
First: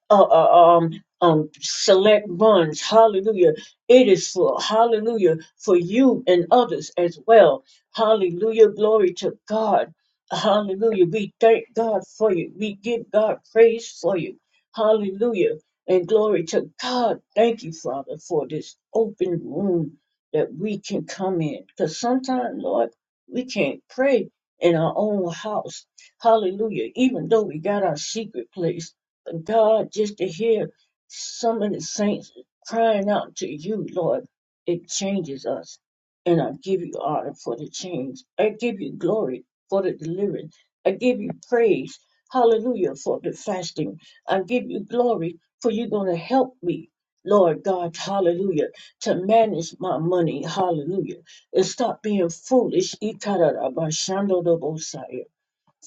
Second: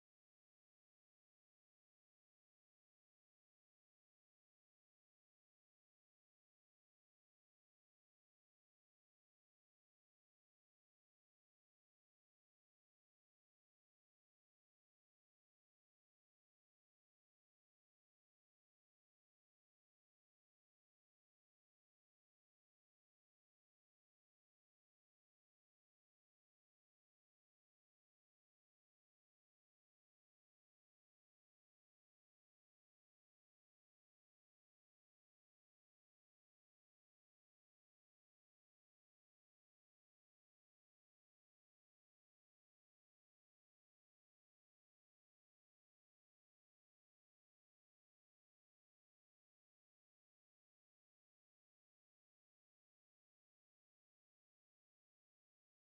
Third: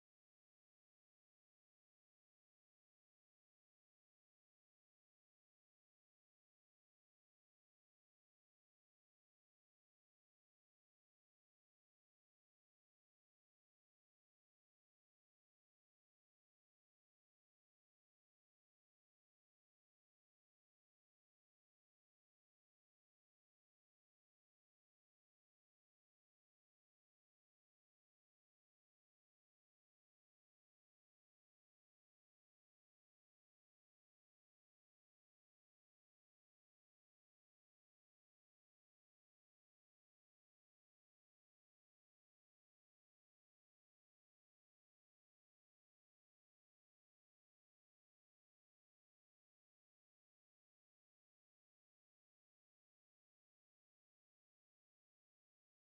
Speaker 2: uh, uh, um, um, select runs. Hallelujah. It is for, hallelujah, for you and others as well. Hallelujah. Glory to God. Hallelujah. We thank God for you. We give God praise for you. Hallelujah. And glory to God. Thank you, Father, for this open room that we can come in. Because sometimes, Lord, we can't pray in our own house. Hallelujah. Even though we got our secret place. God, just to hear some of the saints crying out to you, Lord, it changes us. And I give you honor for the change. I give you glory for the deliverance. I give you praise. Hallelujah for the fasting. I give you glory for you're going to help me. Lord God, hallelujah, to manage my money, hallelujah, and stop being foolish. Ikarabashandodobosai.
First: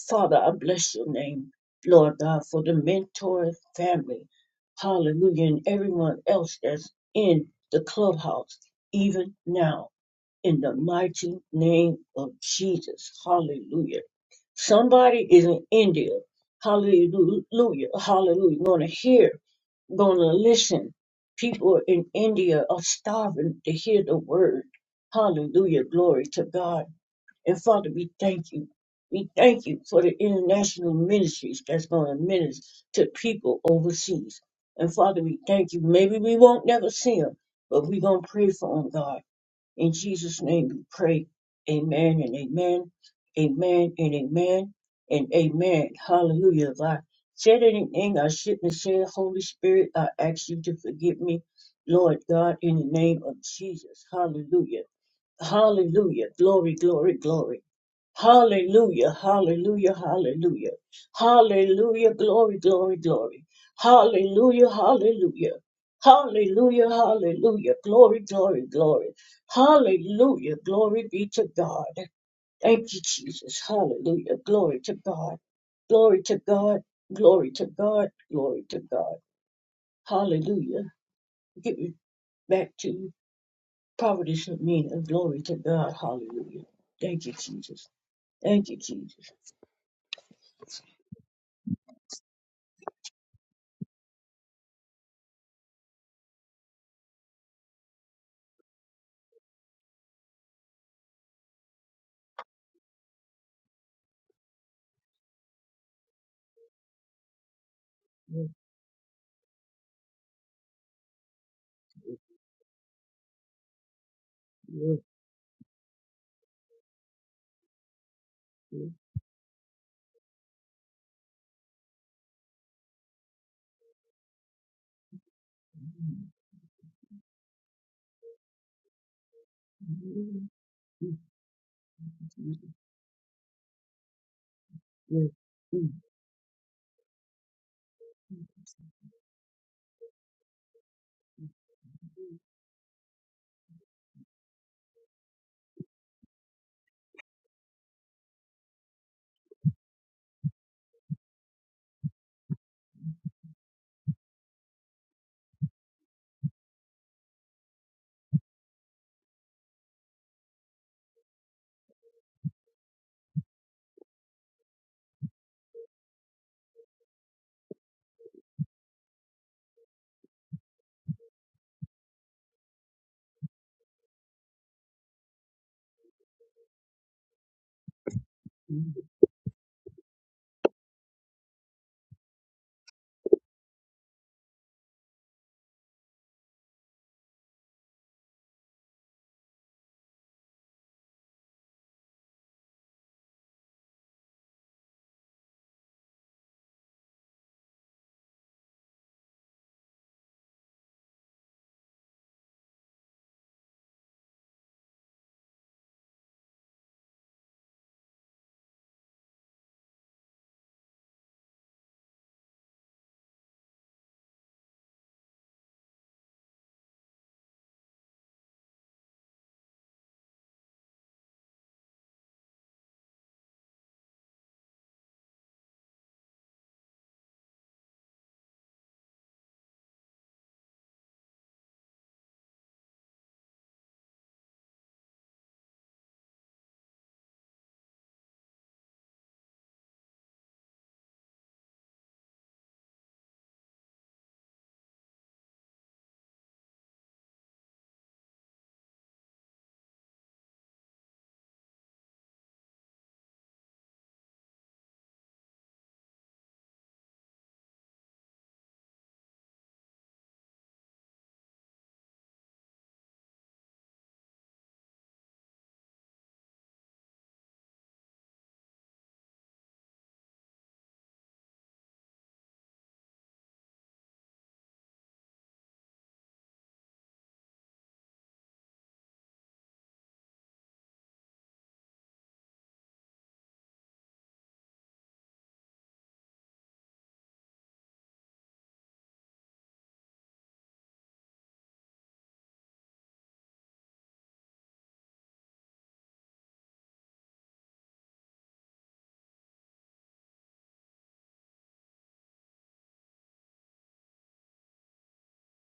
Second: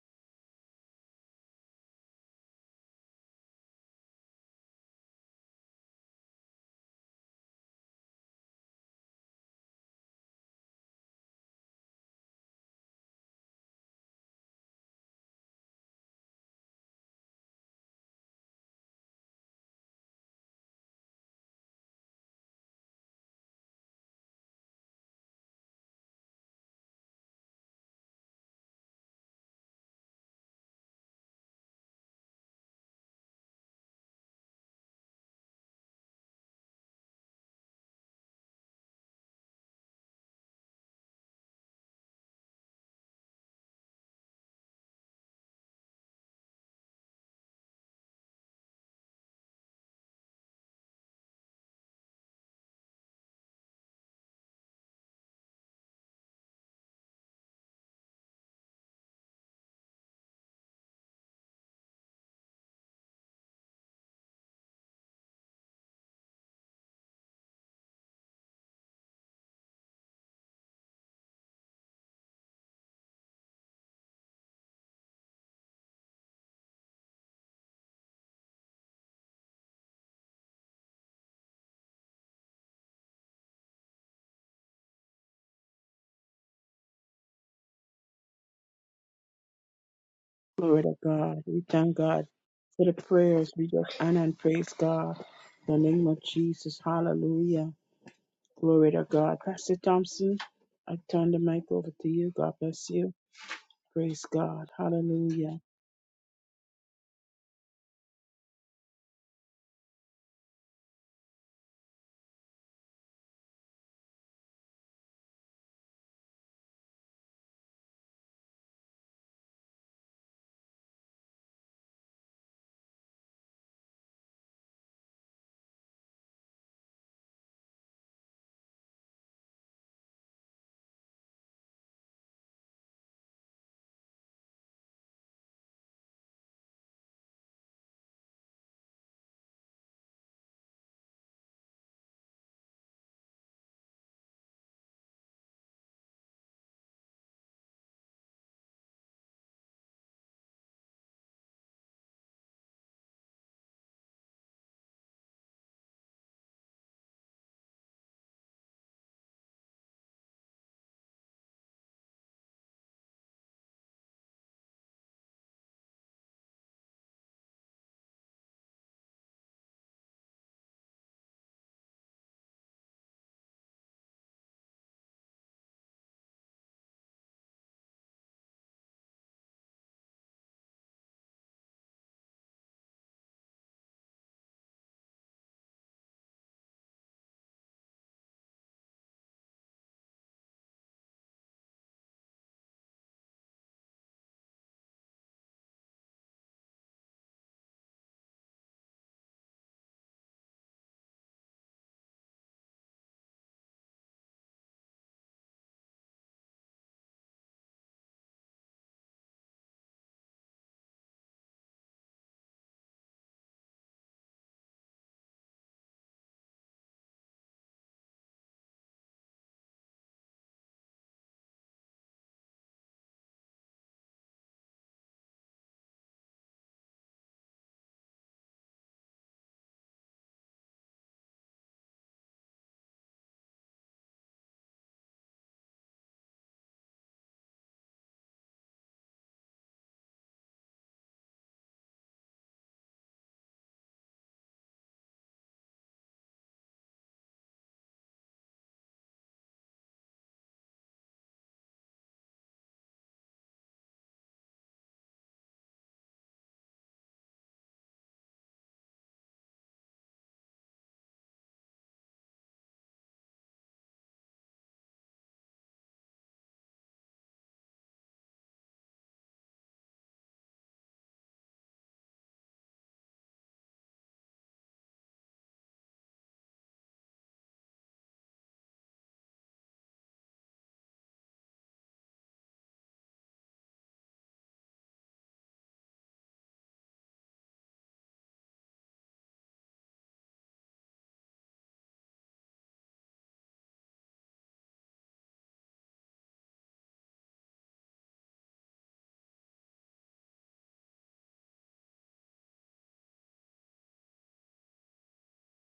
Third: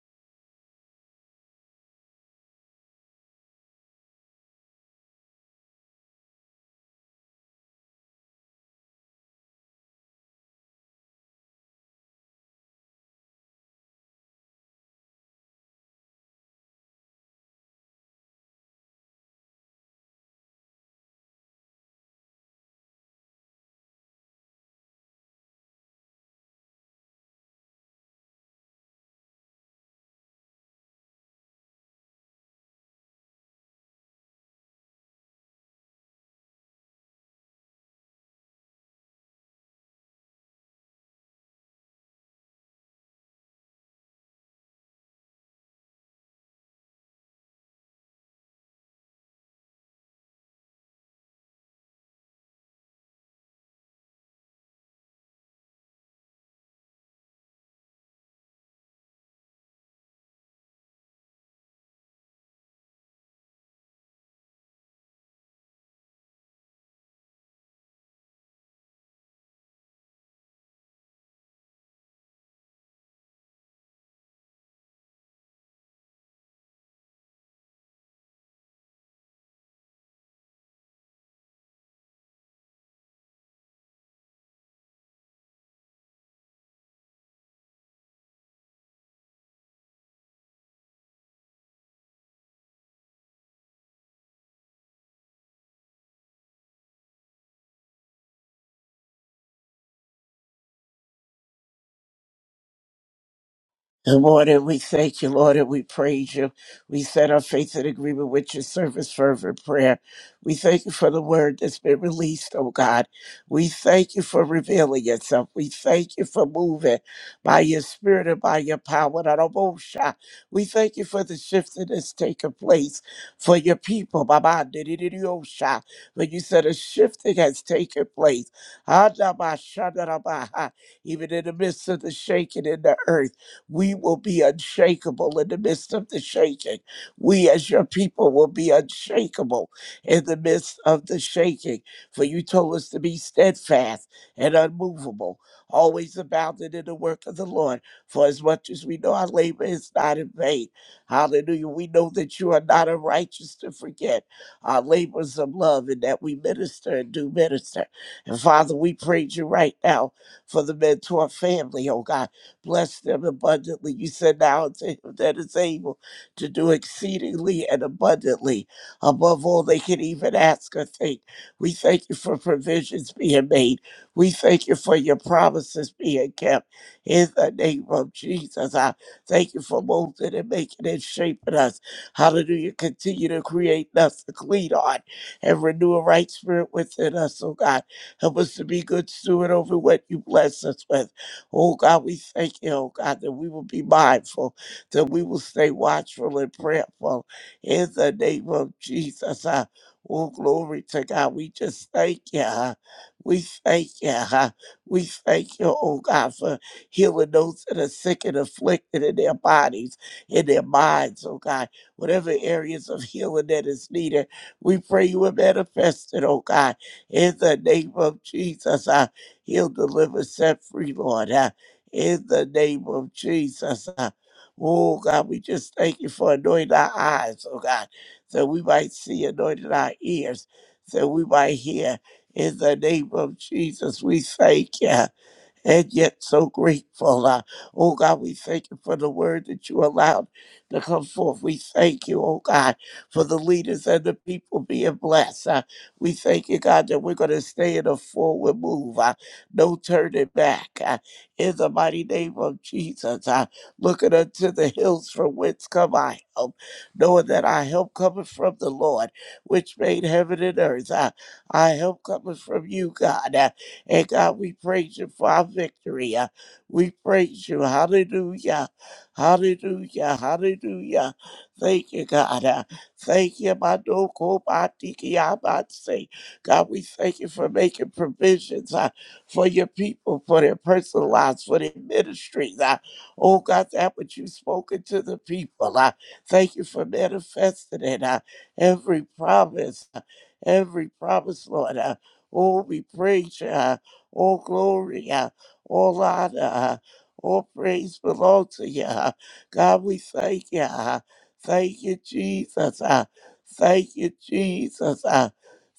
Speaker 2: Father, I bless your name, Lord God, for the mentor family. Hallelujah. And everyone else that's in the clubhouse, even now, in the mighty name of Jesus. Hallelujah. Somebody is in India. Hallelujah. Hallelujah. Gonna hear, gonna listen. People in India are starving to hear the word. Hallelujah. Glory to God. And Father, we thank you. We thank you for the international ministries that's going to minister to people overseas. And Father, we thank you. Maybe we won't never see them, but we're going to pray for them, God. In Jesus' name we pray. Amen and amen. Amen and amen and amen. Hallelujah. If I said anything I shouldn't have said, Holy Spirit, I ask you to forgive me. Lord God, in the name of Jesus. Hallelujah. Hallelujah. Glory, glory, glory. Hallelujah, hallelujah, hallelujah. Hallelujah, glory, glory, glory. Hallelujah, hallelujah. Hallelujah, hallelujah. Glory, glory, glory. Hallelujah, glory be to God. Thank you, Jesus. Hallelujah, glory to God. Glory to God, glory to God, glory to God. Hallelujah. Give me back to you. Providence of Glory to God. Hallelujah. Thank you, Jesus. Thank you, Jesus.
Speaker 1: Glory to God. We thank God for the prayers. We just honor and praise God. In the name of Jesus. Hallelujah. Glory to God. Pastor Thompson, I turn the mic over to you. God bless you.
Speaker 3: And
Speaker 1: Praise
Speaker 3: Lord, and
Speaker 1: God.
Speaker 3: we thank you,
Speaker 1: Hallelujah.
Speaker 3: Lord, and we praise you. We set our faith in agreement with your service, fervent prayer. We thank you for the word that's been released, oh God. We thank you for revealing yourself. We thank you for moving by your spirit and by your
Speaker 2: Oh,
Speaker 3: power. Not almost shy. We thank you for the shift that has taken place for your people. Baba, didididiyosha. When you said a shifting has taken place. Adabashadarabaha. Even in the midst of the shaking in the earth. We will be unshakable in the midst of the shaking. We, as your people, will be unshakable in the midst of the shaking. For you told us to be steadfast and unmovable, always abounding in the work of the Lord. For as much as we know our labor is not in vain. Hallelujah. We know that you are not unrighteous to forget our labors of love and that we minister and do minister. And Father, we praise you right now for the mentor family, oh God. Bless them abundantly. You said now to him that is able to do exceedingly and abundantly above all they can even ask or think. We thank you for provisions being made. We thank you for your promises being kept. In the name of Jesus, I thank you for molding and making and shaping us. Hallelujah. Continue to create in us a clean heart and renew a right spirit within us, oh God. Help us to be good steward over what you bless us with. Oh God, we thank you, oh God, that we will be mindful, that we will stay watchful and prayerful in the name of Jesus. Uh, oh, glory to God. We just thank you. uh, We thank you. uh, We thank you, oh God, for healing those that are sick and afflicted in their bodies, in their minds, oh God. Whatever areas of healing that is needed, we pray you will manifest it, oh God, in the name of Jesus. Uh, He'll deliver, set free, Lord, uh, in the name of Jesus. uh. oh, God, we just thank you for anointing our eyes, oh God, that we might see, anointing our ears, that we might hear. In the name of Jesus, we thank you and yet so grateful. Uh, oh God, we thank you for the word that you allowed to come forth. We thank you, oh God, for the leaders and the people being blessed. Uh, we thank you, God, that we're going to stay in a forward move, uh, no turning back. Uh, in the mighty name of Jesus, uh, looking unto the hills from whence come I help, knowing that our help cometh from the Lord, which made heaven and earth. Uh, our help cometh from you, God. Uh, and God, we praise you for our victory. Uh, We praise you. Hallelujah. Hallelujah. Hallelujah. Thank you, God. Uh, Thank you, my dog, oh, my tiki, I might say. God, we thank you for making provisions uh, for your people, for their personal lives, for their ministries. Uh, oh, God, that which you've spoken to the people. Uh, thank you for manifesting it. Uh, every promise, uh, every promise, Lord. Uh, oh, we praise you. Uh, all glory, uh, all honor, uh, all praise belong to you. uh. God, we thank you. uh. Thank you, Jesus. uh. Thank you, Jesus. uh.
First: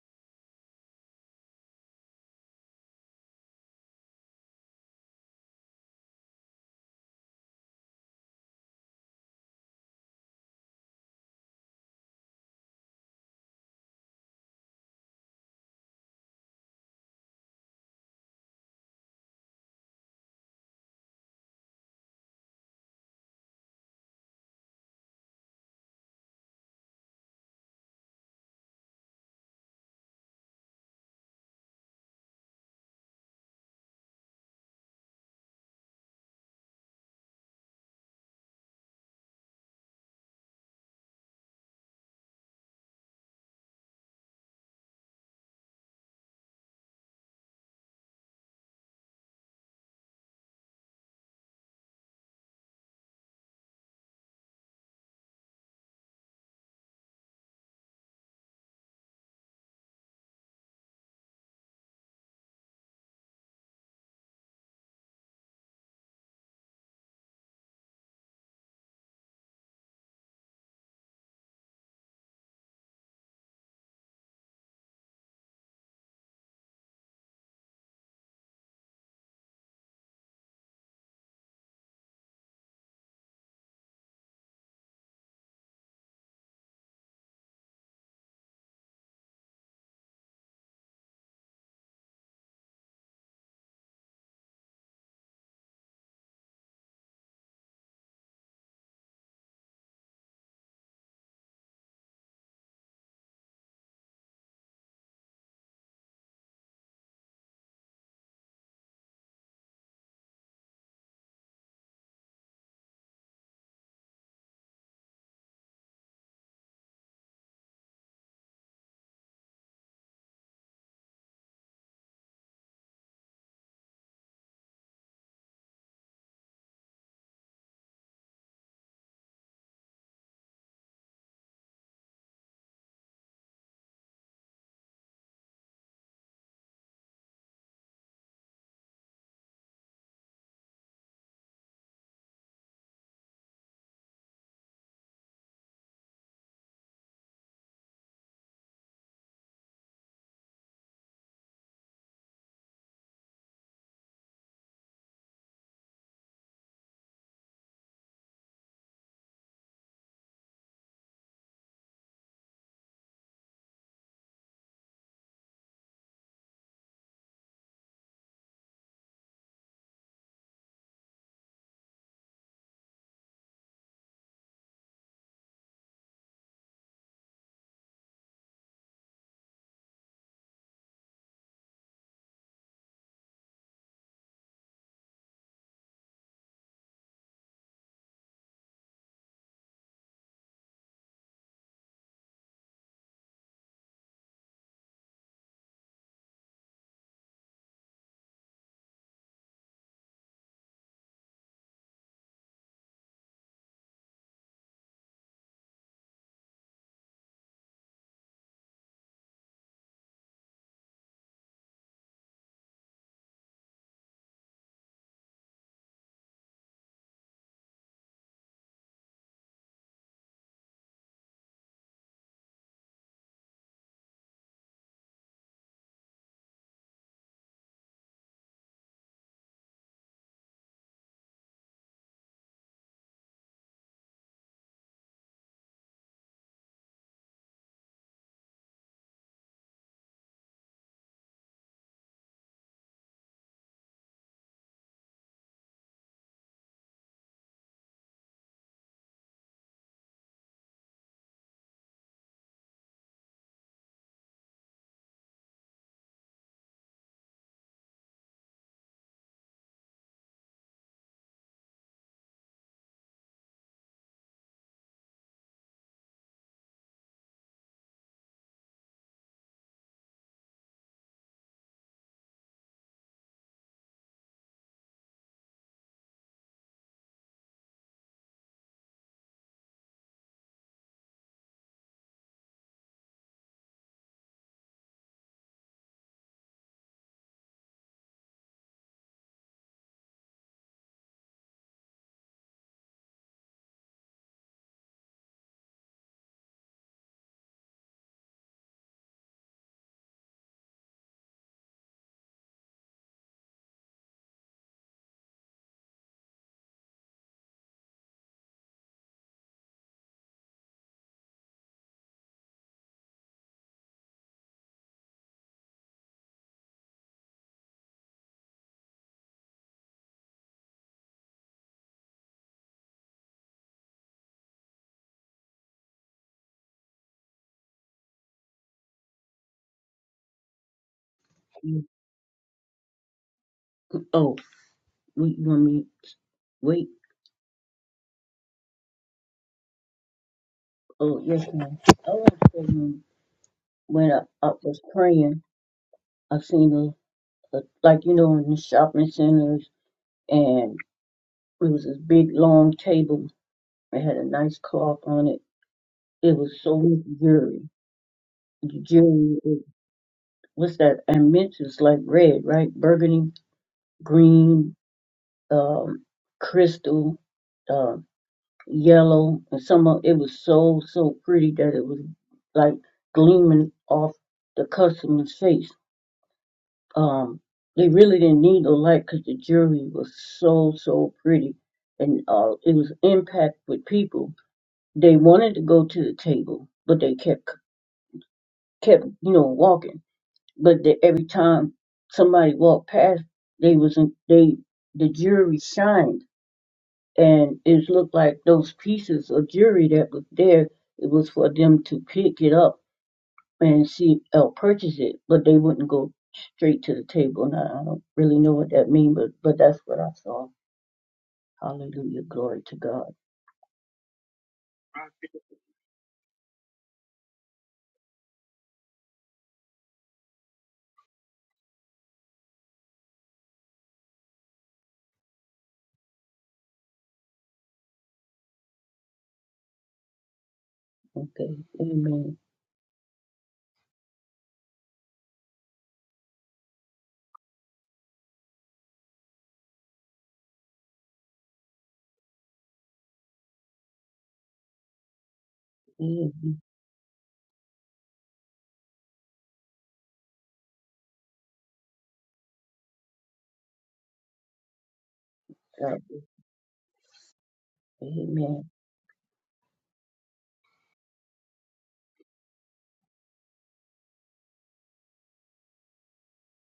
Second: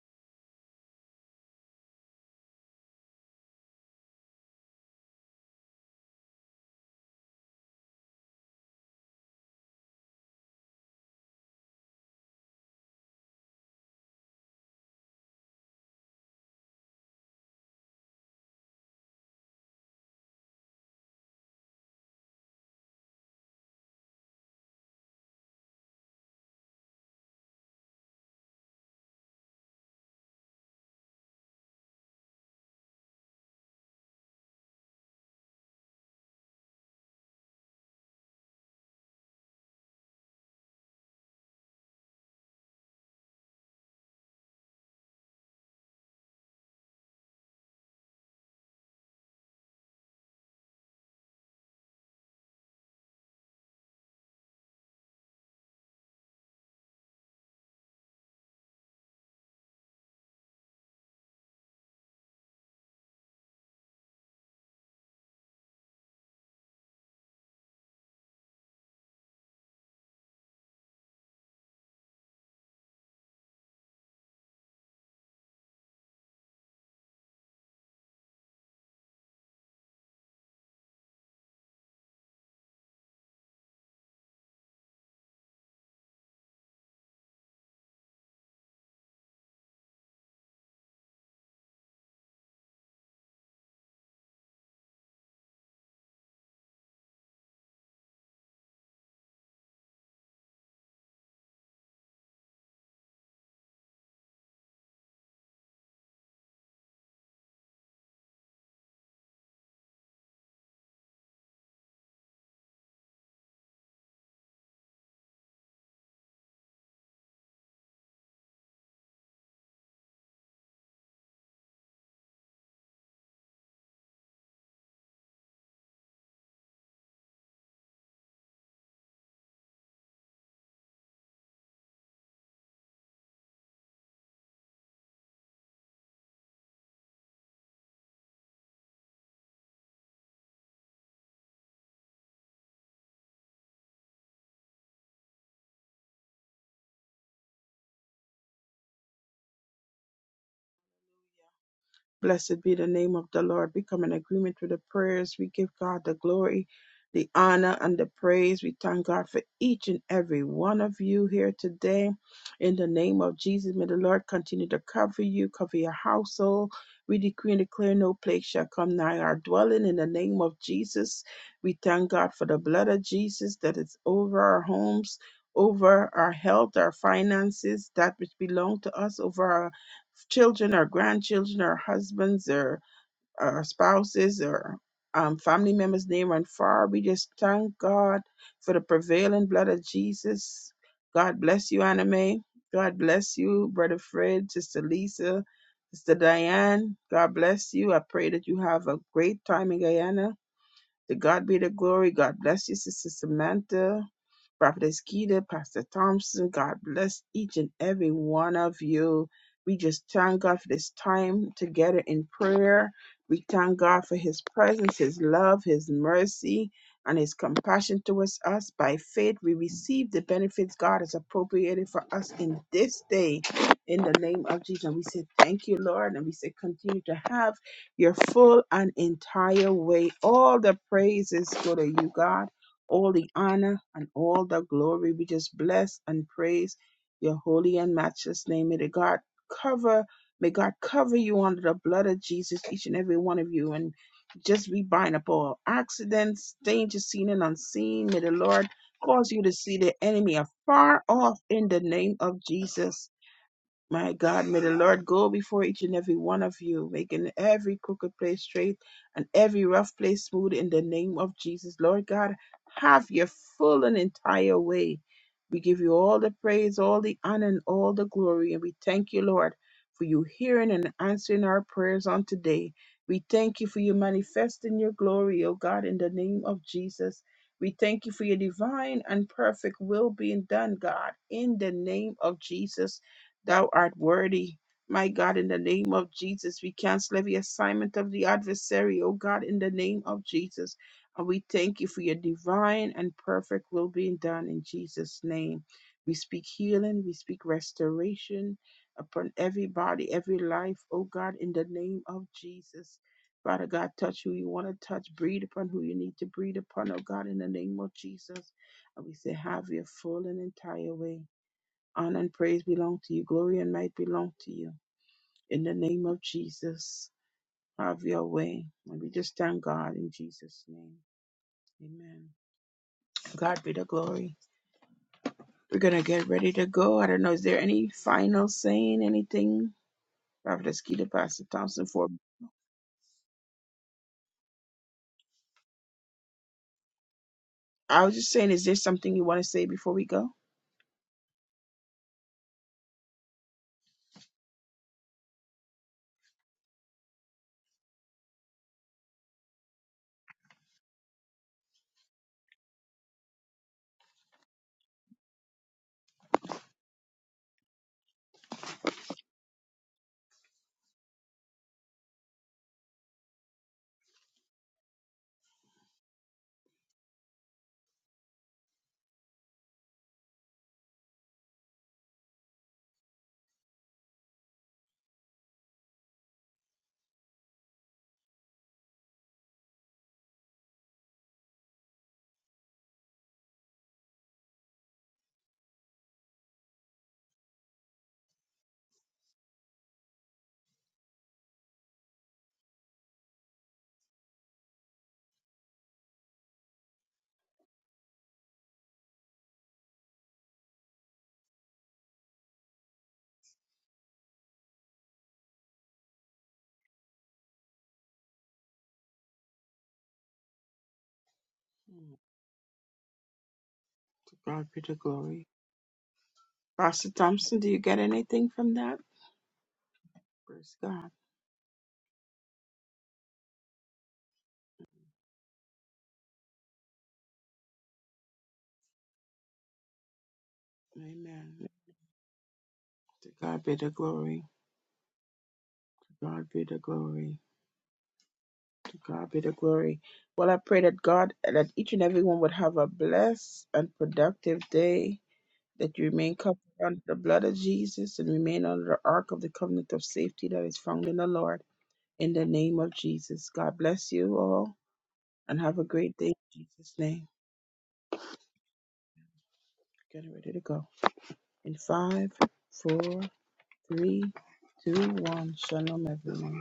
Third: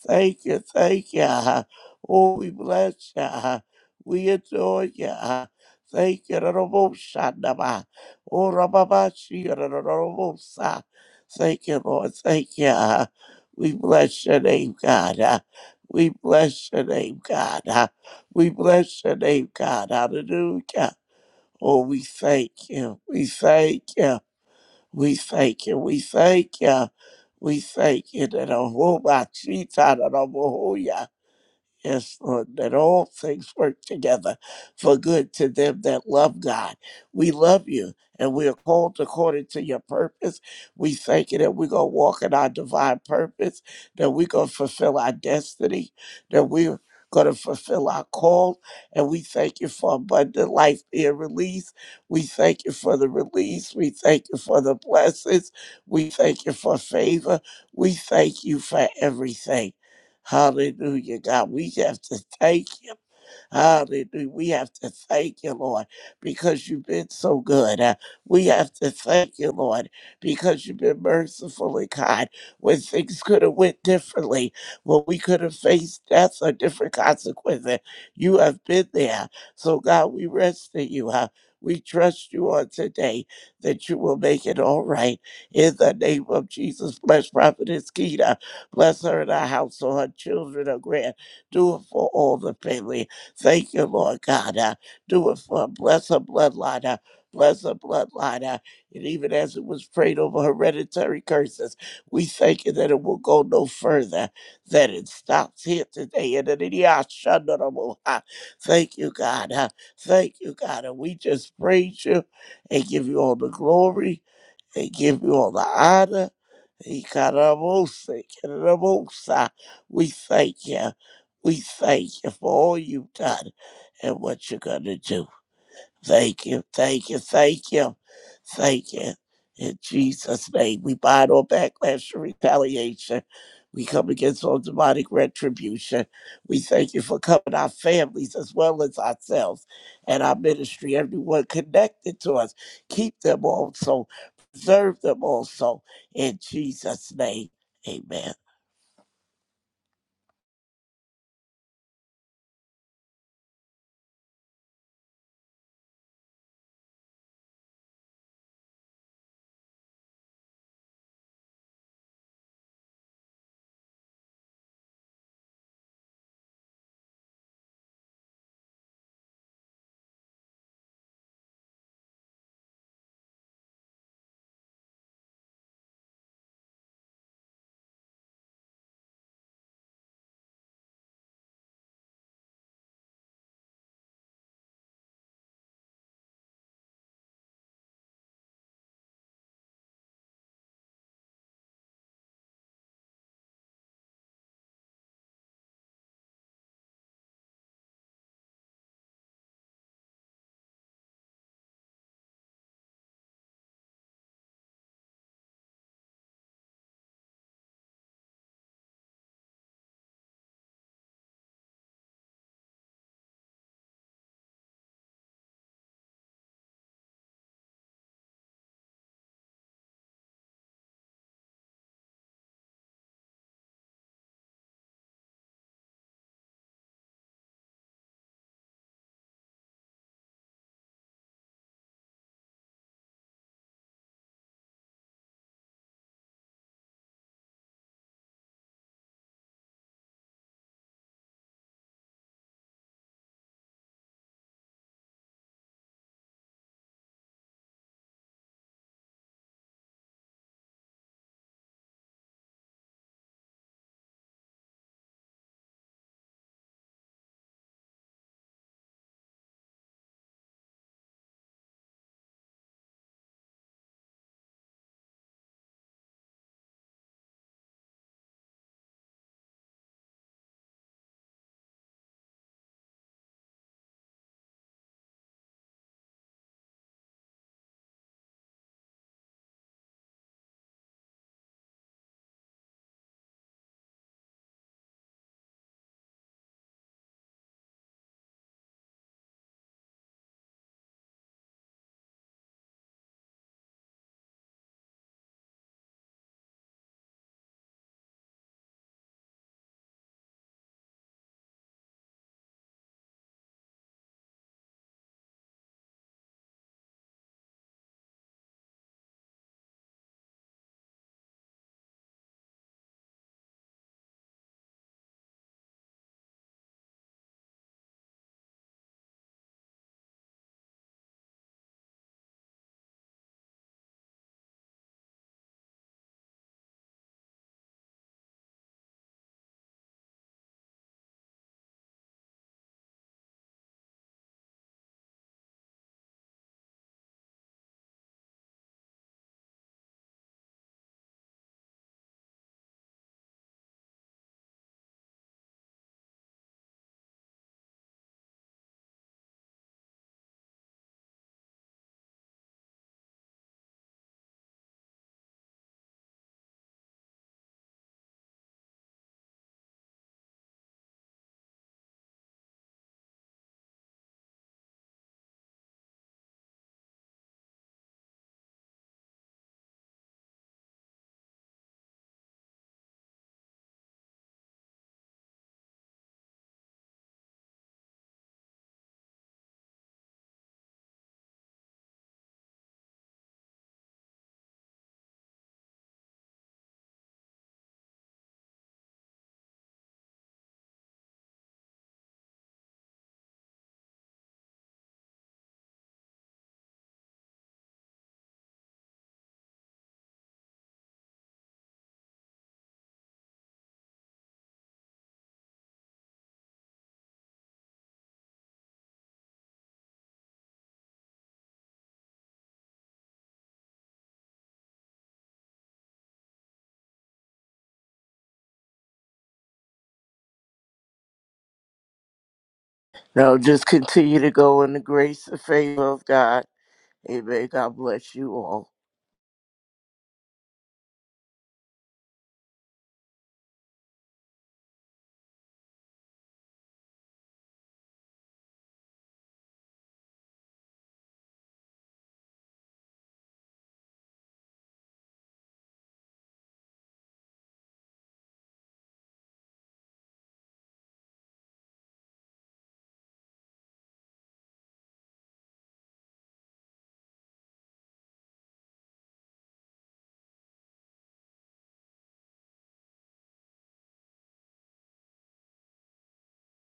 Speaker 3: Thank you, thank you. uh. Oh, we bless you. uh. We adore you. uh. Thank you, Lord. Shandaba. Oh, Rababashi, Lord. Thank you, Lord. Thank you. uh. We bless your name, God. uh. We bless your name, God. uh, we bless your name, God. Hallelujah. Oh, we thank you. We thank you. We thank you. We thank you. We thank you. That a whole lot she thought of the Lord. Yes, Lord, that all things work together for good to them that love God. We love you and we are called according to your purpose. We thank you that we're going to walk in our divine purpose, that we're going to fulfill our destiny, that we're going to fulfill our call. And we thank you for abundant life being released. We thank you for the release. We thank you for the blessings. We thank you for favor. We thank you for everything. Hallelujah, God. We have to thank you. Hallelujah. We have to thank you, Lord, because you've been so good. Uh, we have to thank you, Lord, because you've been merciful and kind. When things could have went differently, when we could have faced death or different consequences, you have been there. So, God, we rest in you. Uh, we trust you on today that you will make it all right. In the name of Jesus, bless Prophetess Keita. Bless her and her household, her children, her grand. Do it for all the family. Thank you, Lord God. Uh, do it for her. Bless her bloodline. Uh, bless her bloodline. Uh, and even as it was prayed over hereditary curses, we thank you that it will go no further, that it stops here today. And that it- yeah, shandarabo. Uh, Thank you, God. Uh, thank you, God. And we just praise you and give you all the glory they give you all the honor. Ikarabosa, Ikarabosa. We thank you. We thank you for all you've done and what you're going to do. Thank you, thank you, thank you, thank you. In Jesus' name, we bind all backlash and retaliation. We come against all demonic retribution. We thank you for covering our families as well as ourselves and our ministry, everyone connected to us. Keep them also, preserve them also. In Jesus' name, amen.
Speaker 1: Blessed be the name of the Lord. We come in agreement with the prayers. We give God the glory, the honor, and the praise. We thank God for each and every one of you here today. In the name of Jesus, may the Lord continue to cover you, cover your household. We decree and declare no plague shall come nigh our dwelling. In the name of Jesus, we thank God for the blood of Jesus that is over our homes. Over our health, our finances, that which belong to us, over our children or grandchildren or husbands or, or spouses or um, family members near and far. We just thank God for the prevailing blood of Jesus. God bless you, Anna Mae. God bless you, Brother Fred, Sister Lisa, Sister Diane. God bless you. I pray that you have a great time in Guyana to God be the glory. God bless you, Sister Samantha, Prophetess Keita, Pastor Thompson. God bless each and every one of you. We just thank God for this time together in prayer. We thank God for His presence, His love, His mercy, and His compassion towards us. By faith, we receive the benefits God has appropriated for us in this day. In the name of Jesus, we say thank you, Lord, and we say continue to have your full and entire way. All the praises go to you, God. All the honor and all the glory. We just bless and praise your holy and matchless name. May the God cover, may God cover you under the blood of Jesus, each and every one of you. And just we bind up all accidents, danger seen and unseen. May the Lord cause you to see the enemy afar off in the name of Jesus. My God, may the Lord go before each and every one of you, making every crooked place straight and every rough place smooth in the name of Jesus. Lord God, have your full and entire way. We give you all the praise, all the honor, and all the glory. And we thank you, Lord, for you hearing and answering our prayers on today. We thank you for you manifesting your glory, O God, in the name of Jesus. We thank you for your divine and perfect will being done, God, in the name of Jesus. Thou art worthy. My God, in the name of Jesus, we cancel every assignment of the adversary, oh God, in the name of Jesus. And we thank you for your divine and perfect will being done in Jesus' name. We speak healing, we speak restoration upon everybody, every life, oh God, in the name of Jesus. Father God, touch who you want to touch, breathe upon who you need to breathe upon, oh God, in the name of Jesus. And we say, have your full and entire way. Honor and praise belong to you. Glory and might belong to you. In the name of Jesus, have your way. And we just thank God in Jesus' name. Amen. God be the glory. We're going to get ready to go. I don't know. Is there any final saying, anything? Prophetess Keita, Pastor Thompson, for
Speaker 2: we want me wait.
Speaker 1: I was just saying, is there something you want to say before we go?
Speaker 2: Oh, yes, ma'am. Oh, I was thinking when I, I was praying, I seen a, a like you know in the shopping centers, and it was this big long table. It had a nice cloth on it. It was so much jewelry. The jewelry, was- what's that? And mint is like red, right? Burgundy, green, um, crystal. um, yellow, and some of it was so so pretty that it was like gleaming off the customer's face. Um, they really didn't need the light because the jewelry was so so pretty, and uh, it was impact with people. They wanted to go to the table, but they kept kept you know walking. But the, every time somebody walked past, they was in, they the jewelry shined and it looked like those pieces of jewelry that was there, it was for them to pick it up and see or purchase it, but they wouldn't go straight to the table. And I, I don't really know what that means, but but that's what I saw.
Speaker 1: Mm,
Speaker 2: Hallelujah, glory to God.
Speaker 1: to God be the glory. Pastor Thompson, do you get anything from that? Praise God.
Speaker 3: Now just continue to go in the grace and favor of God. Amen. God bless you all.
Speaker 1: Amen.
Speaker 2: Okay, Amen.
Speaker 1: To God be the glory. To God be the glory. To God be the glory. Well, I pray that God, that each and everyone would have a blessed and productive day, that you remain covered
Speaker 2: Amen.
Speaker 1: under the blood of Jesus and remain under the ark of the covenant of safety that is found in the Lord. In the name of Jesus. God bless you all and have a
Speaker 2: God.
Speaker 1: great day in Jesus' name.
Speaker 2: Amen.
Speaker 1: Getting ready to go. In five, four, three, two, one. Shalom, everyone.